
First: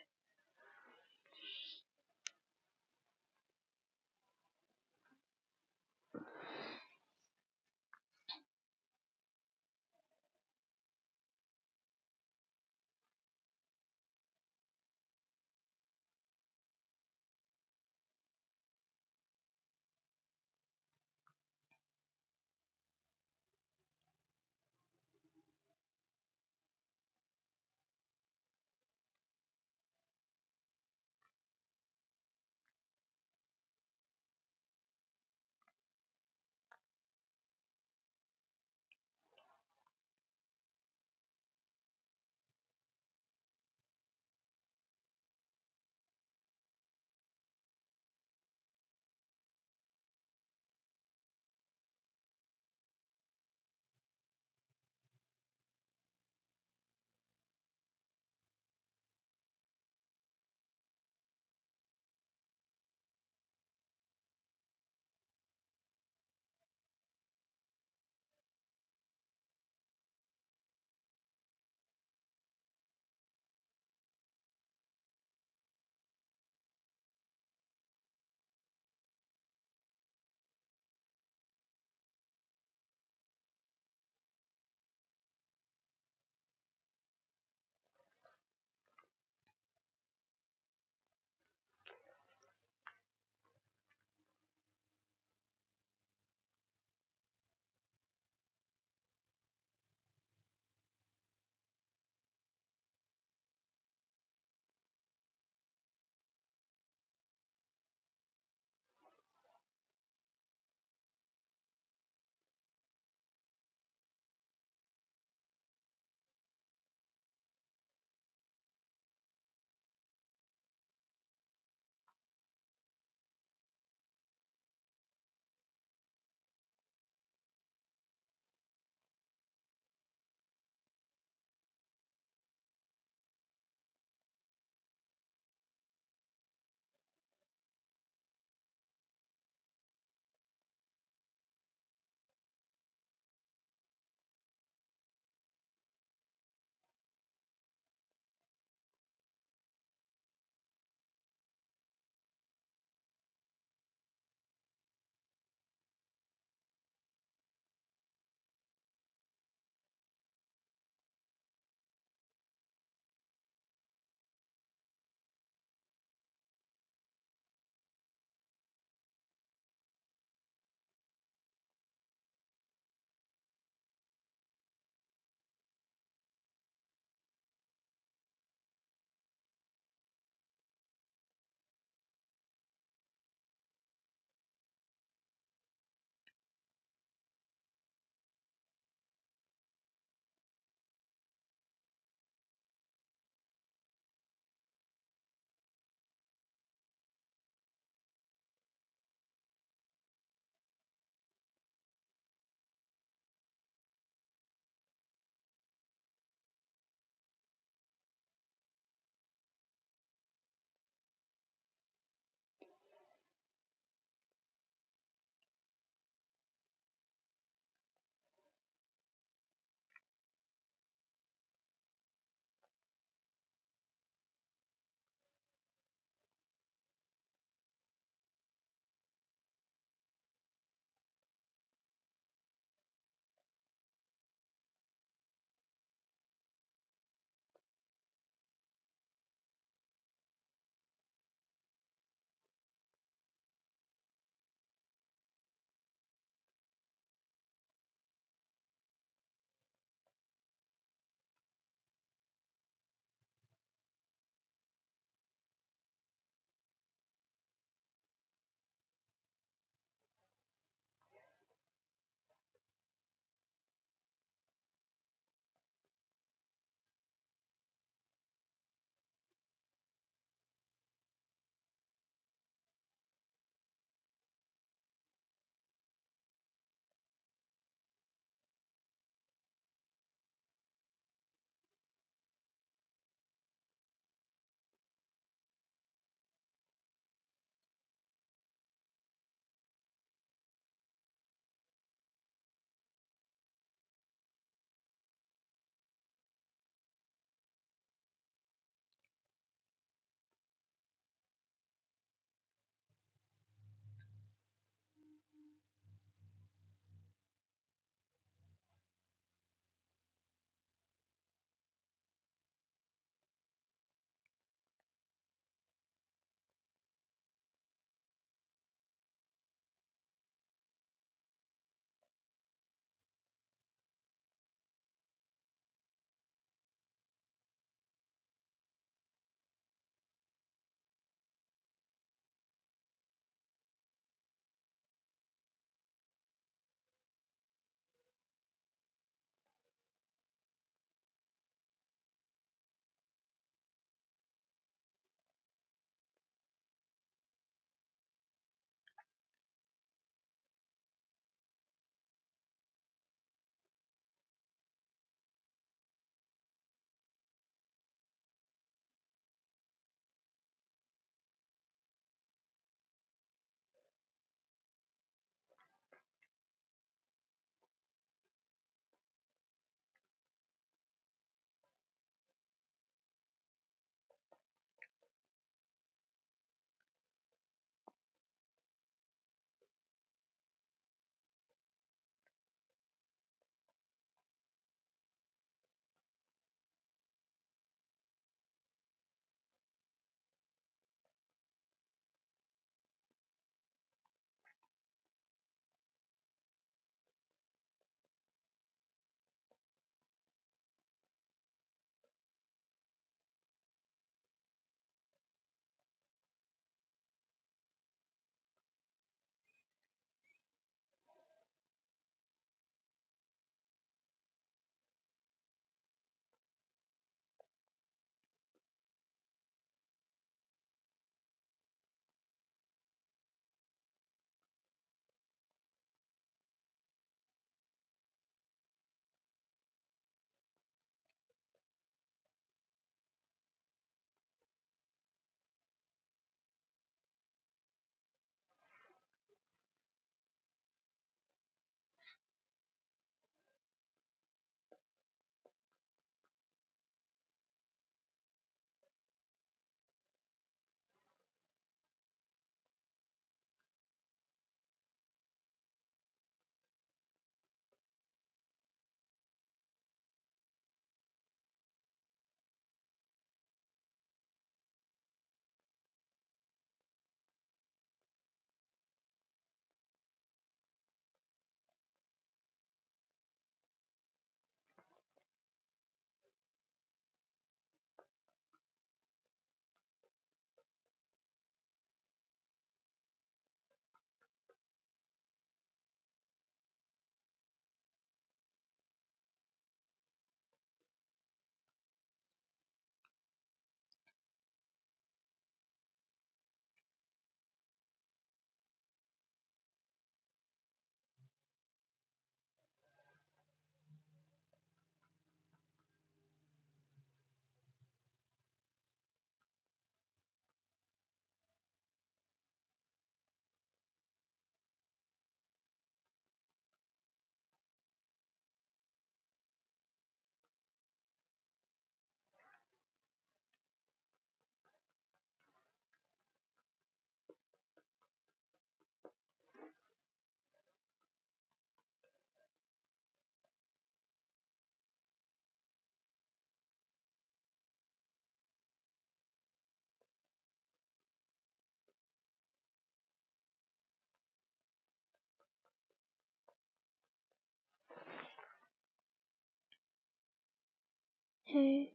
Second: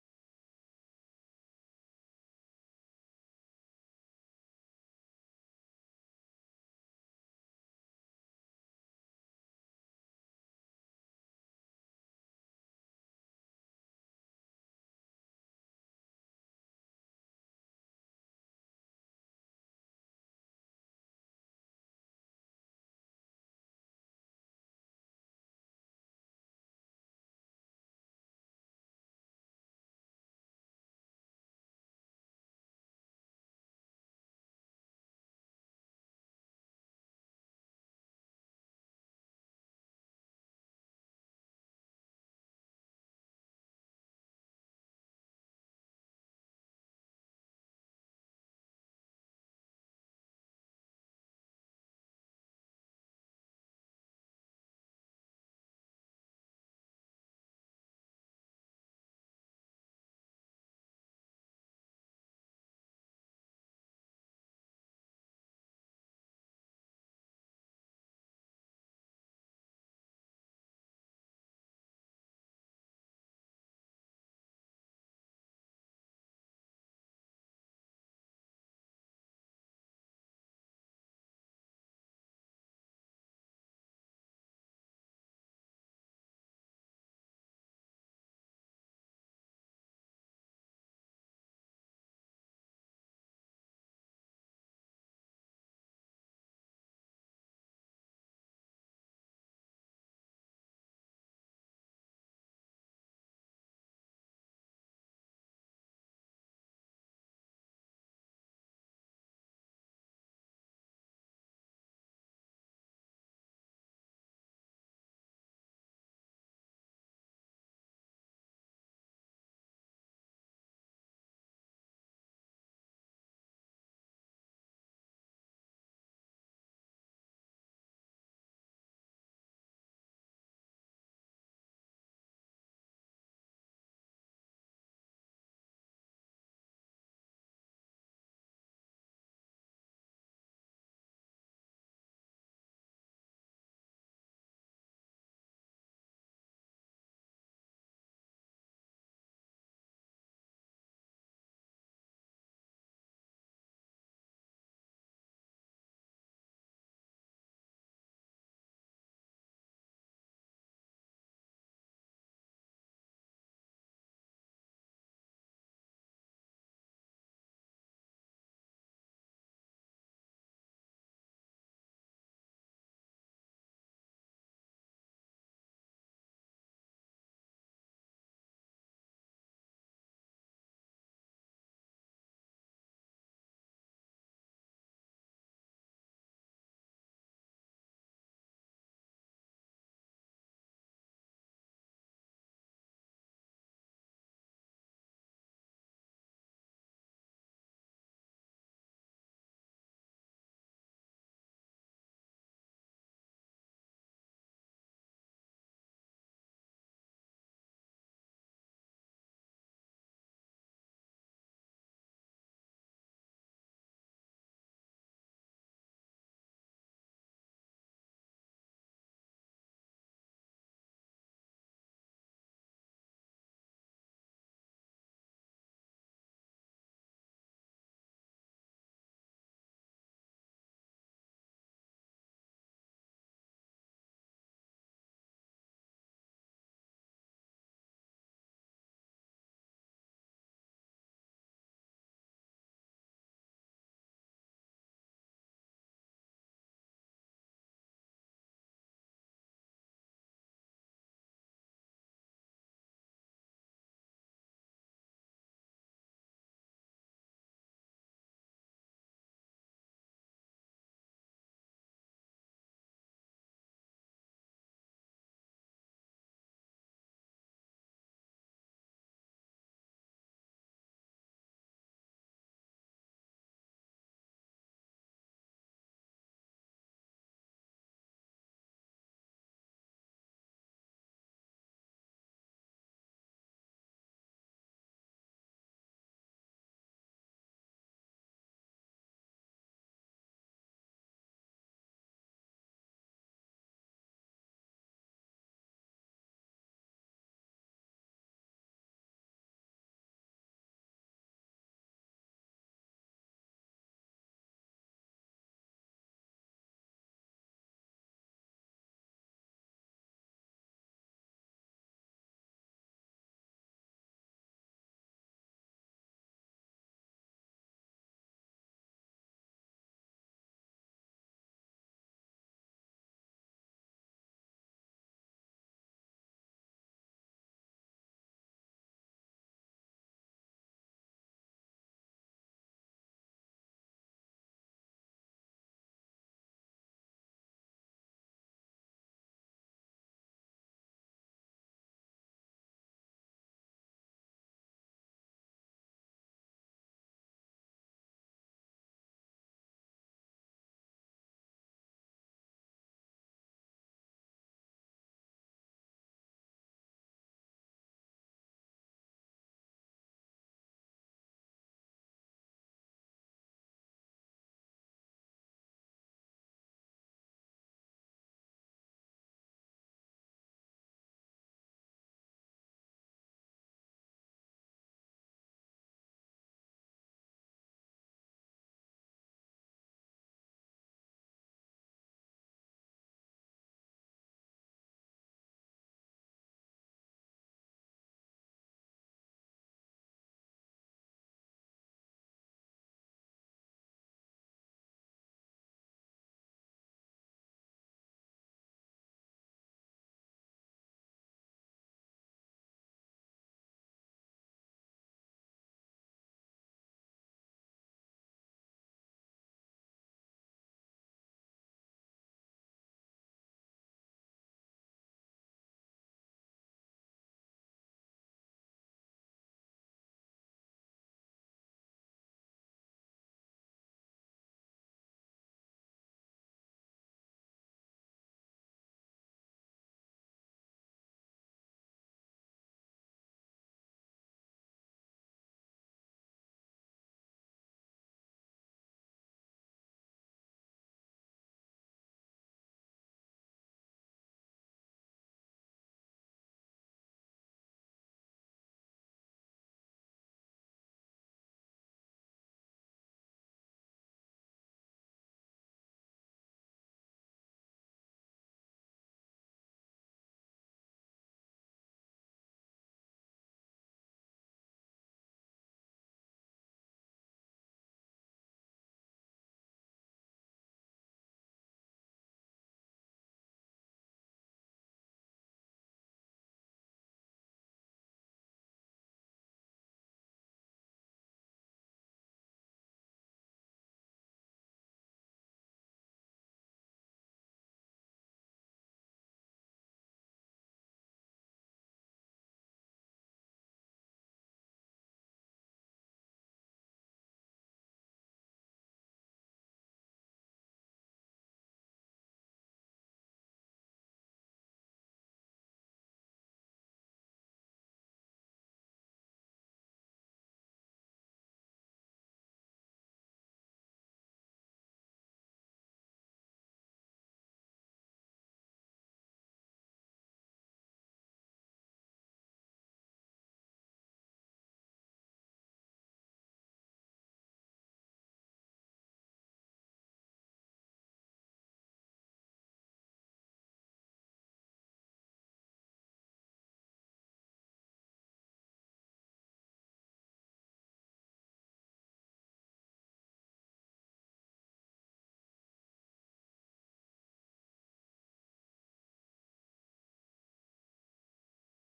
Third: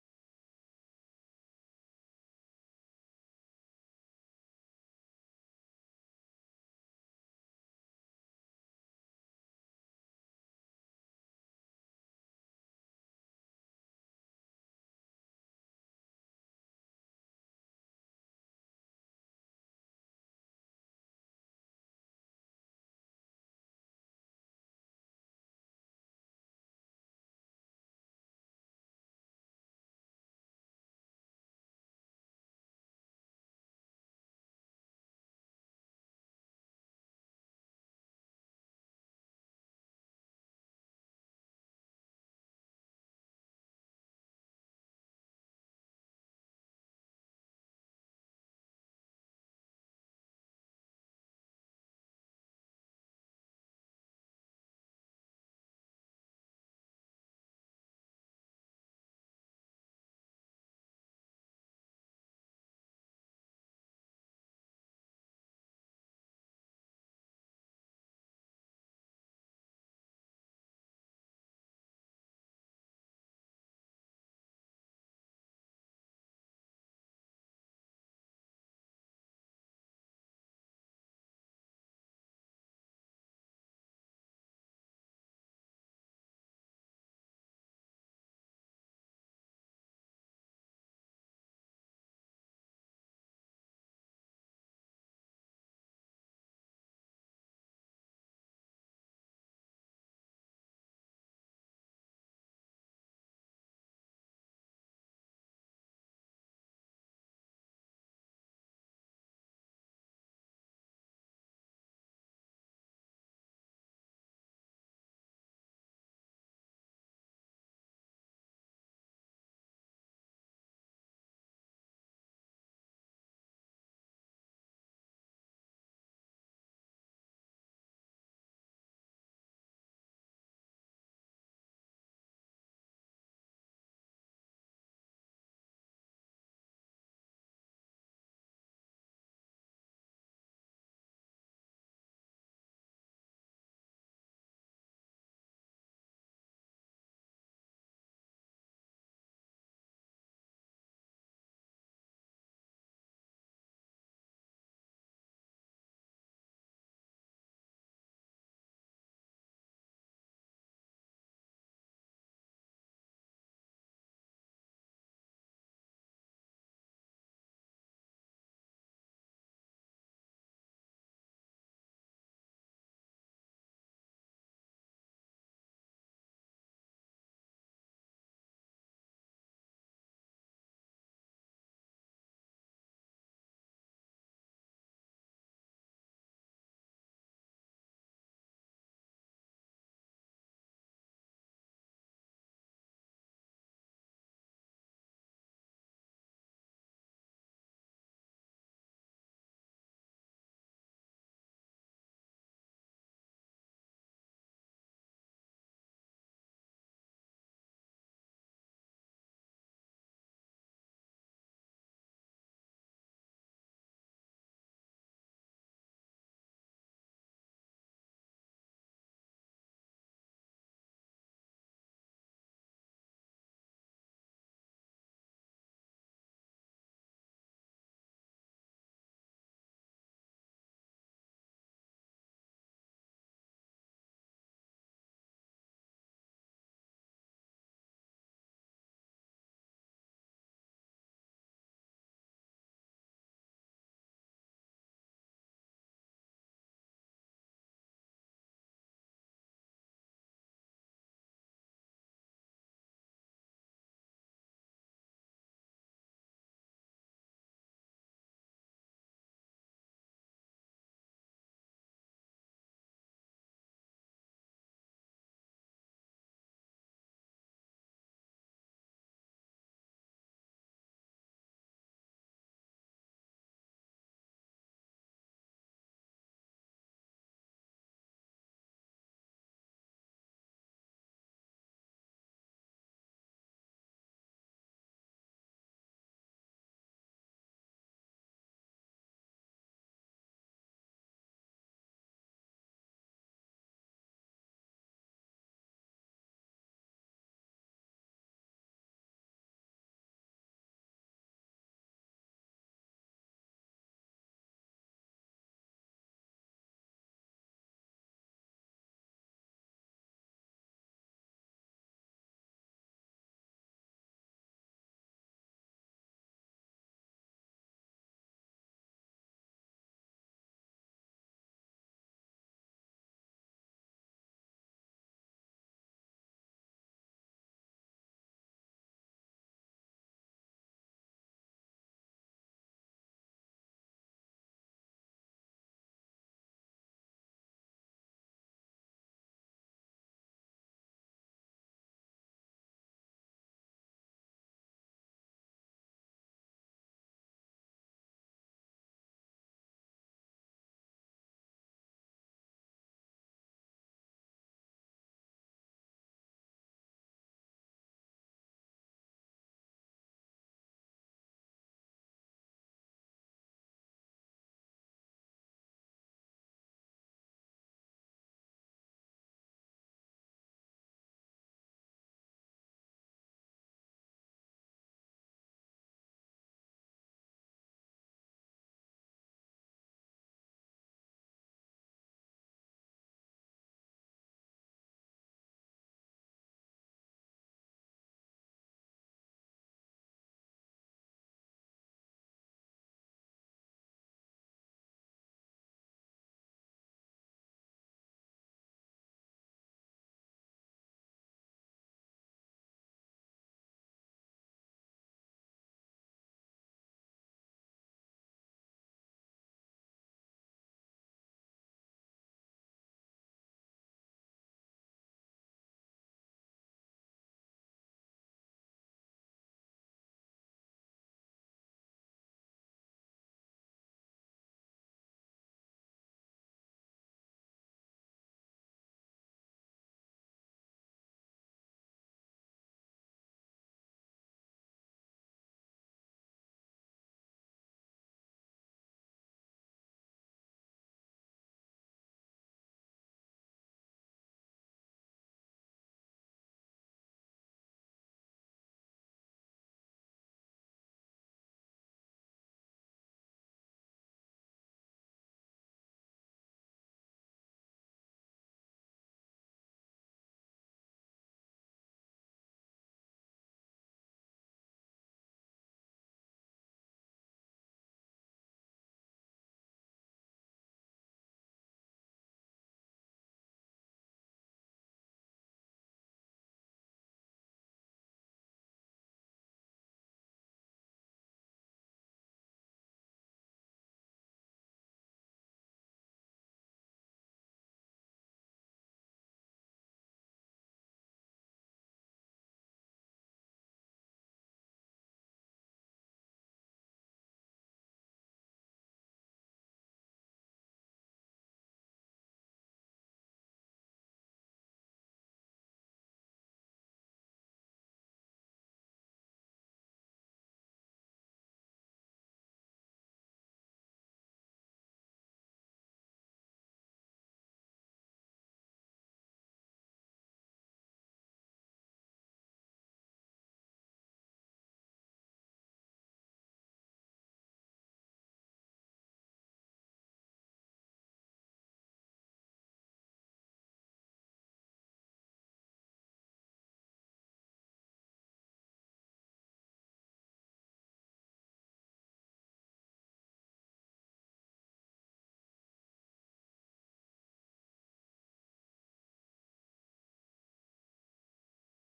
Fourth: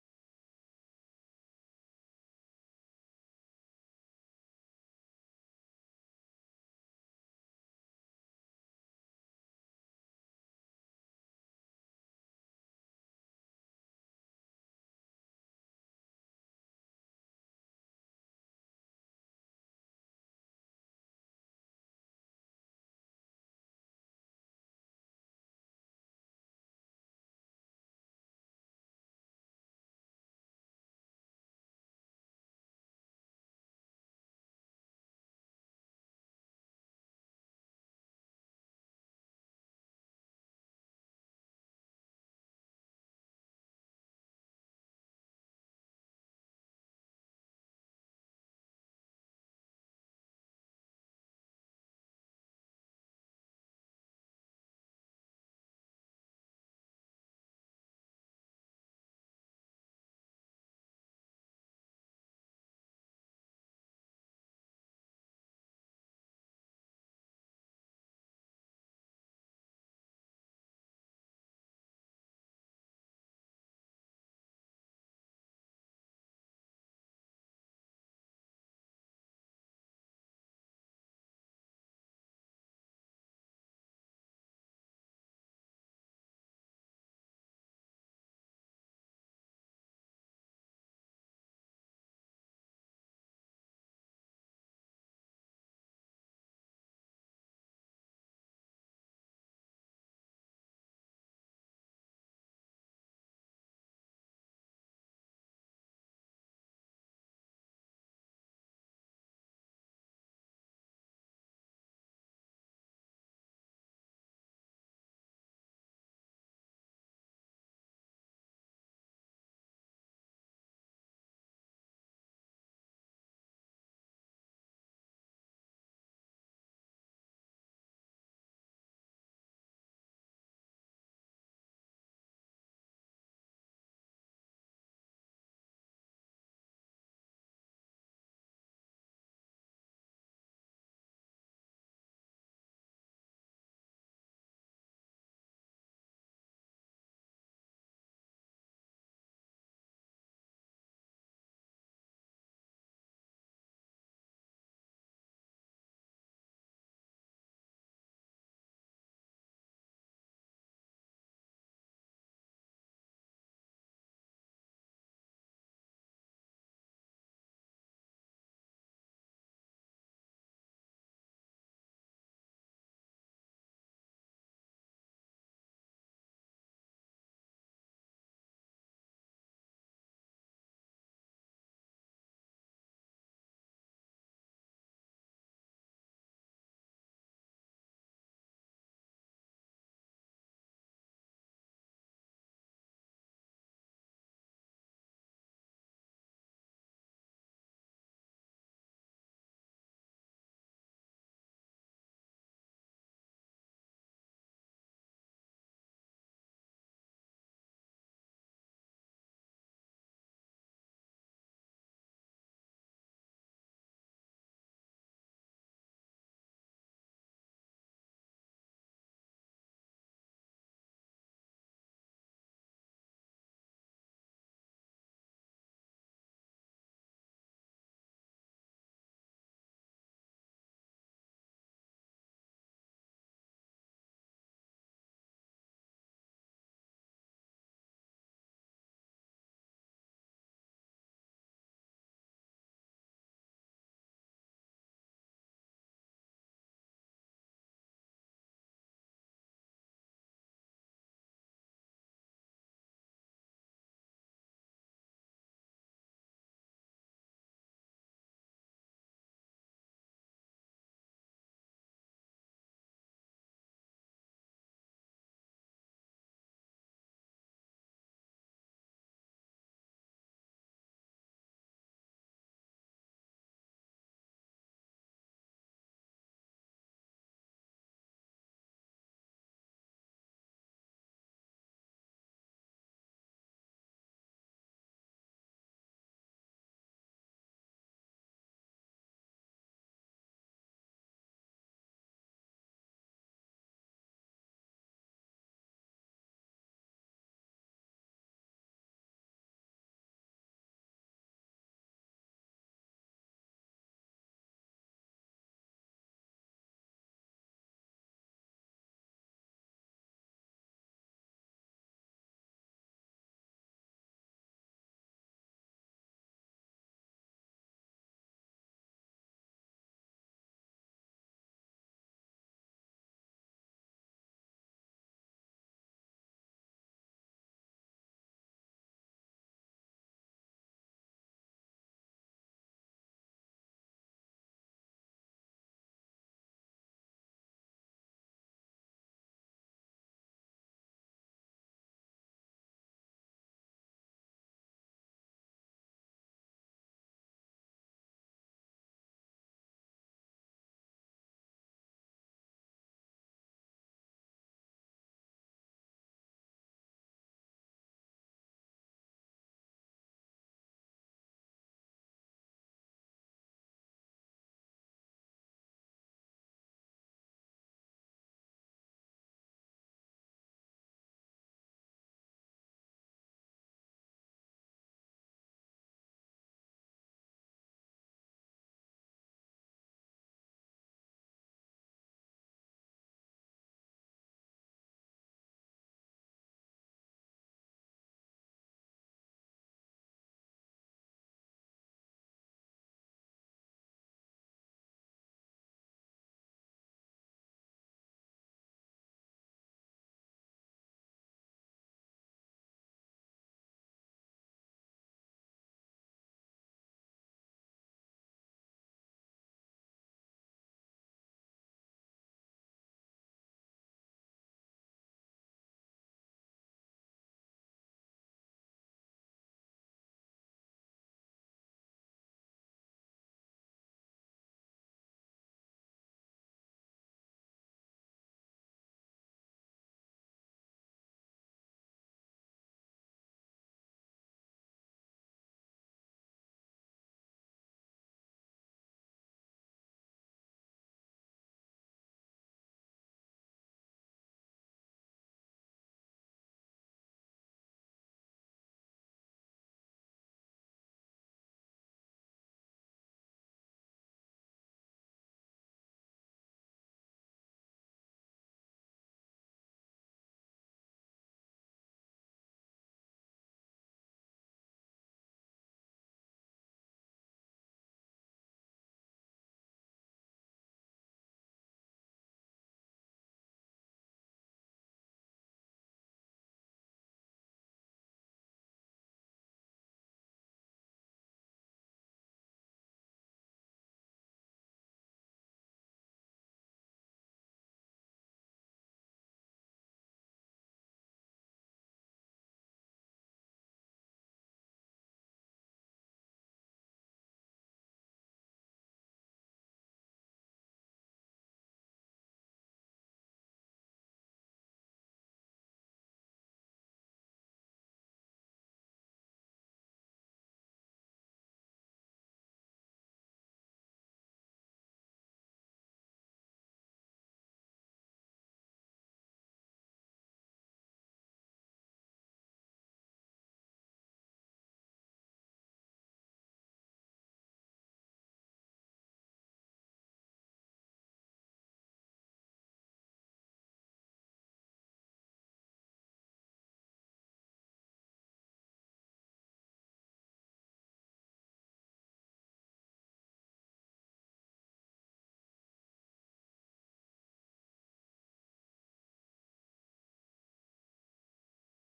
Speaker 1: Hey.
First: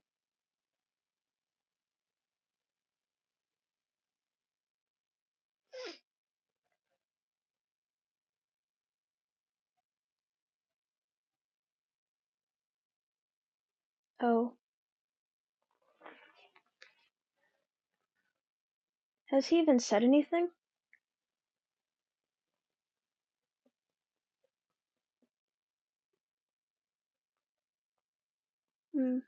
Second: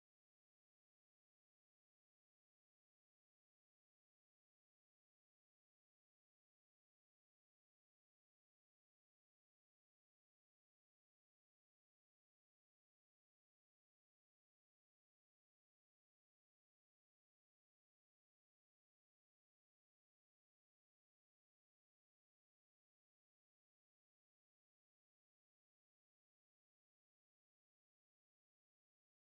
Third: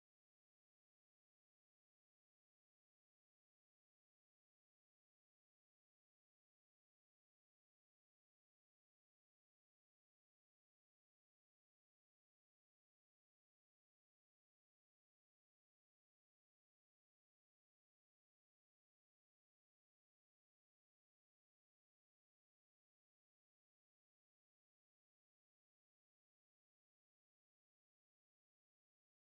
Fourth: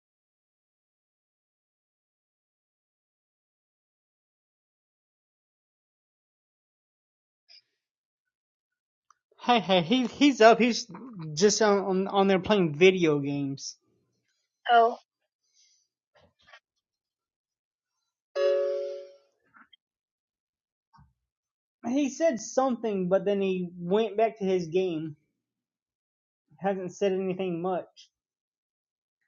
Speaker 2: Hey, hey, he, he's up. He's just on, on on there playing video games.
Speaker 1: Oh,
Speaker 2: Oh.
Speaker 1: has he even said anything?
Speaker 2: He said something, but then he went back to his game. Hasn't said anything much.
Speaker 1: Mm.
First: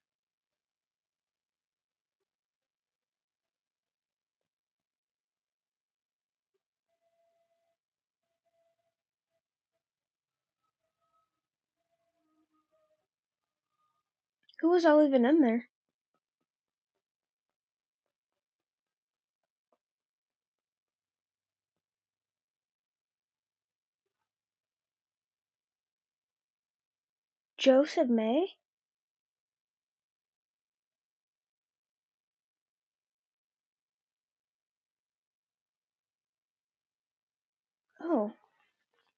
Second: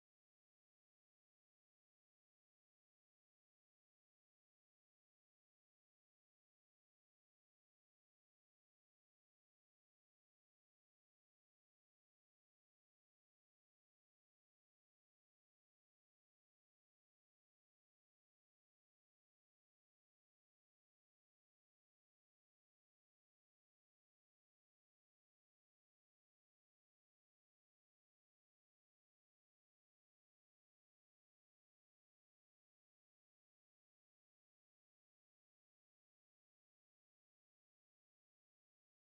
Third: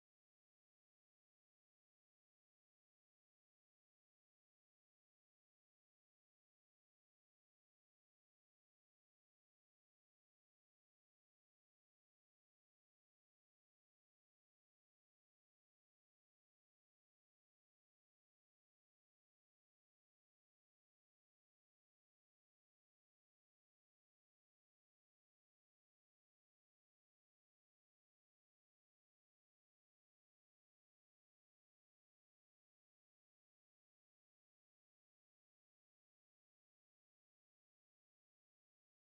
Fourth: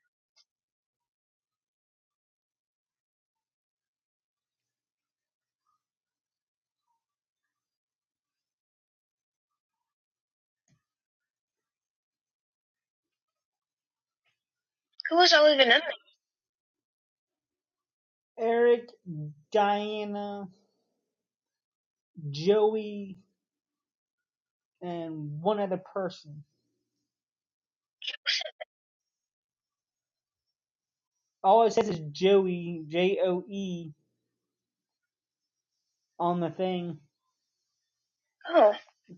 Speaker 1: Who was all
Speaker 2: Who
Speaker 1: even
Speaker 2: was
Speaker 1: in
Speaker 2: all
Speaker 1: there?
Speaker 2: even in? Eric, Diana, Joey, and one other person.
Speaker 1: Joe said May?
Speaker 2: All it says is Joey, J O E, on the thing.
Speaker 1: Oh,
Speaker 2: Oh,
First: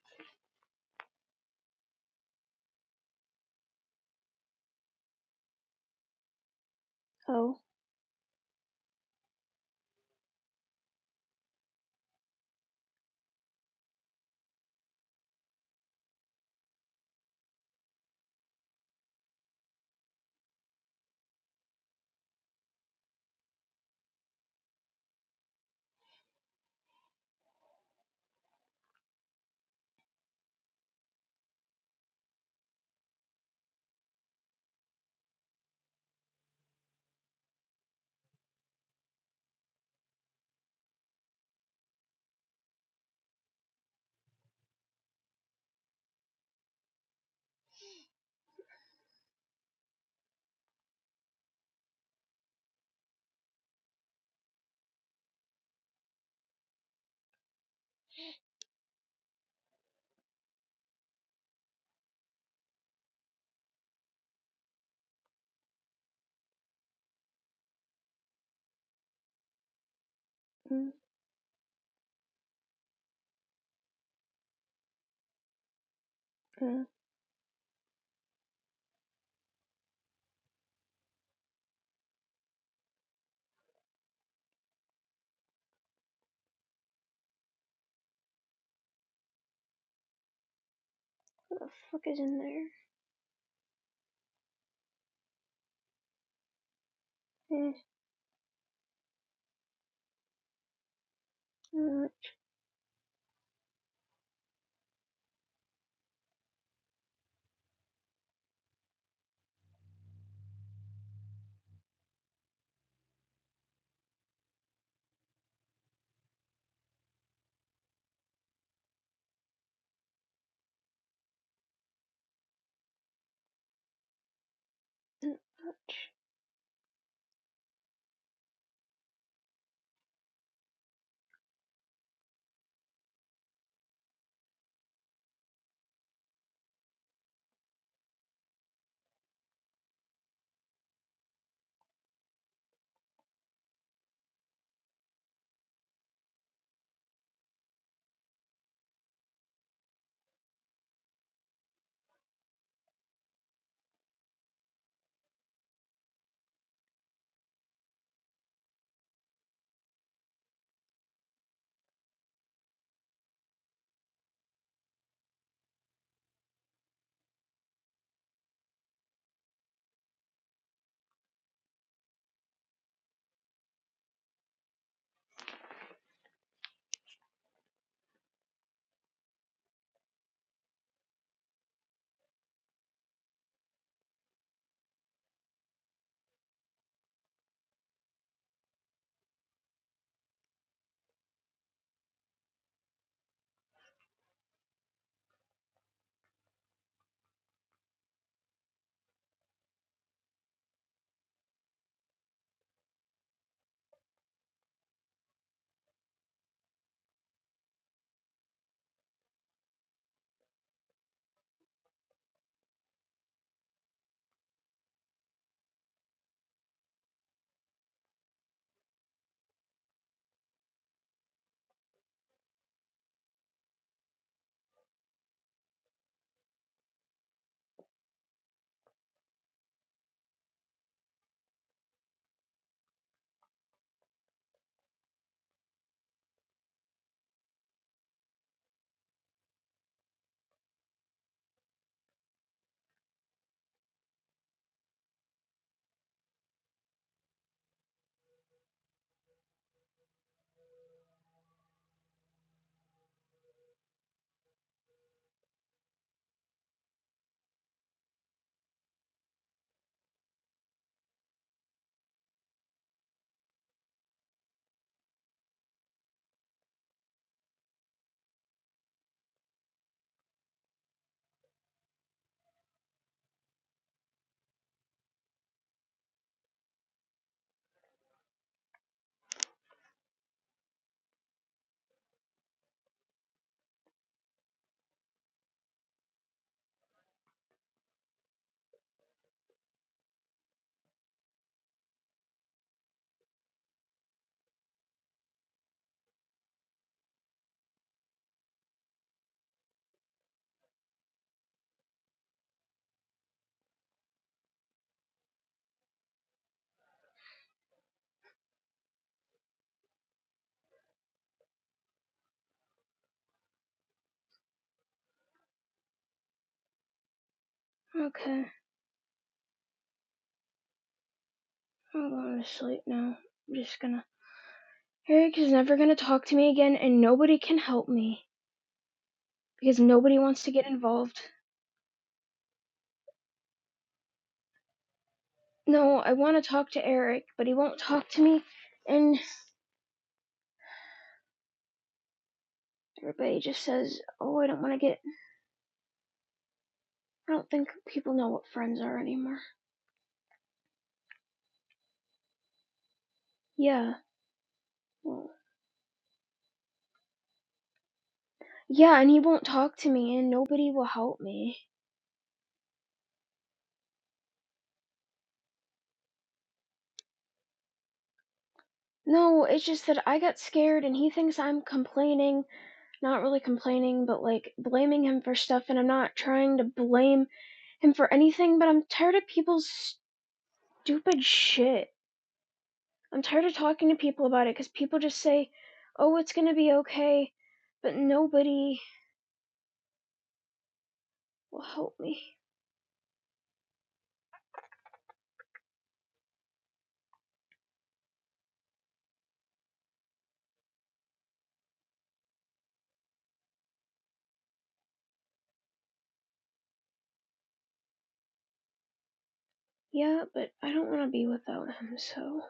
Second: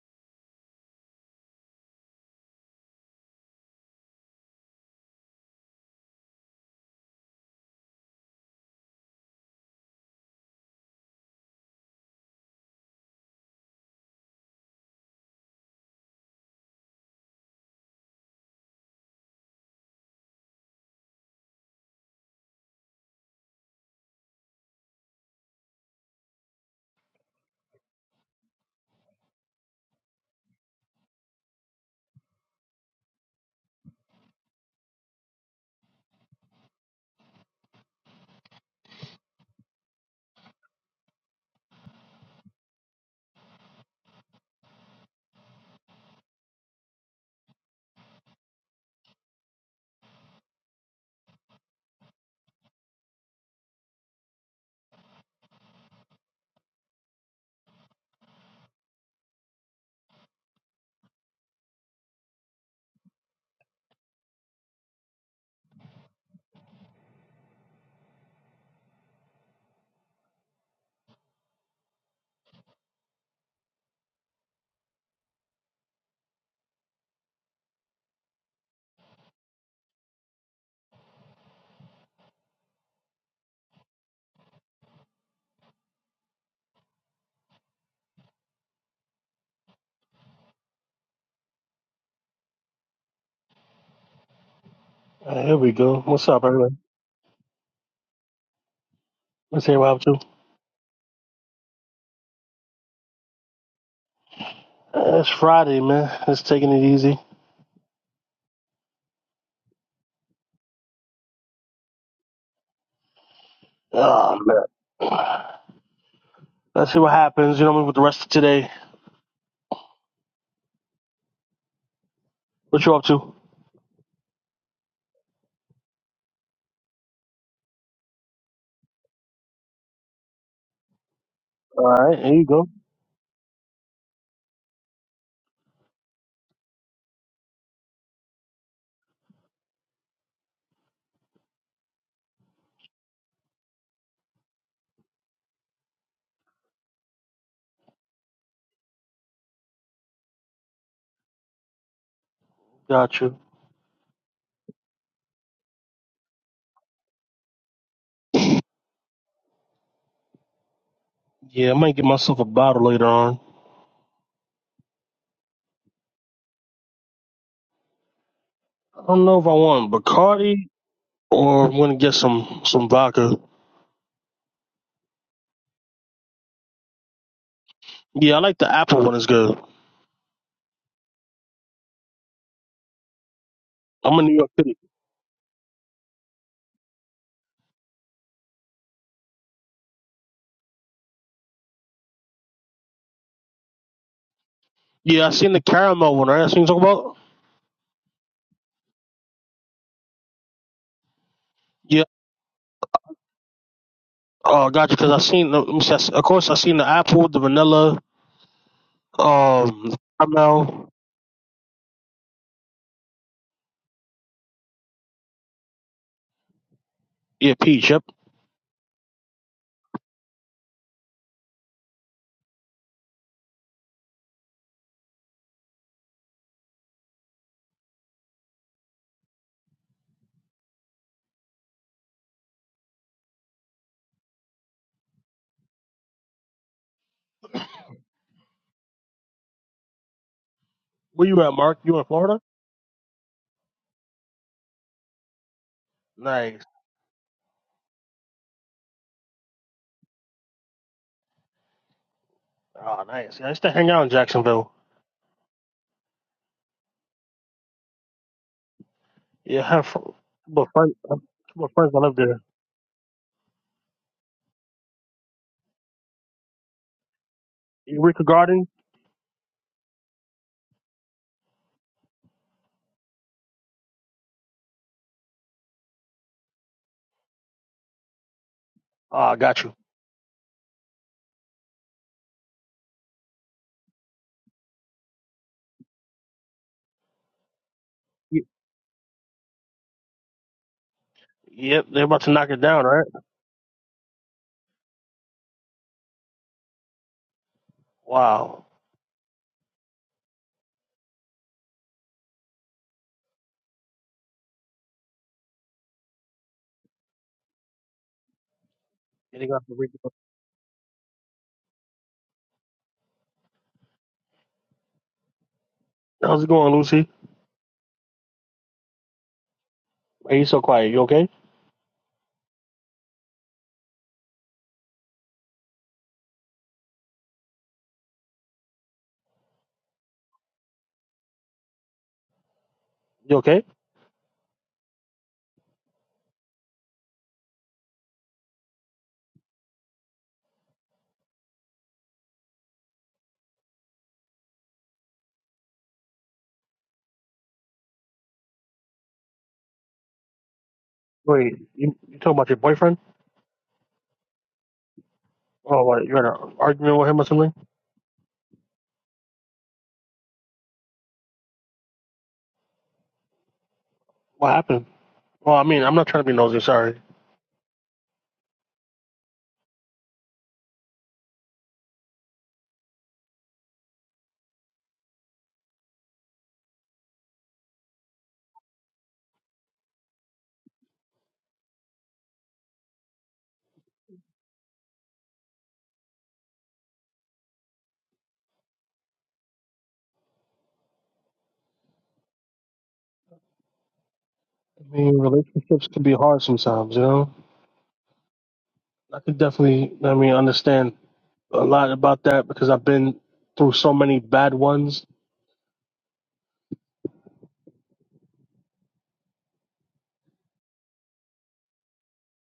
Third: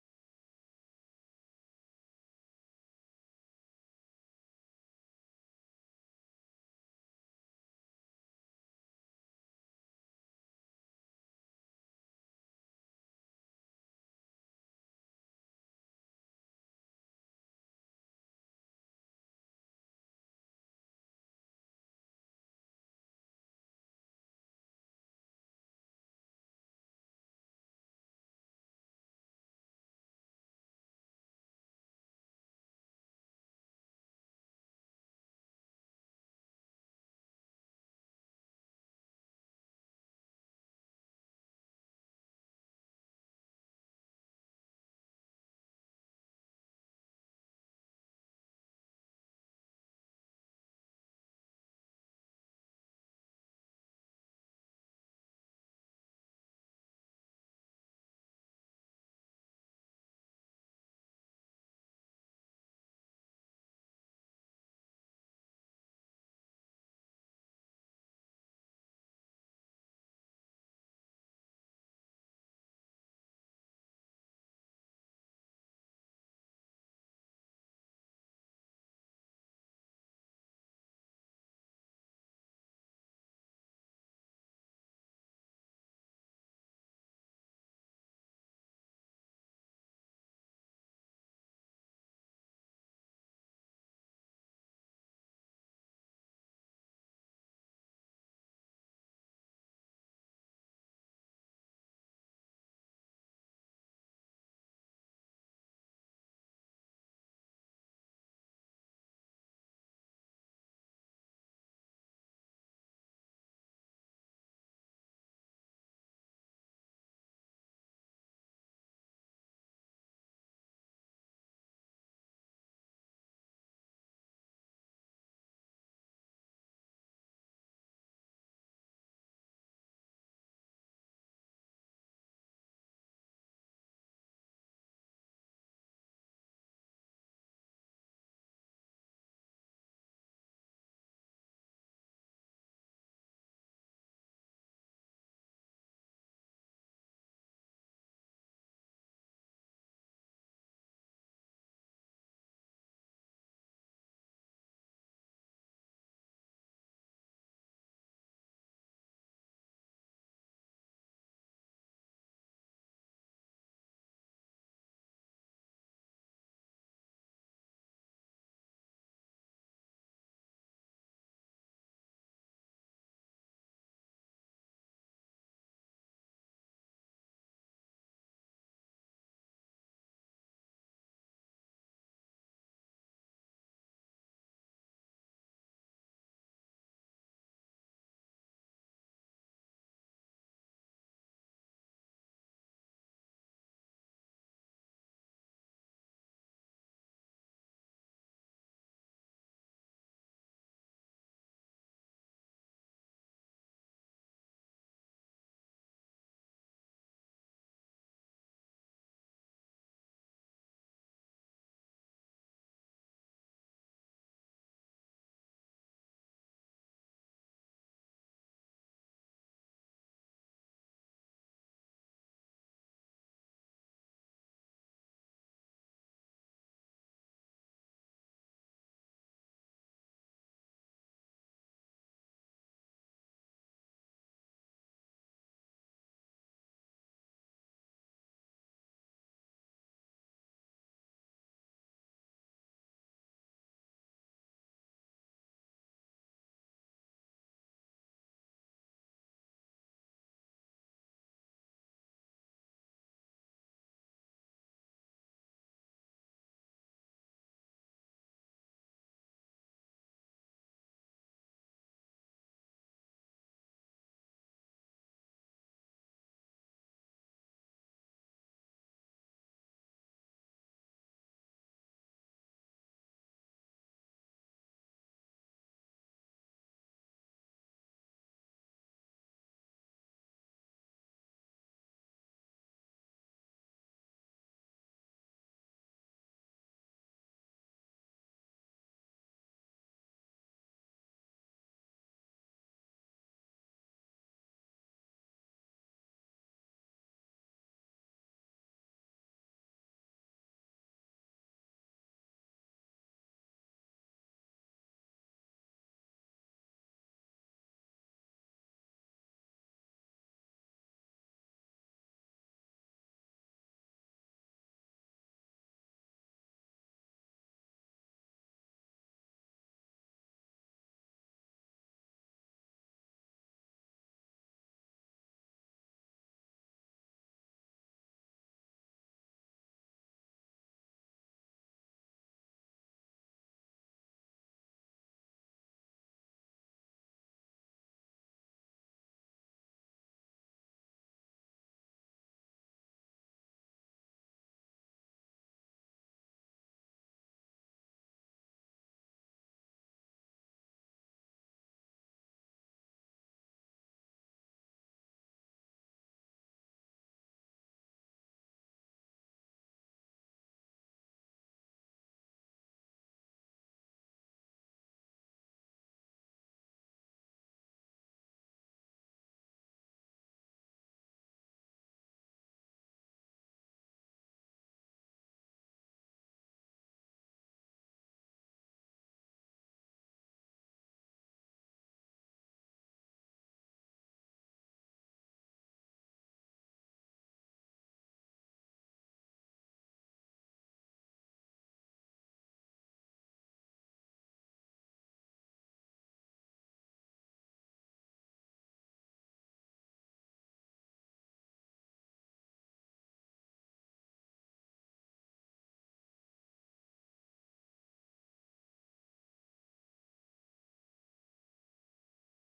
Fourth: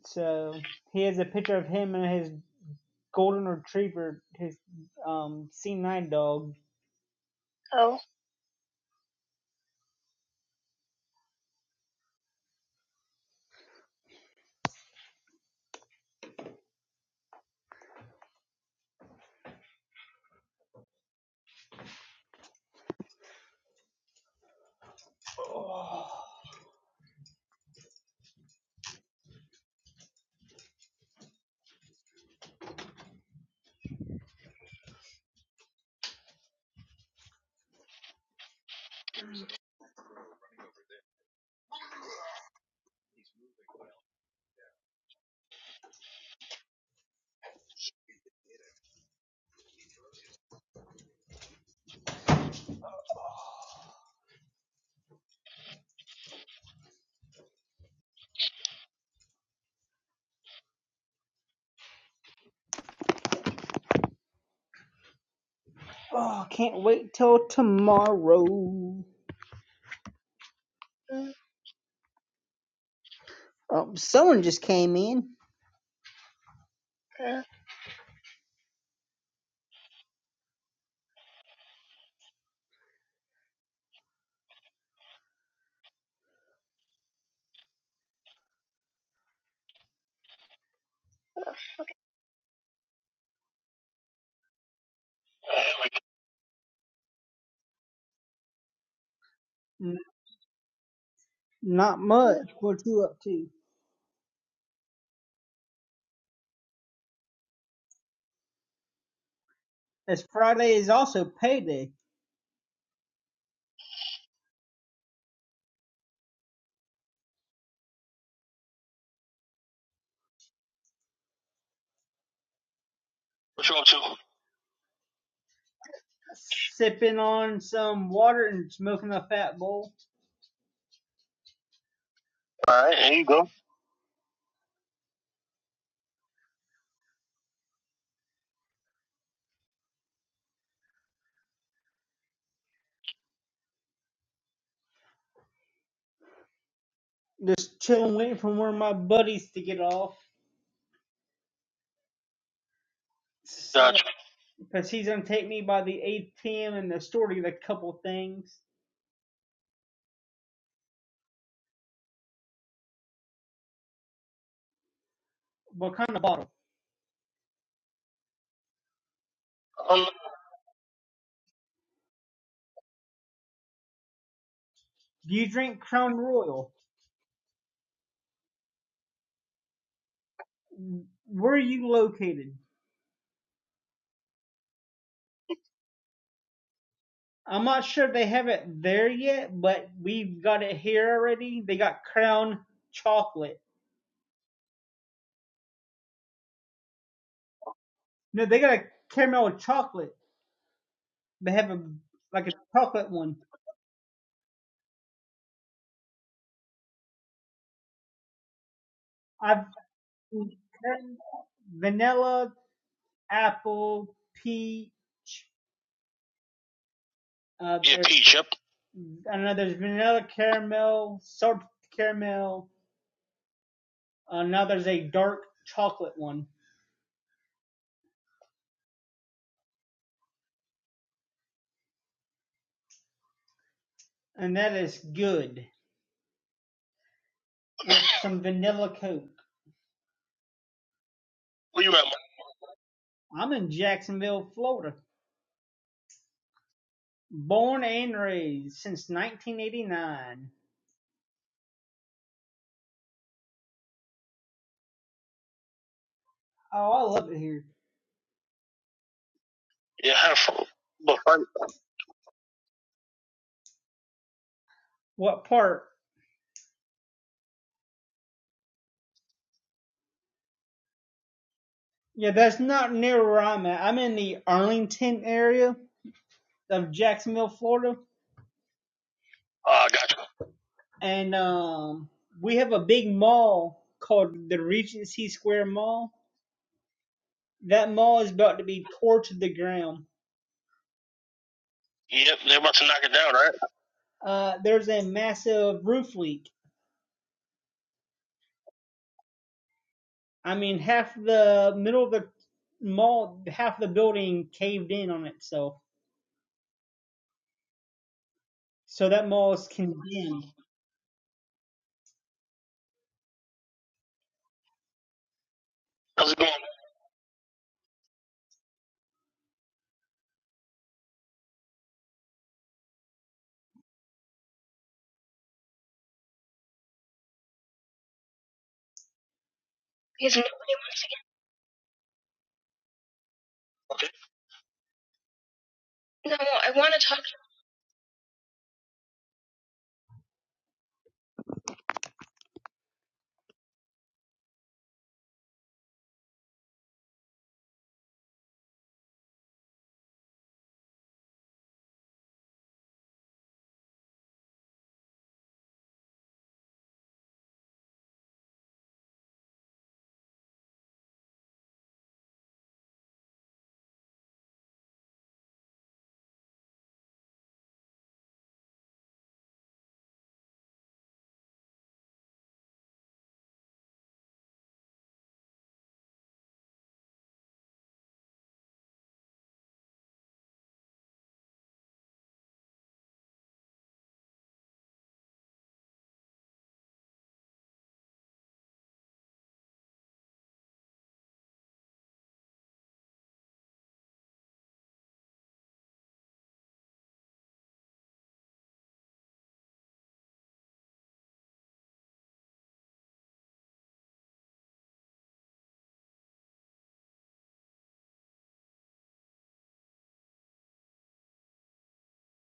Speaker 2: So he has a picture of him and his golden retriever, his um C9 dog.
Speaker 1: oh.
Speaker 2: oh. Oh, oh, can't wait till tomorrow. Mm,
Speaker 1: Mm,
Speaker 2: Oh, someone just came in.
Speaker 1: mm.
Speaker 2: mm.
Speaker 1: What the fuck is in there?
Speaker 4: Uh, here we go. What's up, everybody?
Speaker 1: Eh,
Speaker 4: Let's hear what I'm
Speaker 2: N-
Speaker 4: up? you.
Speaker 2: not
Speaker 1: mm, mm.
Speaker 2: much. What you up to?
Speaker 4: Uh, it's Friday, man. It's taking it easy.
Speaker 2: As Friday is also payday.
Speaker 4: Oh, man. Let's see what happens, you know, what I mean, with the rest of today. What you up to?
Speaker 2: What you up to?
Speaker 1: mm.
Speaker 2: sipping on some water and smoking a fat bowl.
Speaker 4: All right, here you go.
Speaker 2: All right, there you go. Just chilling, waiting for one of my buddies to get off.
Speaker 4: Got you.
Speaker 2: So, Gotcha. because he's going to take me by the ATM and the store to get a couple things.
Speaker 4: Yeah, I might get myself a bottle later on.
Speaker 2: What kind of bottle?
Speaker 4: I don't know if I want
Speaker 2: Um,
Speaker 4: Bacardi or I'm going to get some, some vodka.
Speaker 2: Do you drink Crown Royal?
Speaker 4: Yeah, I like the apple one. It's good.
Speaker 2: Where are you located?
Speaker 4: I'm in New York City.
Speaker 2: I'm not sure they have it there yet, but we've got it here already. They got Crown Chocolate.
Speaker 4: Yeah, I seen the caramel one, right? That's what you talking about?
Speaker 2: No, they got a caramel chocolate. They have a
Speaker 4: Yeah.
Speaker 2: like a chocolate one.
Speaker 4: Oh, got you, because I seen, the, let me see, I s- of course, I seen the apple, the vanilla,
Speaker 2: I've
Speaker 4: um, caramel.
Speaker 2: vanilla, apple, peach.
Speaker 4: Yeah,
Speaker 2: Uh,
Speaker 4: Peach.
Speaker 2: Yeah,
Speaker 4: Yep.
Speaker 2: peach. Yep. I know there's vanilla caramel, salted caramel. Uh, now there's a dark chocolate one, and that is good with some vanilla coke.
Speaker 4: Where you at, Mark?
Speaker 2: Where you
Speaker 4: You
Speaker 2: at?
Speaker 4: in
Speaker 2: Mike?
Speaker 4: Florida?
Speaker 2: I'm in Jacksonville, Florida,
Speaker 4: Nice.
Speaker 2: born and raised since 1989.
Speaker 4: Oh, nice. Yeah, I used to hang out in Jacksonville.
Speaker 2: Oh, I love it here.
Speaker 4: Yeah, I have fr-
Speaker 2: Yeah.
Speaker 4: but friends,
Speaker 2: But fun.
Speaker 4: but friends that live there.
Speaker 2: What part?
Speaker 4: Eureka Garden.
Speaker 2: Yeah, that's not near where I'm at. I'm in the Arlington area of Jacksonville, Florida,
Speaker 4: Ah, I got you.
Speaker 2: Uh, gotcha. and um, we have a big mall called the Regency Square Mall. That mall is
Speaker 4: Y-
Speaker 2: about to be tore to the ground.
Speaker 4: Yep, they're about to
Speaker 2: Yep,
Speaker 4: knock
Speaker 2: they're
Speaker 4: it
Speaker 2: about
Speaker 4: down,
Speaker 2: to knock
Speaker 4: right?
Speaker 2: it down, right? Uh, there's a massive roof leak.
Speaker 4: Wow.
Speaker 2: I mean, half the middle of the mall, half the building caved in on itself. So that
Speaker 4: Yeah, they
Speaker 2: mall
Speaker 4: got
Speaker 2: is
Speaker 4: Eureka-
Speaker 2: condemned. How's it
Speaker 4: How's it
Speaker 2: going?
Speaker 4: going, Lucy?
Speaker 1: Okay,
Speaker 4: Are you so quiet? You okay?
Speaker 1: I'm going to sleep now. I'm just gonna. Eric is never gonna talk to me again, and nobody can help me. because nobody
Speaker 2: Yes, no,
Speaker 1: wants to get involved.
Speaker 4: You okay?
Speaker 1: No, I want to talk
Speaker 2: I
Speaker 1: to
Speaker 2: want to talk.
Speaker 1: Eric, but he won't talk to me. And everybody just says, oh, I don't want to get. I don't think people know what friends are anymore.
Speaker 4: Wait, you, you talking about your boyfriend?
Speaker 1: Yeah. well,
Speaker 4: Oh, what? You had an argument with him or something?
Speaker 1: Yeah, and he won't talk to me, and nobody will help me.
Speaker 4: What happened? Well, I mean, I'm not trying to be nosy. Sorry.
Speaker 1: No, it's just that I got scared, and he thinks I'm complaining. Not really complaining, but like blaming him for stuff, and I'm not trying to blame him for anything, but I'm tired of people's stupid shit. I'm tired of talking to people about it because people just say, oh, it's going to be okay, but nobody will help me.
Speaker 4: I mean, relationships can be hard sometimes, you know. I could definitely, I mean, understand a lot about that because I've been through so many bad ones.
Speaker 1: Yeah, but I don't want to be without him, so.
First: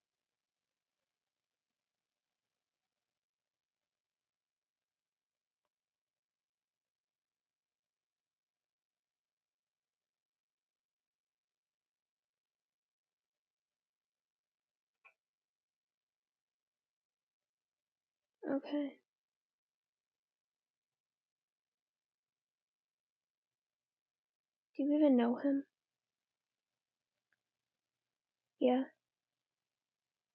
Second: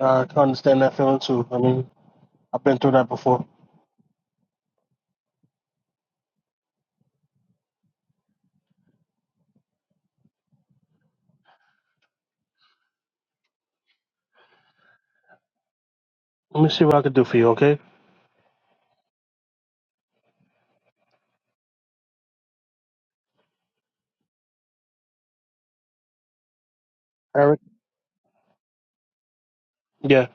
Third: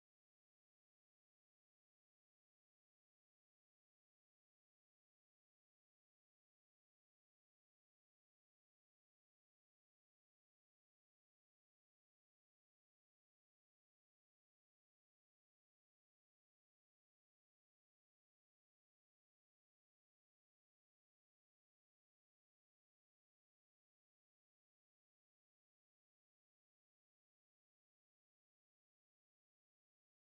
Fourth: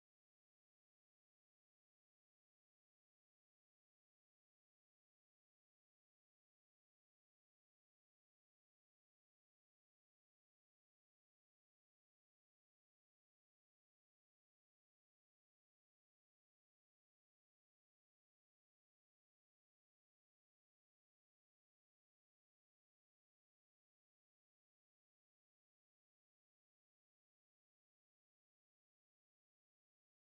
Speaker 4: I can understand that feeling too. I mean, I've been through that before. Let me see what I can do for you, okay,
Speaker 1: Okay. Do you even know him?
Speaker 4: Eric?
Speaker 1: Yeah.
Speaker 4: Yeah.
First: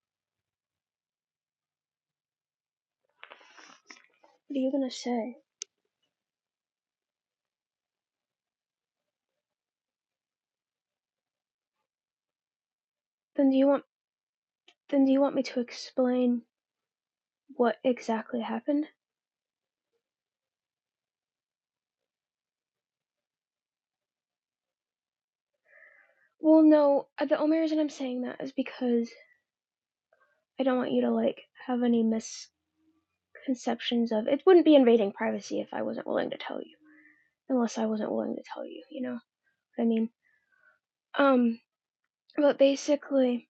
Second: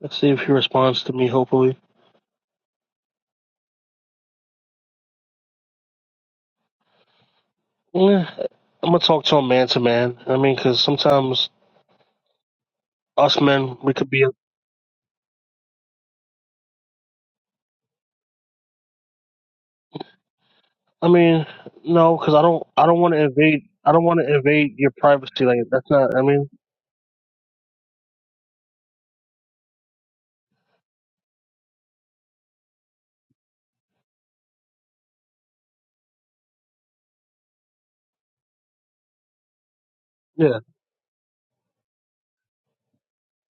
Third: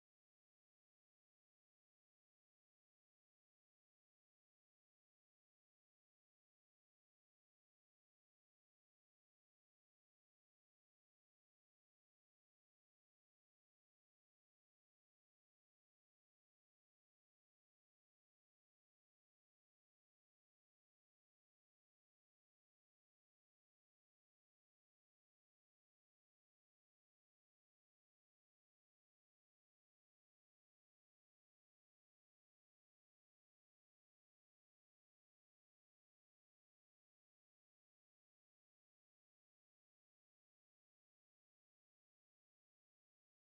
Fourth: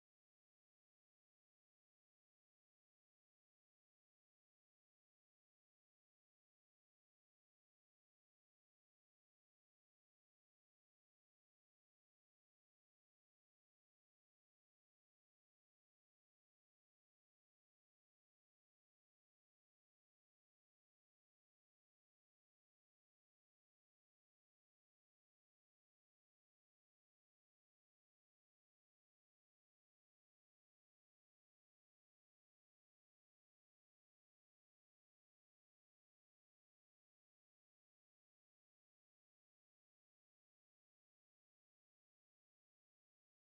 Speaker 4: Let's see if he responds to me. Hopefully,
Speaker 1: What are you going to say?
Speaker 4: yeah. I'm gonna talk to him man to man. I mean, because sometimes us
Speaker 1: Then do you
Speaker 4: men
Speaker 1: want.
Speaker 4: we could be.
Speaker 1: Then do you want me to explain what exactly happened?
Speaker 4: I mean, no, because I don't. I don't want to invade. I don't want to invade your privacy. Like that's not. I mean,
Speaker 1: Well, no. uh, The only reason I'm saying that is because I don't want you to like have any misconceptions of it. Wouldn't be invading privacy if I wasn't willing to tell you, unless I wasn't willing to tell you. You know what I mean?
Speaker 4: yeah,
Speaker 1: Um, But basically,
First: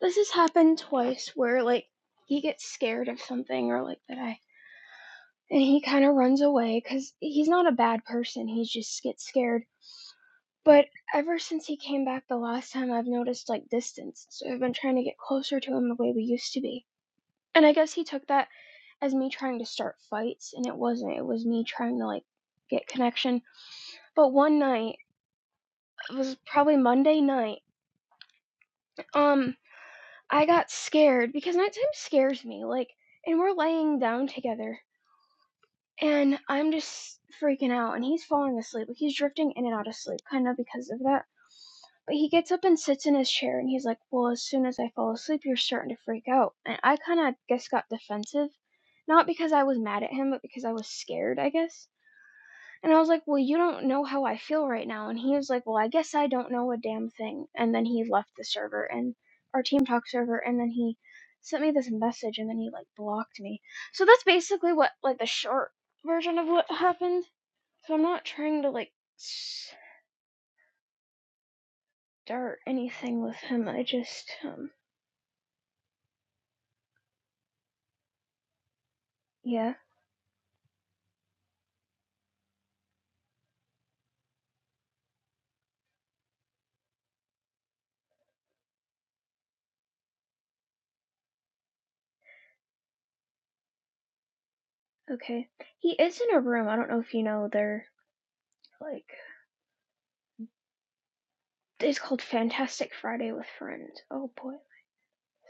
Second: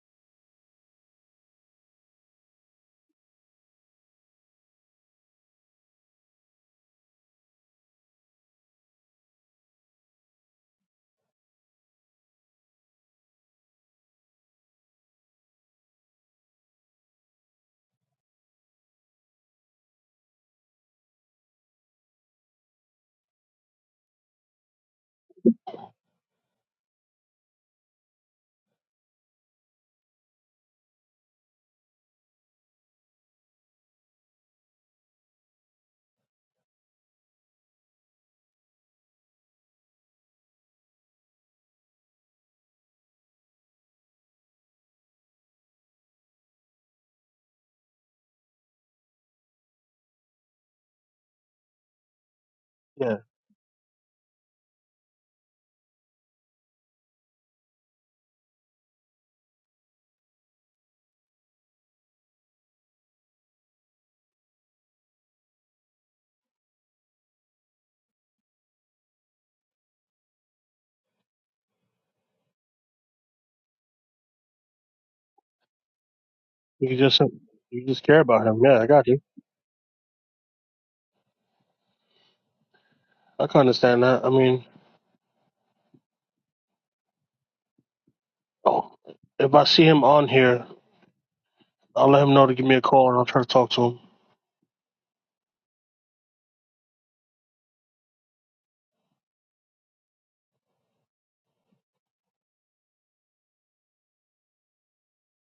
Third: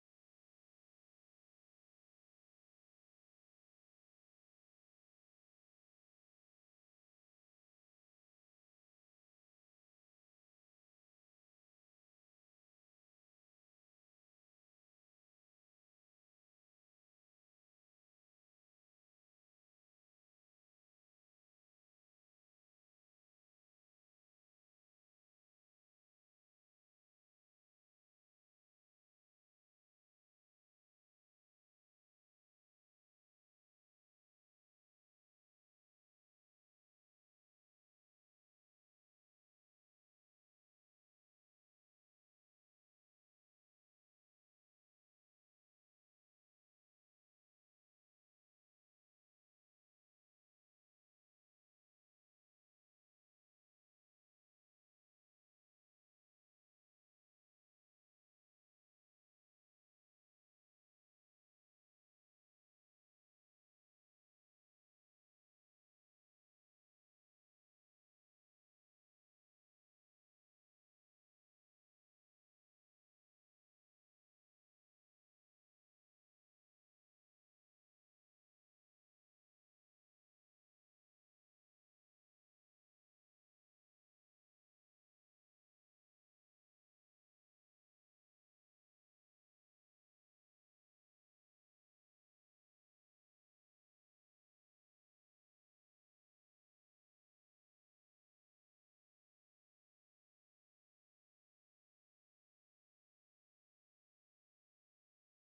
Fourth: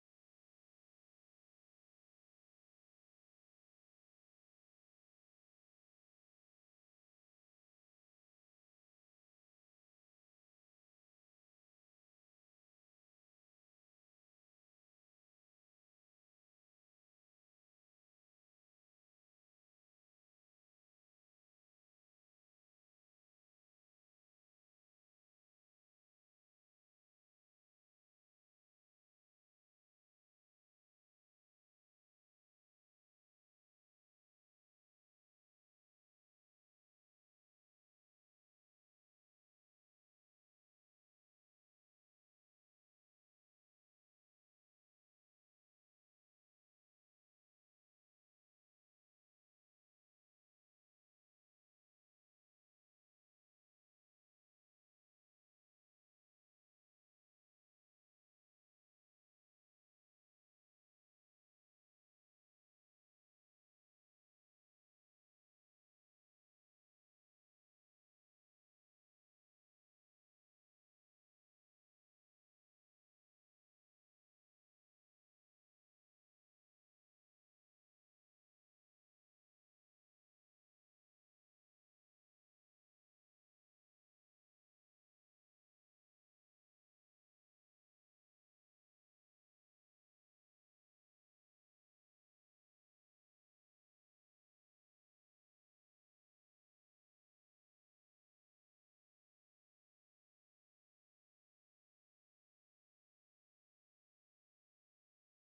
Speaker 1: this has happened twice where like he gets scared of something or like that I and he kind of runs away cuz he's not a bad person. He just gets scared. But ever since he came back the last time, I've noticed like distance. So I've been trying to get closer to him the way we used to be. And I guess he took that as me trying to start fights and it wasn't. It was me trying to like get connection. But one night, it was probably Monday night. Um I got scared because nighttime scares me. Like, and we're laying down together, and I'm just freaking out, and he's falling asleep. Like, he's drifting in and out of sleep, kind of because of that. But he gets up and sits in his chair, and he's like, Well, as soon as I fall asleep, you're starting to freak out. And I kind of, guess, got defensive. Not because I was mad at him, but because I was scared, I guess. And I was
Speaker 4: yeah.
Speaker 1: like, "Well, you don't know how I feel right now." And he was like, "Well, I guess I don't know a damn thing." And then he left the server and our team talk server and then he sent me this message and then he like blocked me. So that's basically what like the short version of what happened. So I'm not trying to like start anything with him. I just um
Speaker 4: You can just you just care about him. Yeah, I got you.
Speaker 1: yeah,
Speaker 4: I can understand that. I mean, oh, if I see him on here. I'll let him know to give me a call and I'll try to talk to him.
Speaker 1: okay. He is in a room. I don't know if you know they're like it's called Fantastic Friday with Friends. Oh boy, my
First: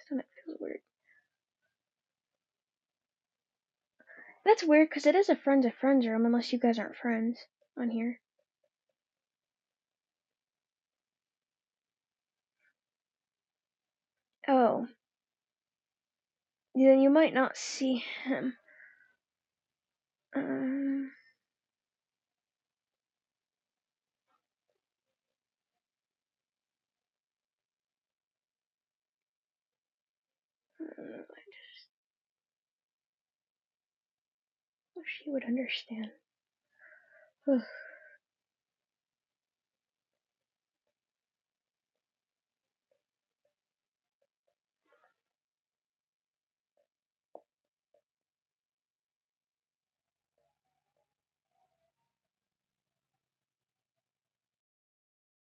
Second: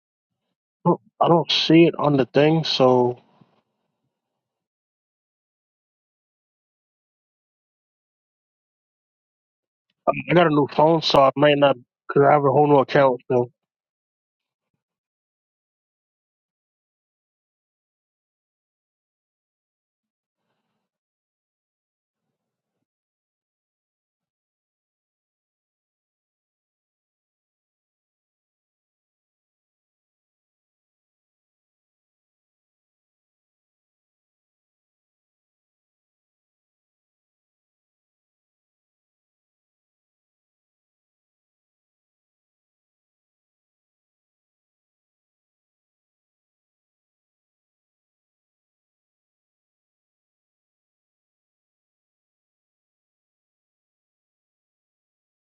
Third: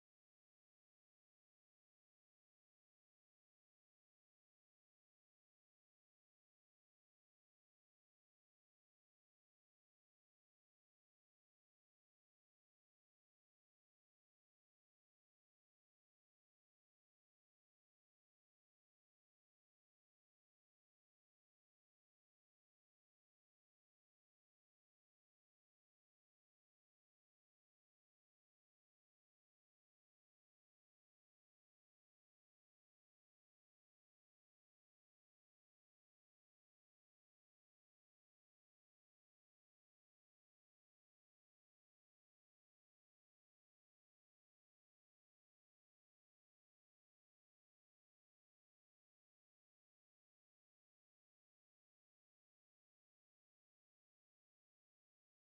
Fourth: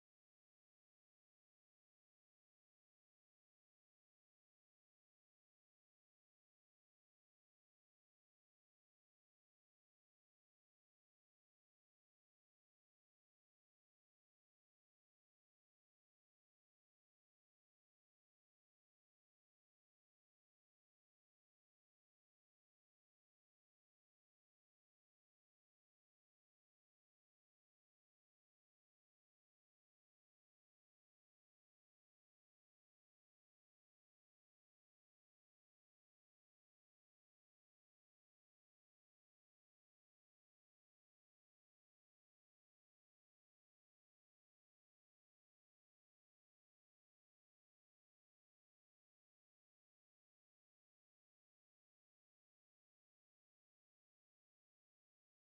Speaker 1: stomach feels weird.
Speaker 4: Well, I don't see it on the thing, so
Speaker 1: That's weird because it is a friends of friends room unless you guys aren't friends on here.
Speaker 4: I I got a new phone, so I might not because I have a whole new account. So
Speaker 1: Oh, then you might not see him. Um, I don't know. I wish he would understand. Ugh.